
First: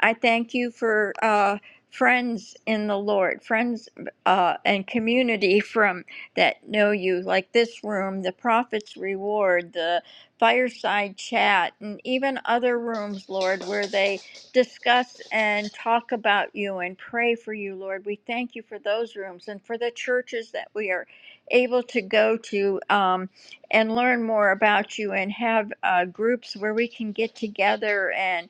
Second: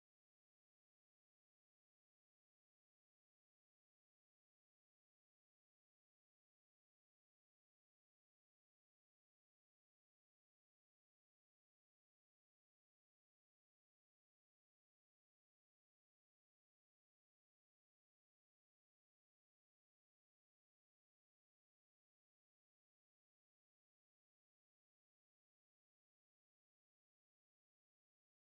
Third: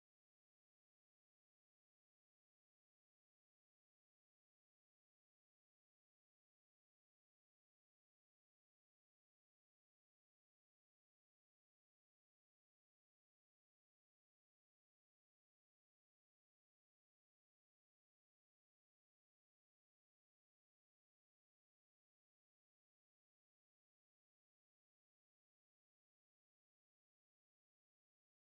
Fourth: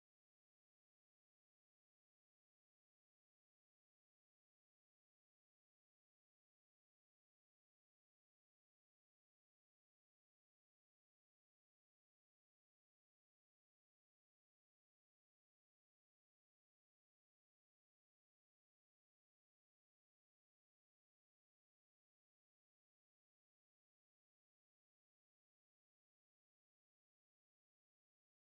D: I thank you for uh, friends in the Lord, friends uh, and community from that know you, like this room, the Prophet's Reward, the Fireside Chat, and even other rooms, Lord, where they discuss and talk about you and pray for you, Lord. We thank you for those rooms and for the churches that we are able to go to um, and learn more about you and have uh, groups where we can get together and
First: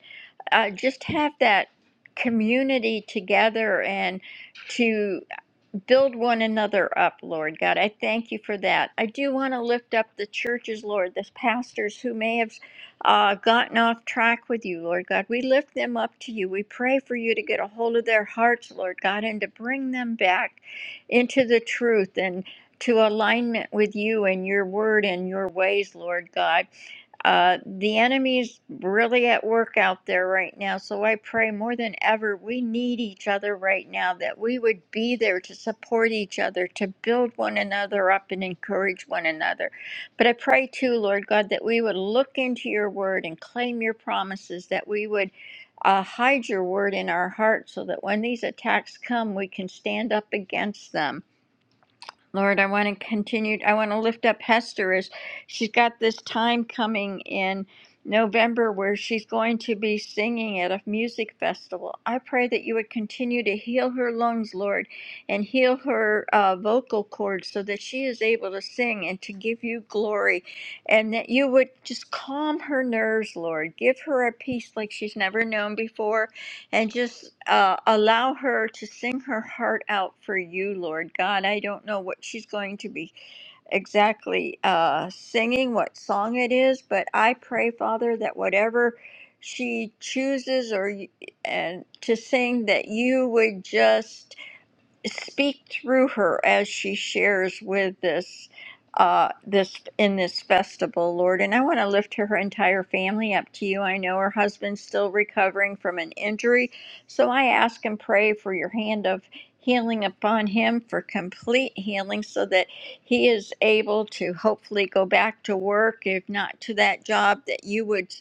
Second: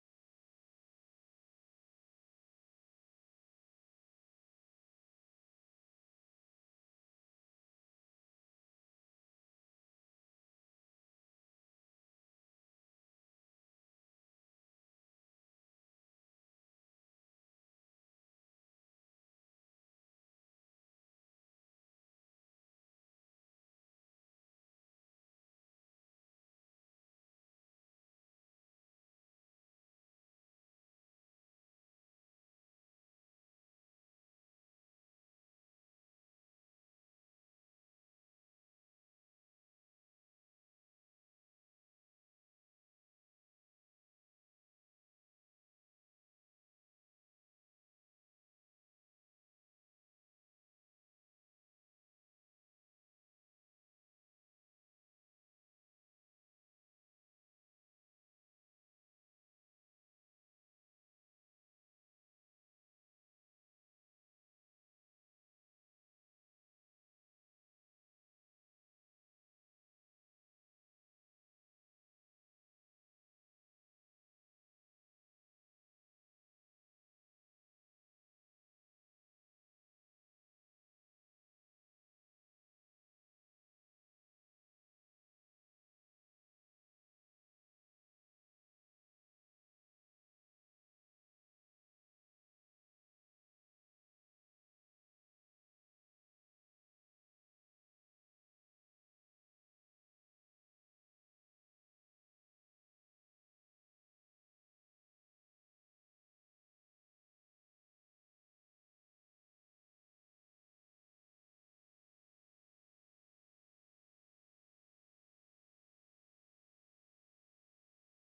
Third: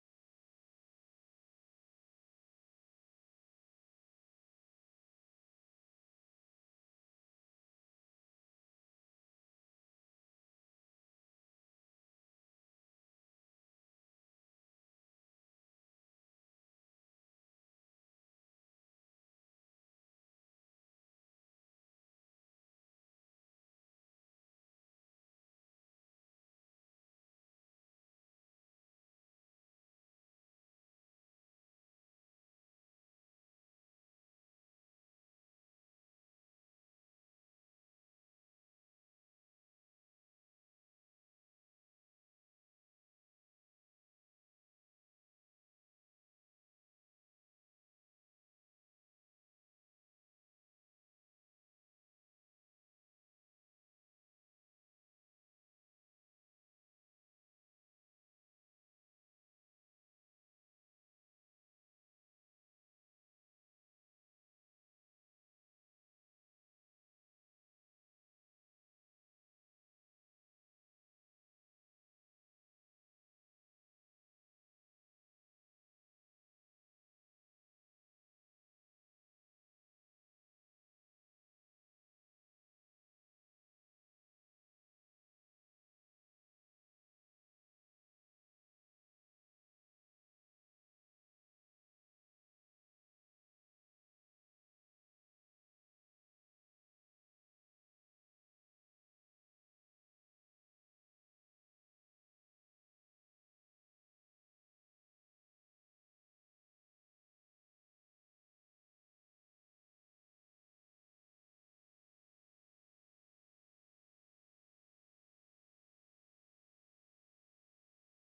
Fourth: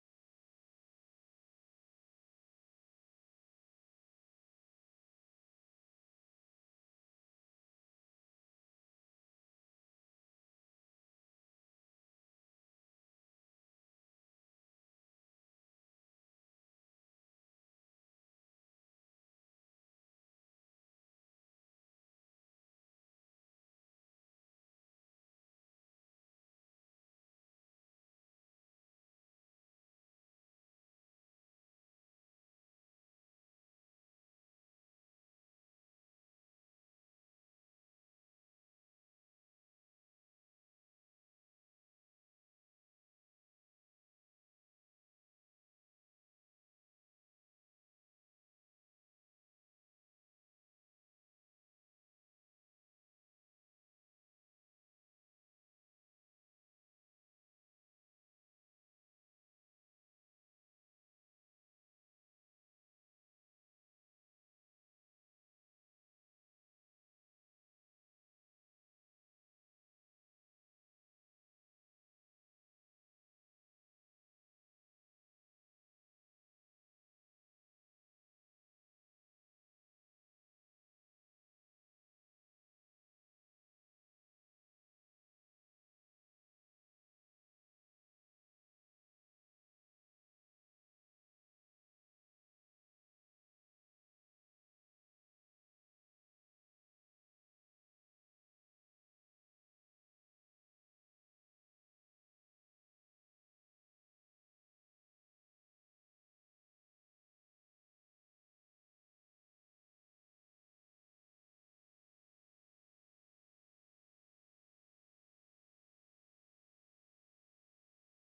D: uh, just have that community together and to build one another up, Lord God. I thank you for that. I do want to lift up the churches, Lord, the pastors who may have uh, gotten off track with you, Lord God. We lift them up to you. We pray for you to get a hold of their hearts, Lord God, and to bring them back into the truth and to alignment with you and your word and your ways, Lord God. Uh, the enemy's really at work out there right now. So I pray more than ever, we need each other right now, that we would be there to support each other, to build one another up and encourage one another. But I pray too, Lord God, that we would look into your word and claim your promises, that we would uh, hide your word in our hearts so that when these attacks come, we can stand up against them Lord, I want to continue. I want to lift up Hester as she's got this time coming in November where she's going to be singing at a music festival. I pray that you would continue to heal her lungs, Lord, and heal her uh, vocal cords so that she is able to sing and to give you glory, and that you would just calm her nerves, Lord. Give her a peace like she's never known before and just uh, allow her to sing her heart out for you, Lord God. I don't know what she's going to be exactly uh, singing, what song it is, but I pray, Father, that whatever she chooses or y- and to sing, that you would just speak through her as she shares with this uh this in this festival lord and i want to lift her entire family up to you i know her husband's still recovering from an injury so i ask and pray for your hand of healing upon him for complete healing so that he is able to hopefully go back to work if not to that job that you would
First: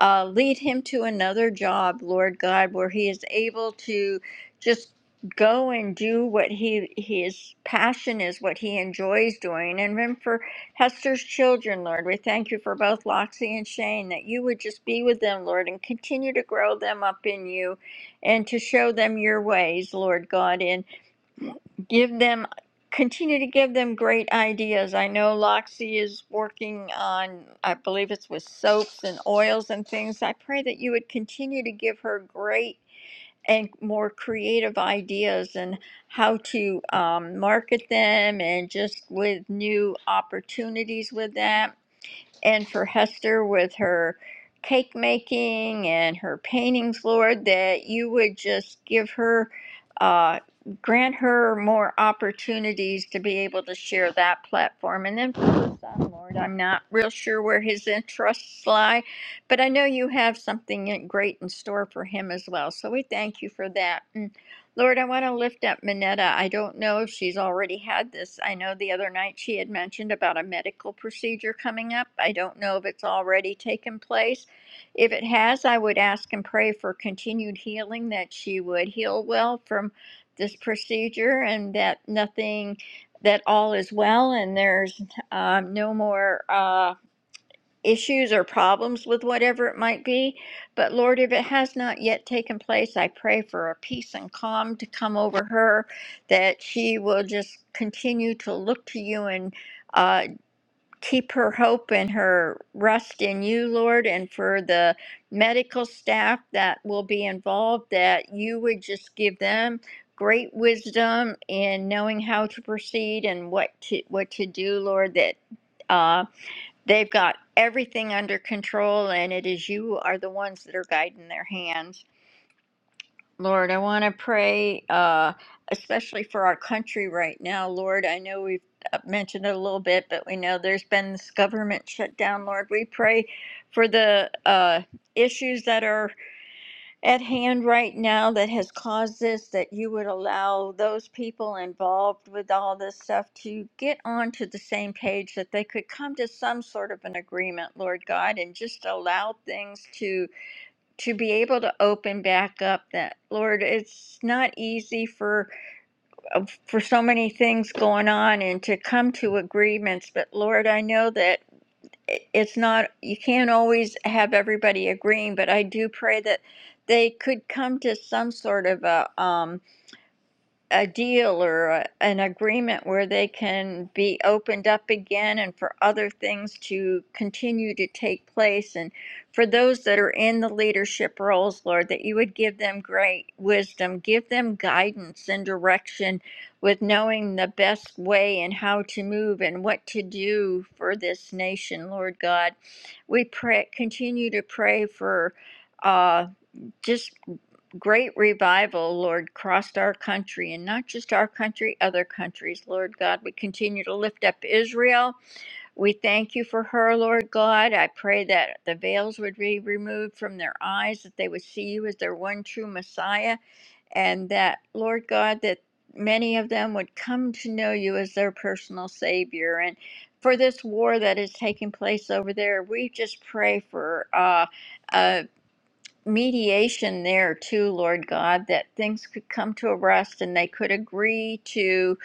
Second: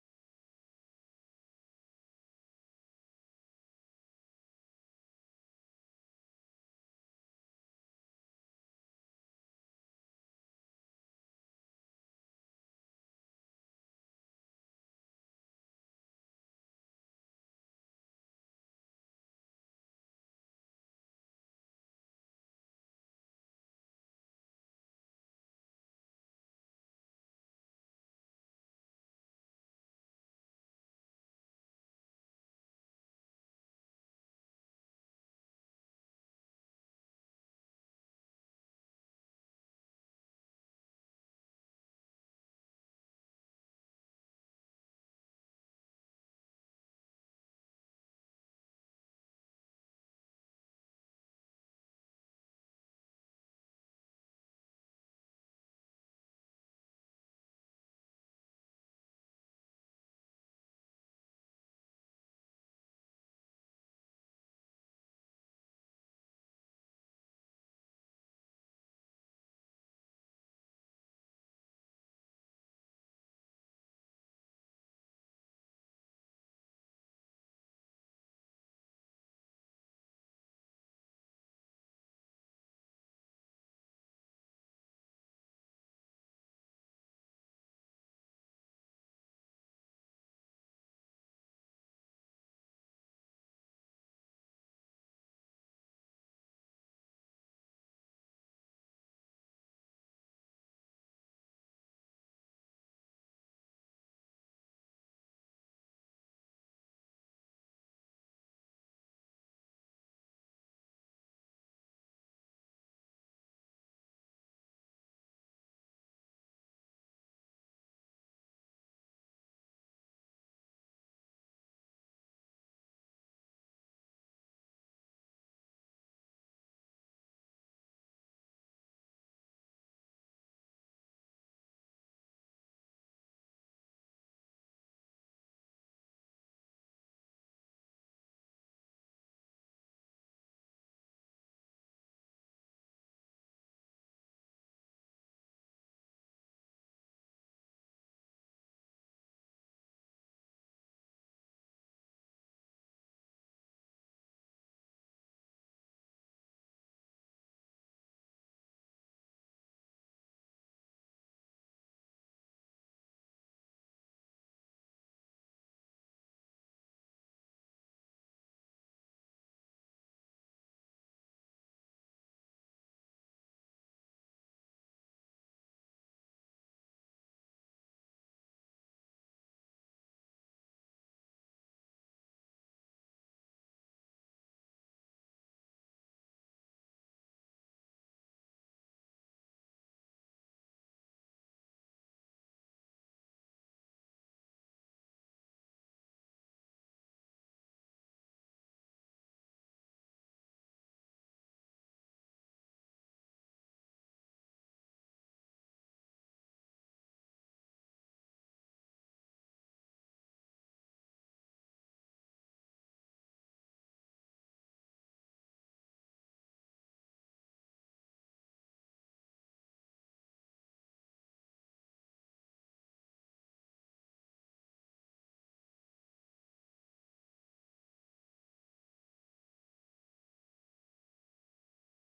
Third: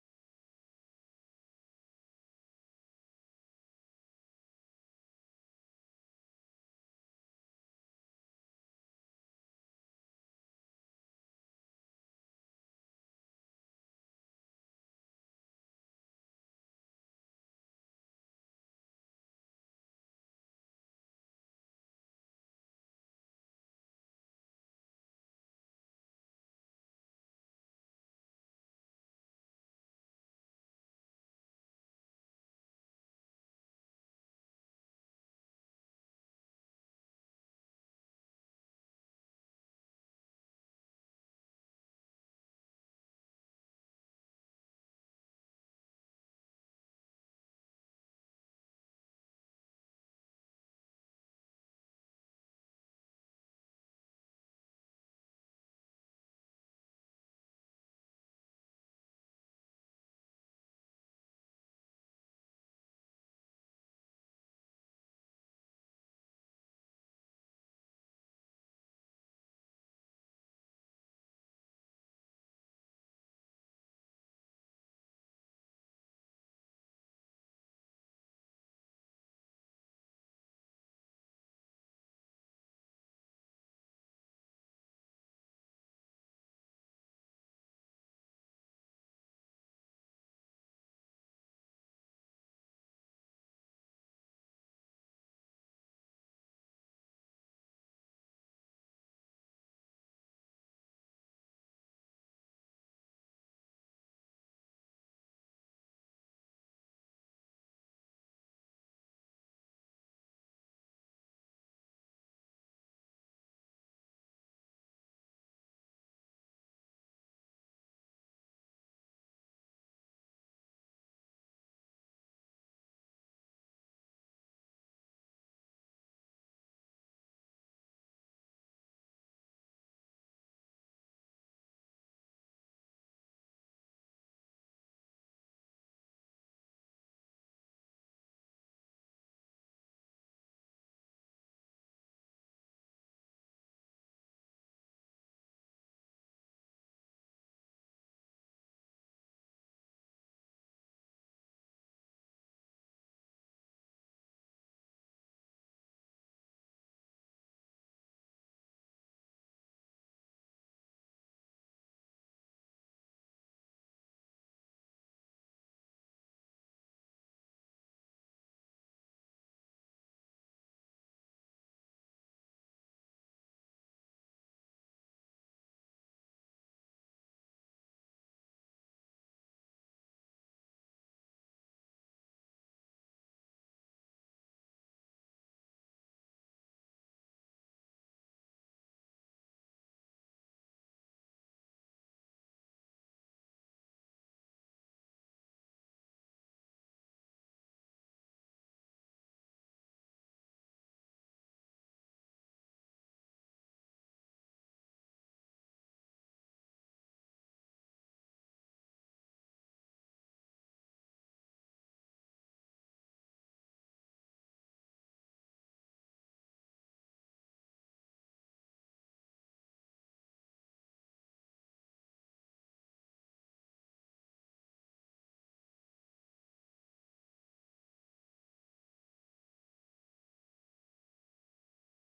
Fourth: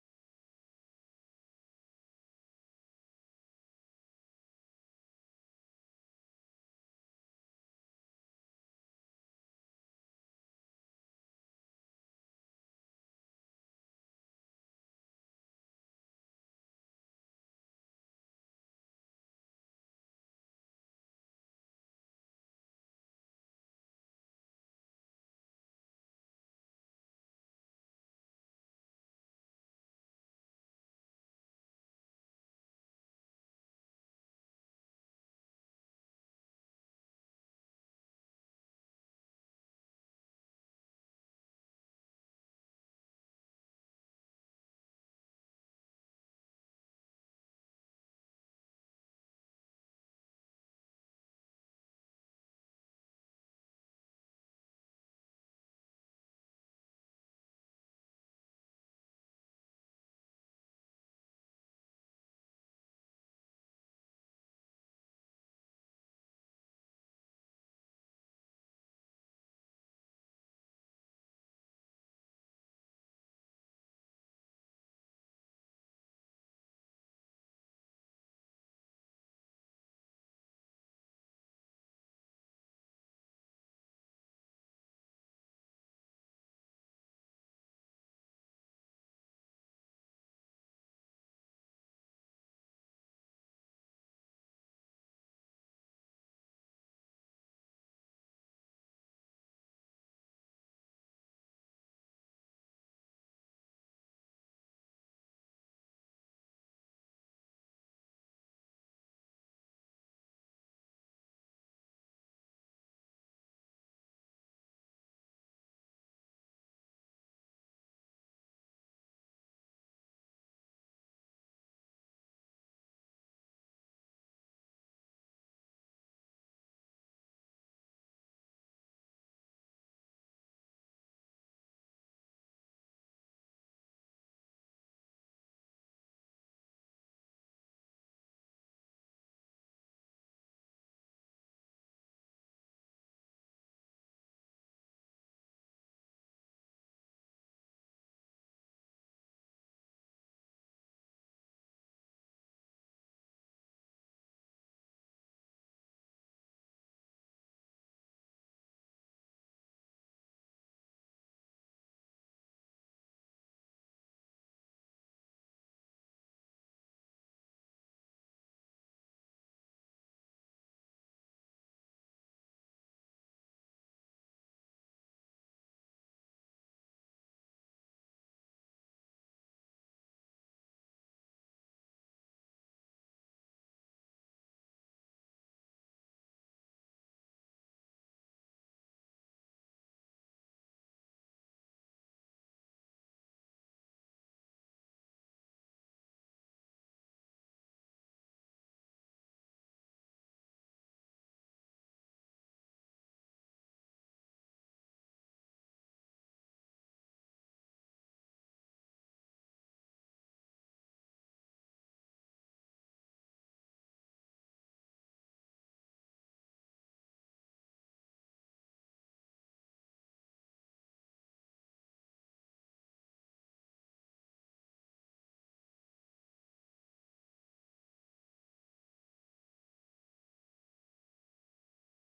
D: uh, lead him to another job lord god where he is able to just go and do what he his passion is what he enjoys doing and then for hester's children lord we thank you for both loxie and shane that you would just be with them lord and continue to grow them up in you and to show them your ways lord god and give them continue to give them great ideas i know loxie is working on i believe it's with soaps and oils and things i pray that you would continue to give her great and more creative ideas and how to um, market them and just with new opportunities with that and for Hester with her cake making and her paintings, Lord, that you would just give her, uh, grant her more opportunities to be able to share that platform. And then for her son, Lord, I'm not real sure where his interests lie, but I know you have something great in store for him as well. So we thank you for that. And Lord, I want to lift up Minetta. I don't know if she's already had this. I know the other night she had mentioned about a medical procedure coming up. I don't know if it's already taken place. If it has, I would ask and pray for continued healing, that she would heal well from this procedure and that nothing, that all is well and there's um, no more. Uh, issues or problems with whatever it might be. But Lord, if it has not yet taken place, I pray for a peace and calm to come over her, that she will just continue to look to you and uh, keep her hope and her rest in you, Lord, and for the medical staff that will be involved, that you would just give them great wisdom in knowing how to proceed and what to what to do, Lord, that uh, They've got everything under control, and it is you are the ones that are guiding their hands. Lord, I want to pray, uh, especially for our country right now. Lord, I know we've uh, mentioned it a little bit, but we know there's been this government shutdown. Lord, we pray for the uh, issues that are at hand right now that has caused this that you would allow those people involved with all this stuff to get onto the same page that they could come to some sort of an agreement lord god and just allow things to to be able to open back up that lord it's not easy for uh, for so many things going on and to come to agreements but lord i know that it's not you can't always have everybody agreeing but i do pray that they could come to some sort of a um a deal or a, an agreement where they can be opened up again and for other things to continue to take place. And for those that are in the leadership roles, Lord, that you would give them great wisdom, give them guidance and direction with knowing the best way and how to move and what to do for this nation, Lord God. We pray, continue to pray for. uh, just great revival, Lord, crossed our country and not just our country, other countries, Lord God. We continue to lift up Israel. We thank you for her, Lord God. I pray that the veils would be removed from their eyes, that they would see you as their one true Messiah, and that, Lord God, that many of them would come to know you as their personal Savior. And for this war that is taking place over there, we just pray for. Uh, uh, mediation there too, Lord God, that things could come to a rest and they could agree to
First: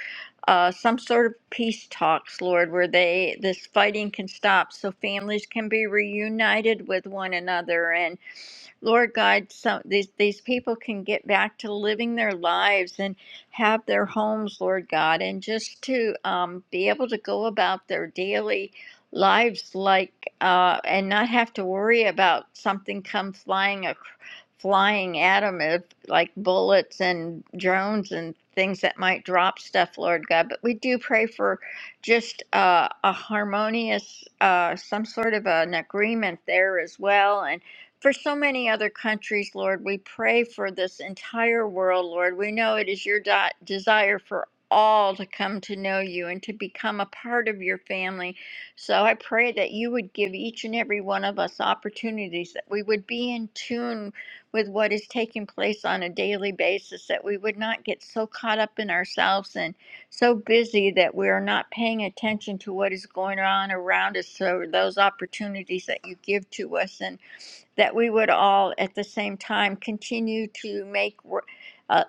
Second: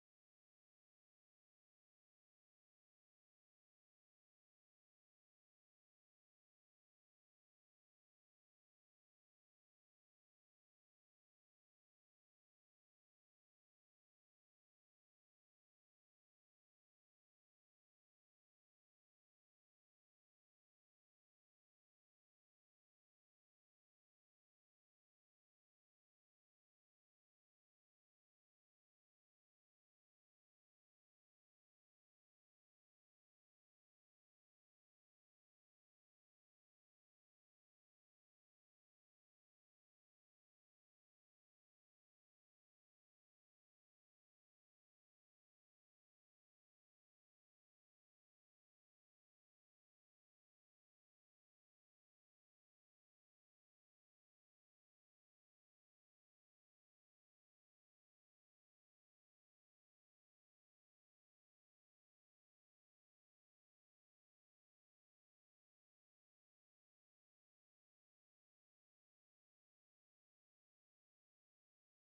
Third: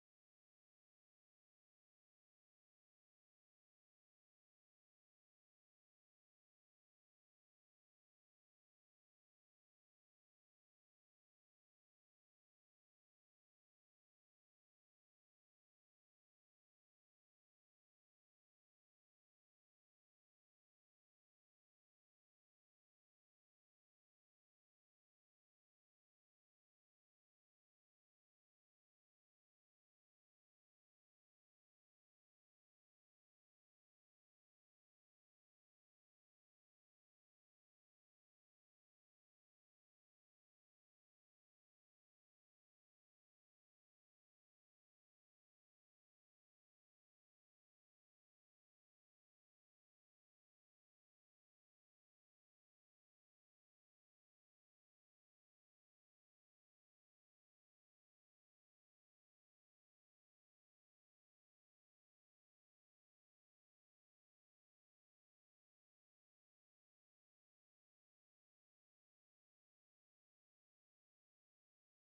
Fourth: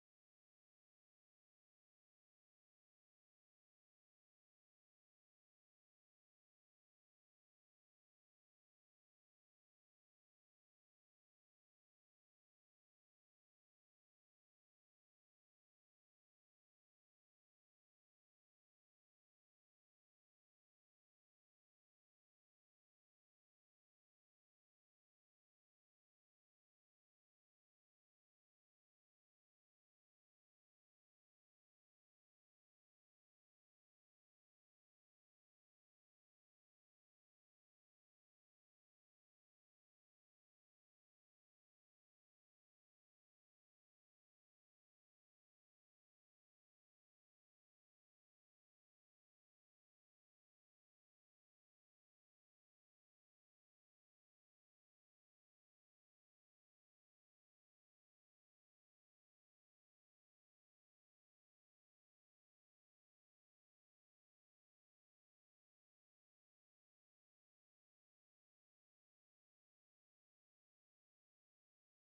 D: uh, some sort of peace talks, Lord, where they this fighting can stop, so families can be reunited with one another and. Lord God, some these these people can get back to living their lives and have their homes, Lord God, and just to um, be able to go about their daily lives like uh, and not have to worry about something come flying ac- flying at them if, like bullets and drones and things that might drop stuff, Lord God. But we do pray for just uh, a harmonious, uh, some sort of an agreement there as well, and for so many other countries, Lord. We pray for this entire world, Lord. We know it is your di- desire for all to come to know you and to become a part of your family. So I pray that you would give each and every one of us opportunities, that we would be in tune with what is taking place on a daily basis, that we would not get so caught up in ourselves and so busy that we are not paying attention to what is going on around us. So those opportunities that you give to us and that we would all at the same time continue to make uh,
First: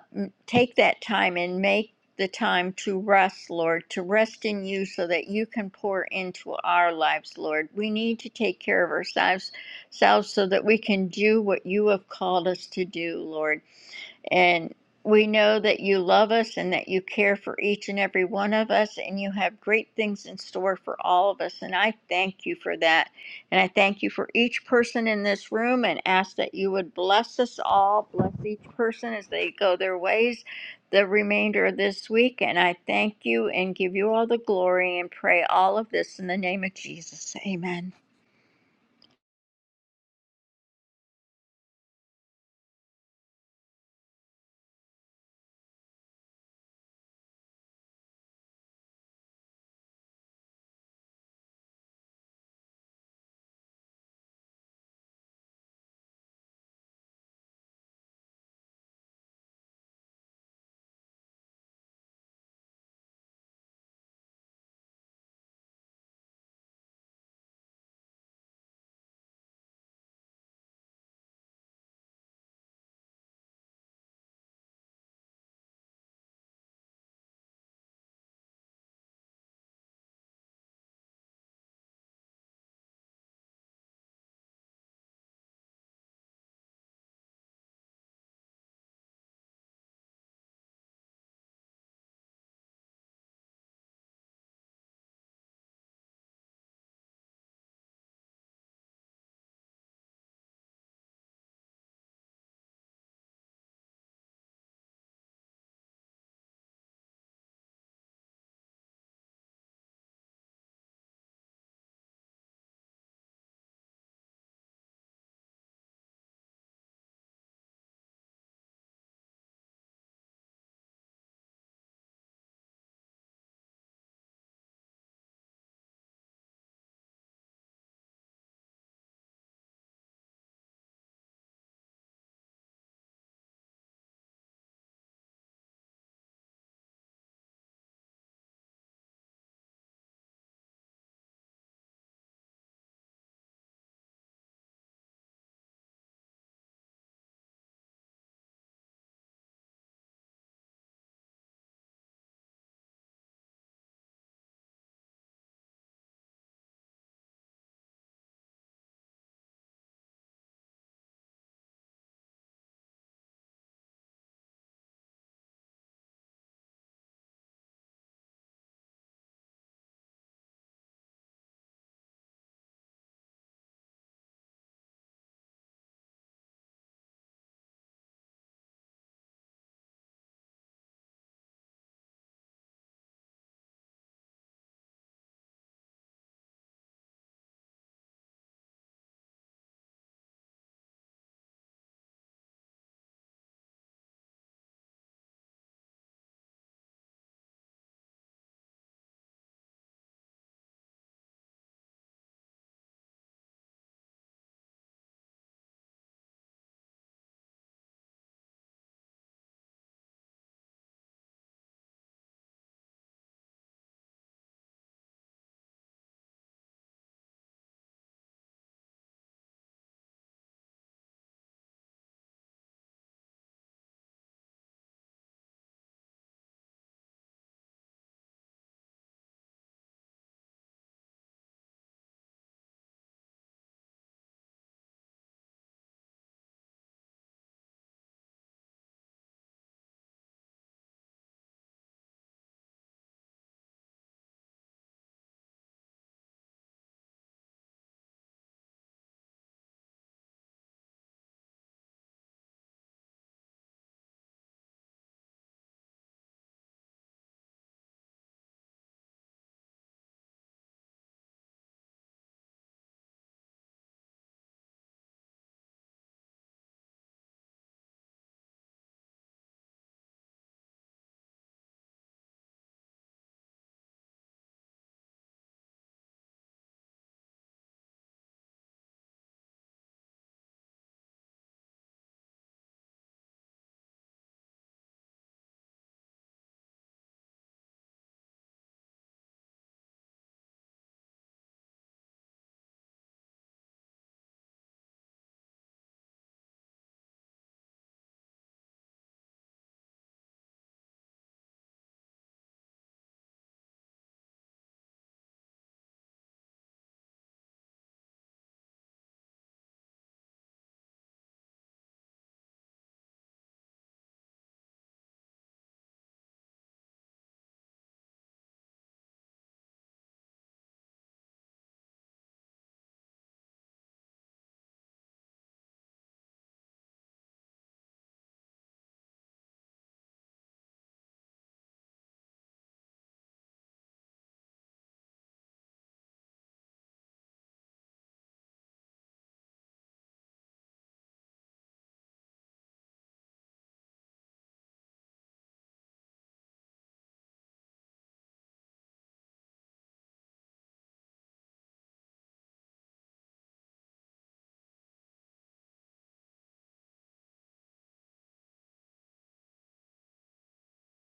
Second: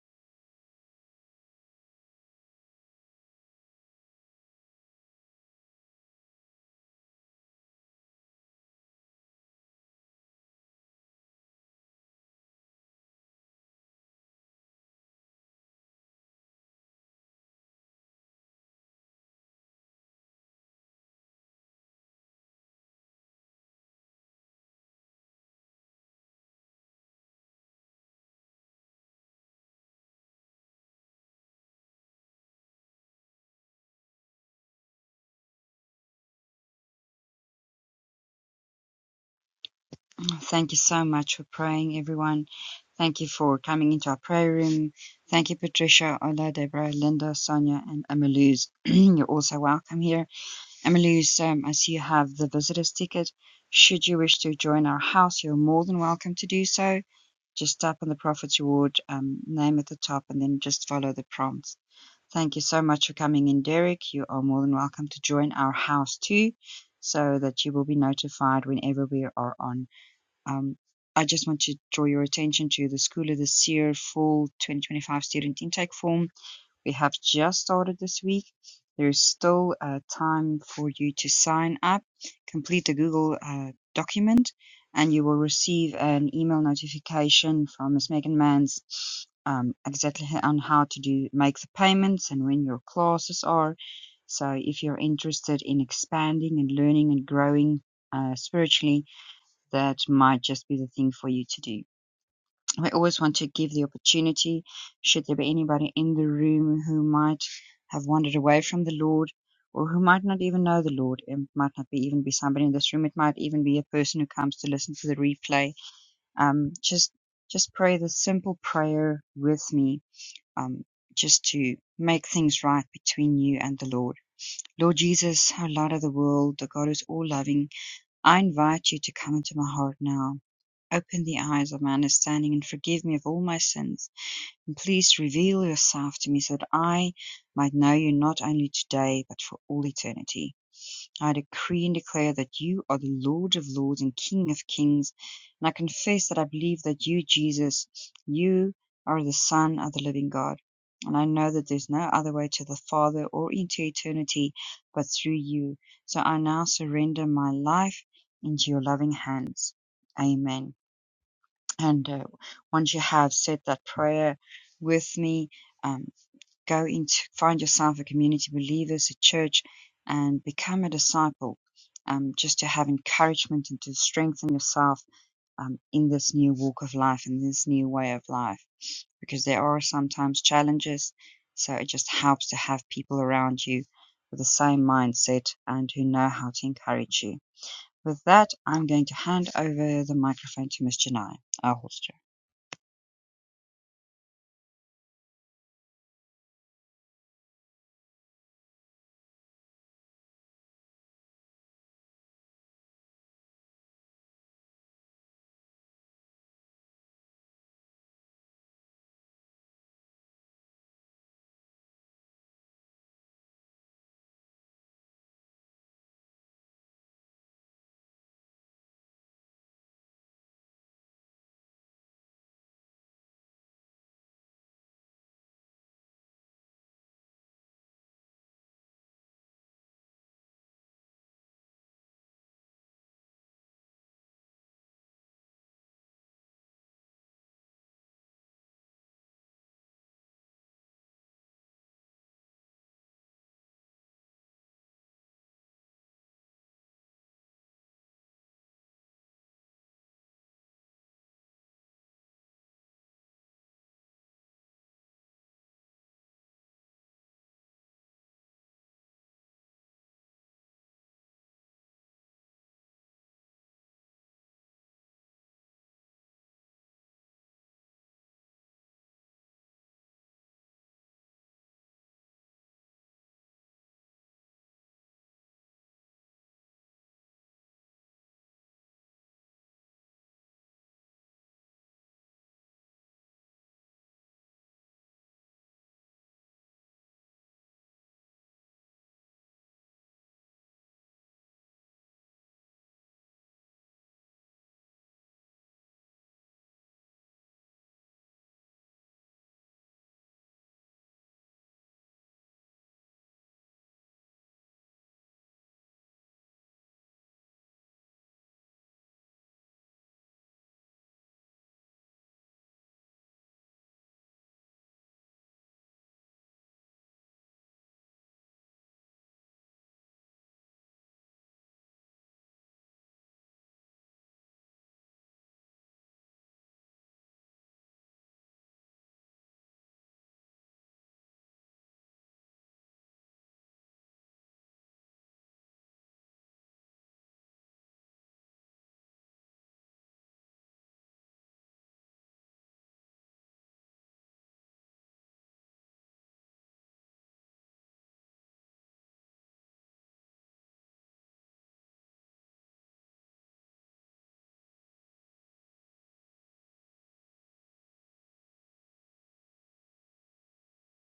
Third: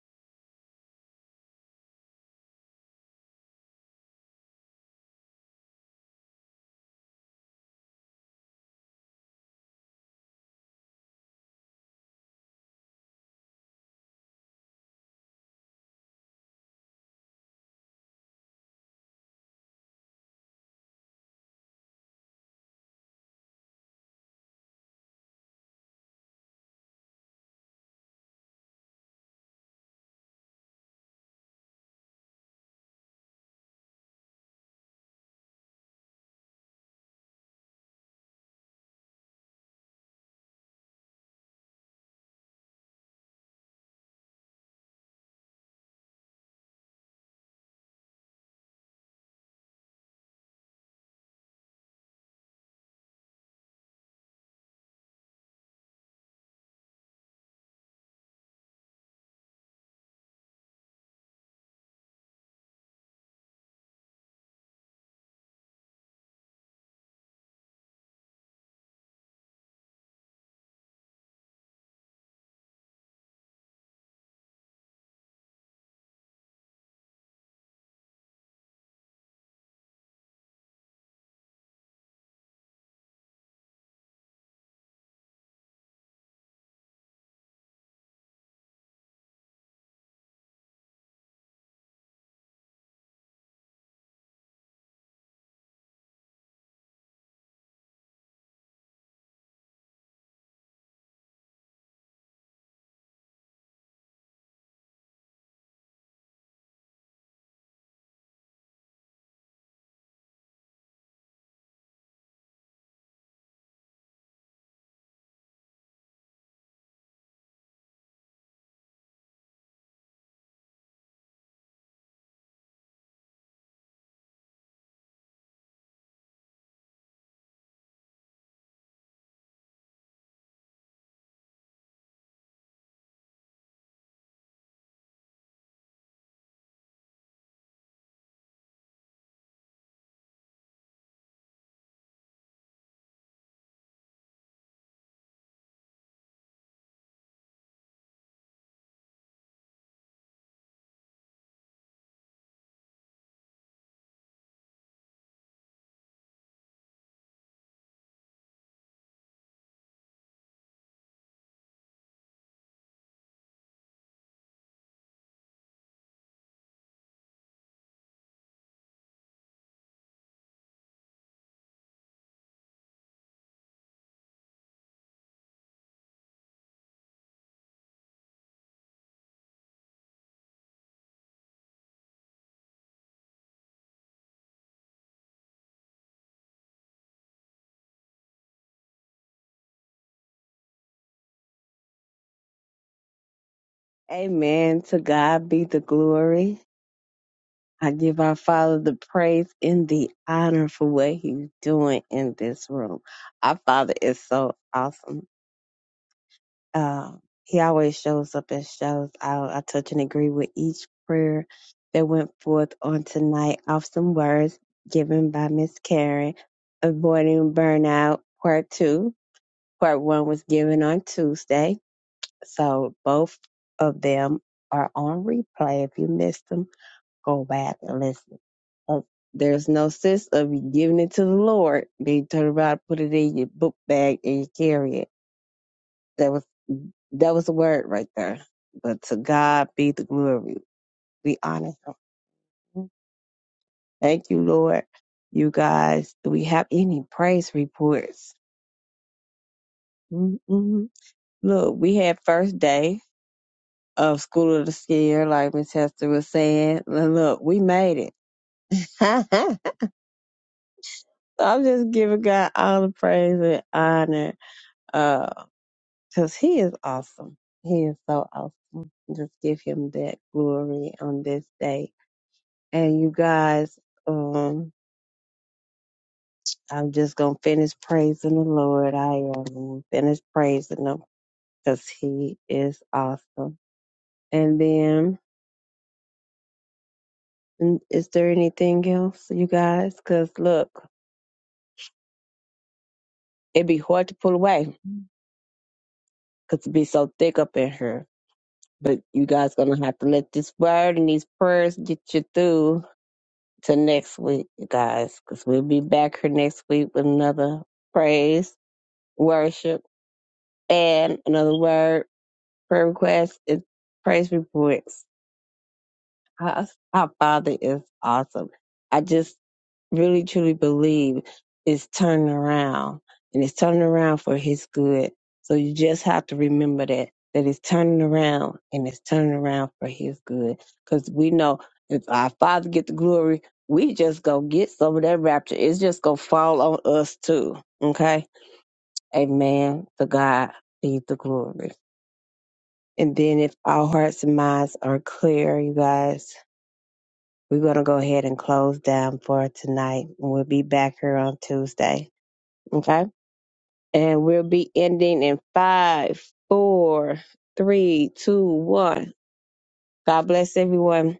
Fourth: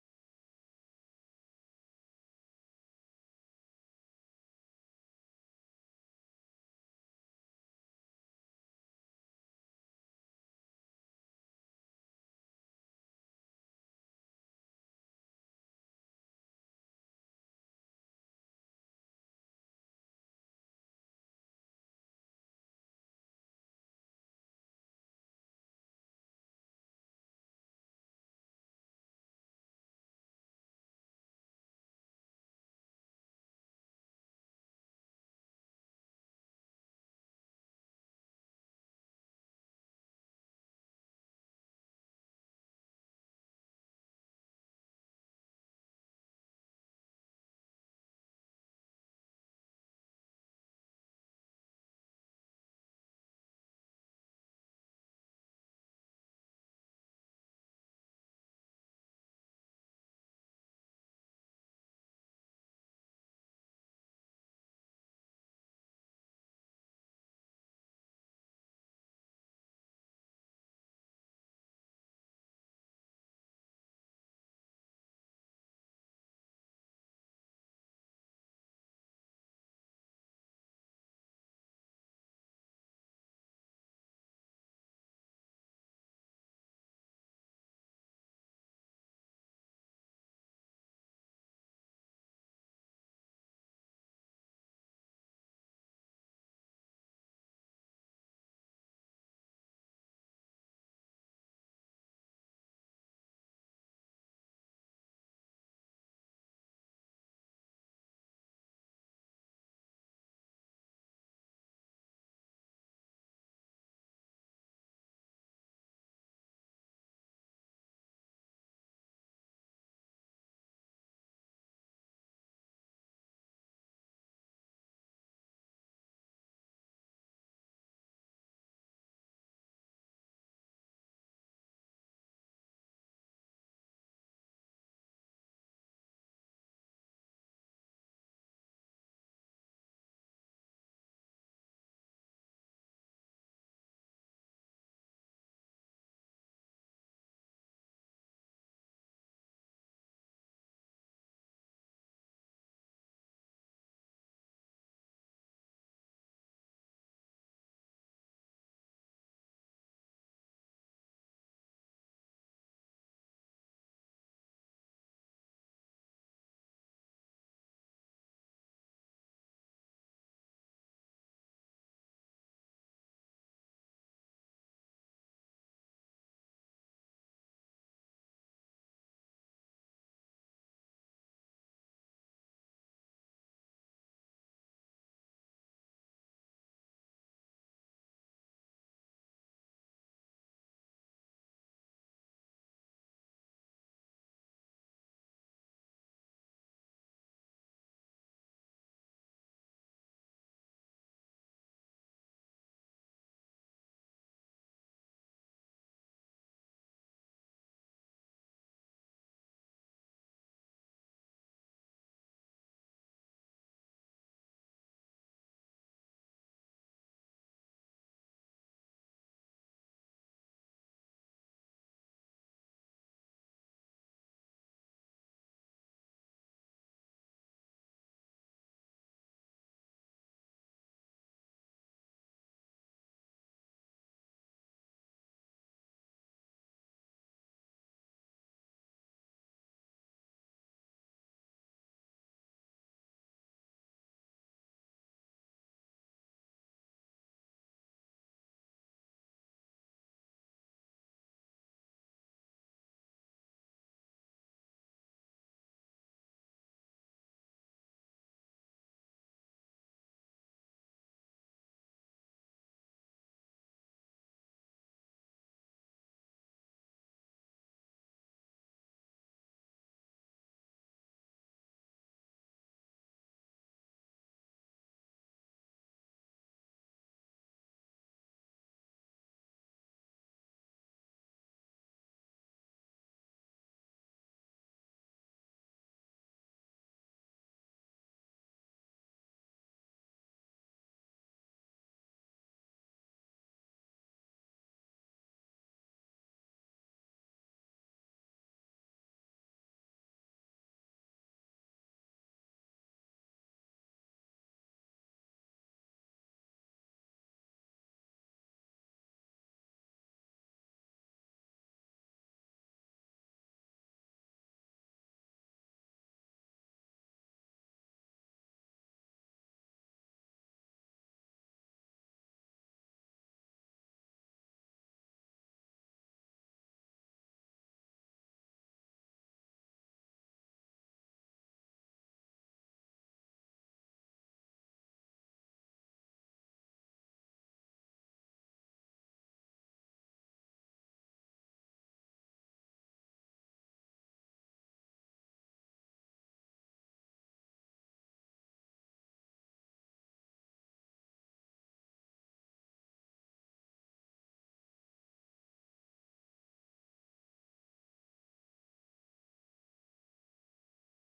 D: take that time and make the time to rest, Lord, to rest in you so that you can pour into our lives, Lord. We need to take care of ourselves selves so that we can do what you have called us to do, Lord. And we know that you love us and that you care for each and every one of us, and you have great things in store for all of us. And I thank you for that. And I thank you for each person in this room and ask that you would bless us all, bless each person as they go their ways the remainder of this week. And I thank you and give you all the glory and pray all of this in the name of Jesus. Amen.
A: Thank you so much for praying, everyone. Thank you for coming into our prayer room. Thank you, Patricia, Ola, Deborah, Linda, Sonia, and Amaluz. (clears throat) You're also welcome here. Amaluz, um, I see you have the visitor's ticket. Should you wish to join our house, you're more than welcome to do so. just tap on the Prophet's Reward um, name at the top and then just follow the prompts. Thank you so much for coming in, Derek. You are more than welcome to join our house too, so that you will be notified whenever we are on. Um, I just want to draw your attention to the School of the Seer Fall 2025 student intake form we have just started this week. There's still uh, time for you to sign up, complete the Google uh, document, and you will receive an email notification from Ms. Megan Manns um, exactly on how to do make the payments and when your classes are. So if you're interested in expanding and learning and growing uh, spiritually, that might just be the thing for you to do. I always want to give the opportunity, should there be anybody in the room who might have wandered away from the Lord or who might not even know the Lord. It might not be even be somebody in this room. It might even be a person who comes to listen to the replay. Um, just, just pray the simple prayer with me, um, just to make things right between you and the Lord. Lord Jesus, our light of the world, the God who's all loving, I invite you to come into my heart now. Open the eyes of my understanding and forgive me of all my sins. Please reveal yourself to me so that I might know you not only today, but for all eternity. I decree and declare that you are the Lord of lords and King of kings, and I confess that I believe that you, Jesus, you are the Son of the living God. And I know that there's no other way to the Father or into eternity but through you. So I now surrender my life into your loving hands. Amen. And uh, once you have said that prayer with me, um, go into find yourself a community of believers, a church, and become a disciple. Um, just to have encouragement and to strengthen yourself um, in this new walk of life, in this new way of life, because there are sometimes challenges. So it just helps to have people around you with the same mindset and who know how to encourage you. With that, I'm going to hand over the microphone to Miss Janai, our host.
B: Amen. To God be the glory. I give our Father the praise and the honor for what He's doing in this room. Our Father is so awesome. Uh, he always shows up and shows out. I touch and agree with each prayer that went forth on tonight Awesome words given by Miss Karen, avoiding burnout, part two. Part one was given on Tuesday. So both of them are on replay. If you missed them, go back and listen of there's no sense of you giving it to the Lord. Then you turn around, put it in your book bag, and you carry it. That was that was the word right there. But to God be the glory. Be honest. Thank you, Lord. You guys, do we have any praise reports? Mm-mm. Look, we had first day of School of the Scare, like Miss Hester was saying. And Look, we made it. (laughs) I'm just giving God all the praise and honor. Uh, because he is awesome. He is so awesome. Just give him that glory on this day. And you guys, um, I'm just gonna finish praising the Lord. I am gonna finish praising him because he is awesome. And then, mm, is there anything else, you guys? Because look, it'd be hard to pull away because it'd be so thick up in here. But you guys gonna have to let this word and these prayers get you through to next week, you guys, because we'll be back here next week with another praise, worship, and another word, prayer request, and praise reports. Our, our Father is awesome. I just really truly believe is turning around and it's turning around for his good. So you just have to remember that, that it's turning around and it's turning around for his good. Cause we know if our father get the glory, we just go get some of that rapture. It's just gonna fall on us too. Okay. Amen. To God be the glory. And then if our hearts and minds are clear, you guys, we're gonna go ahead and close down for tonight. and We'll be back here on Tuesday. Okay. And we'll be ending in five, four, three, two, one. God bless everyone.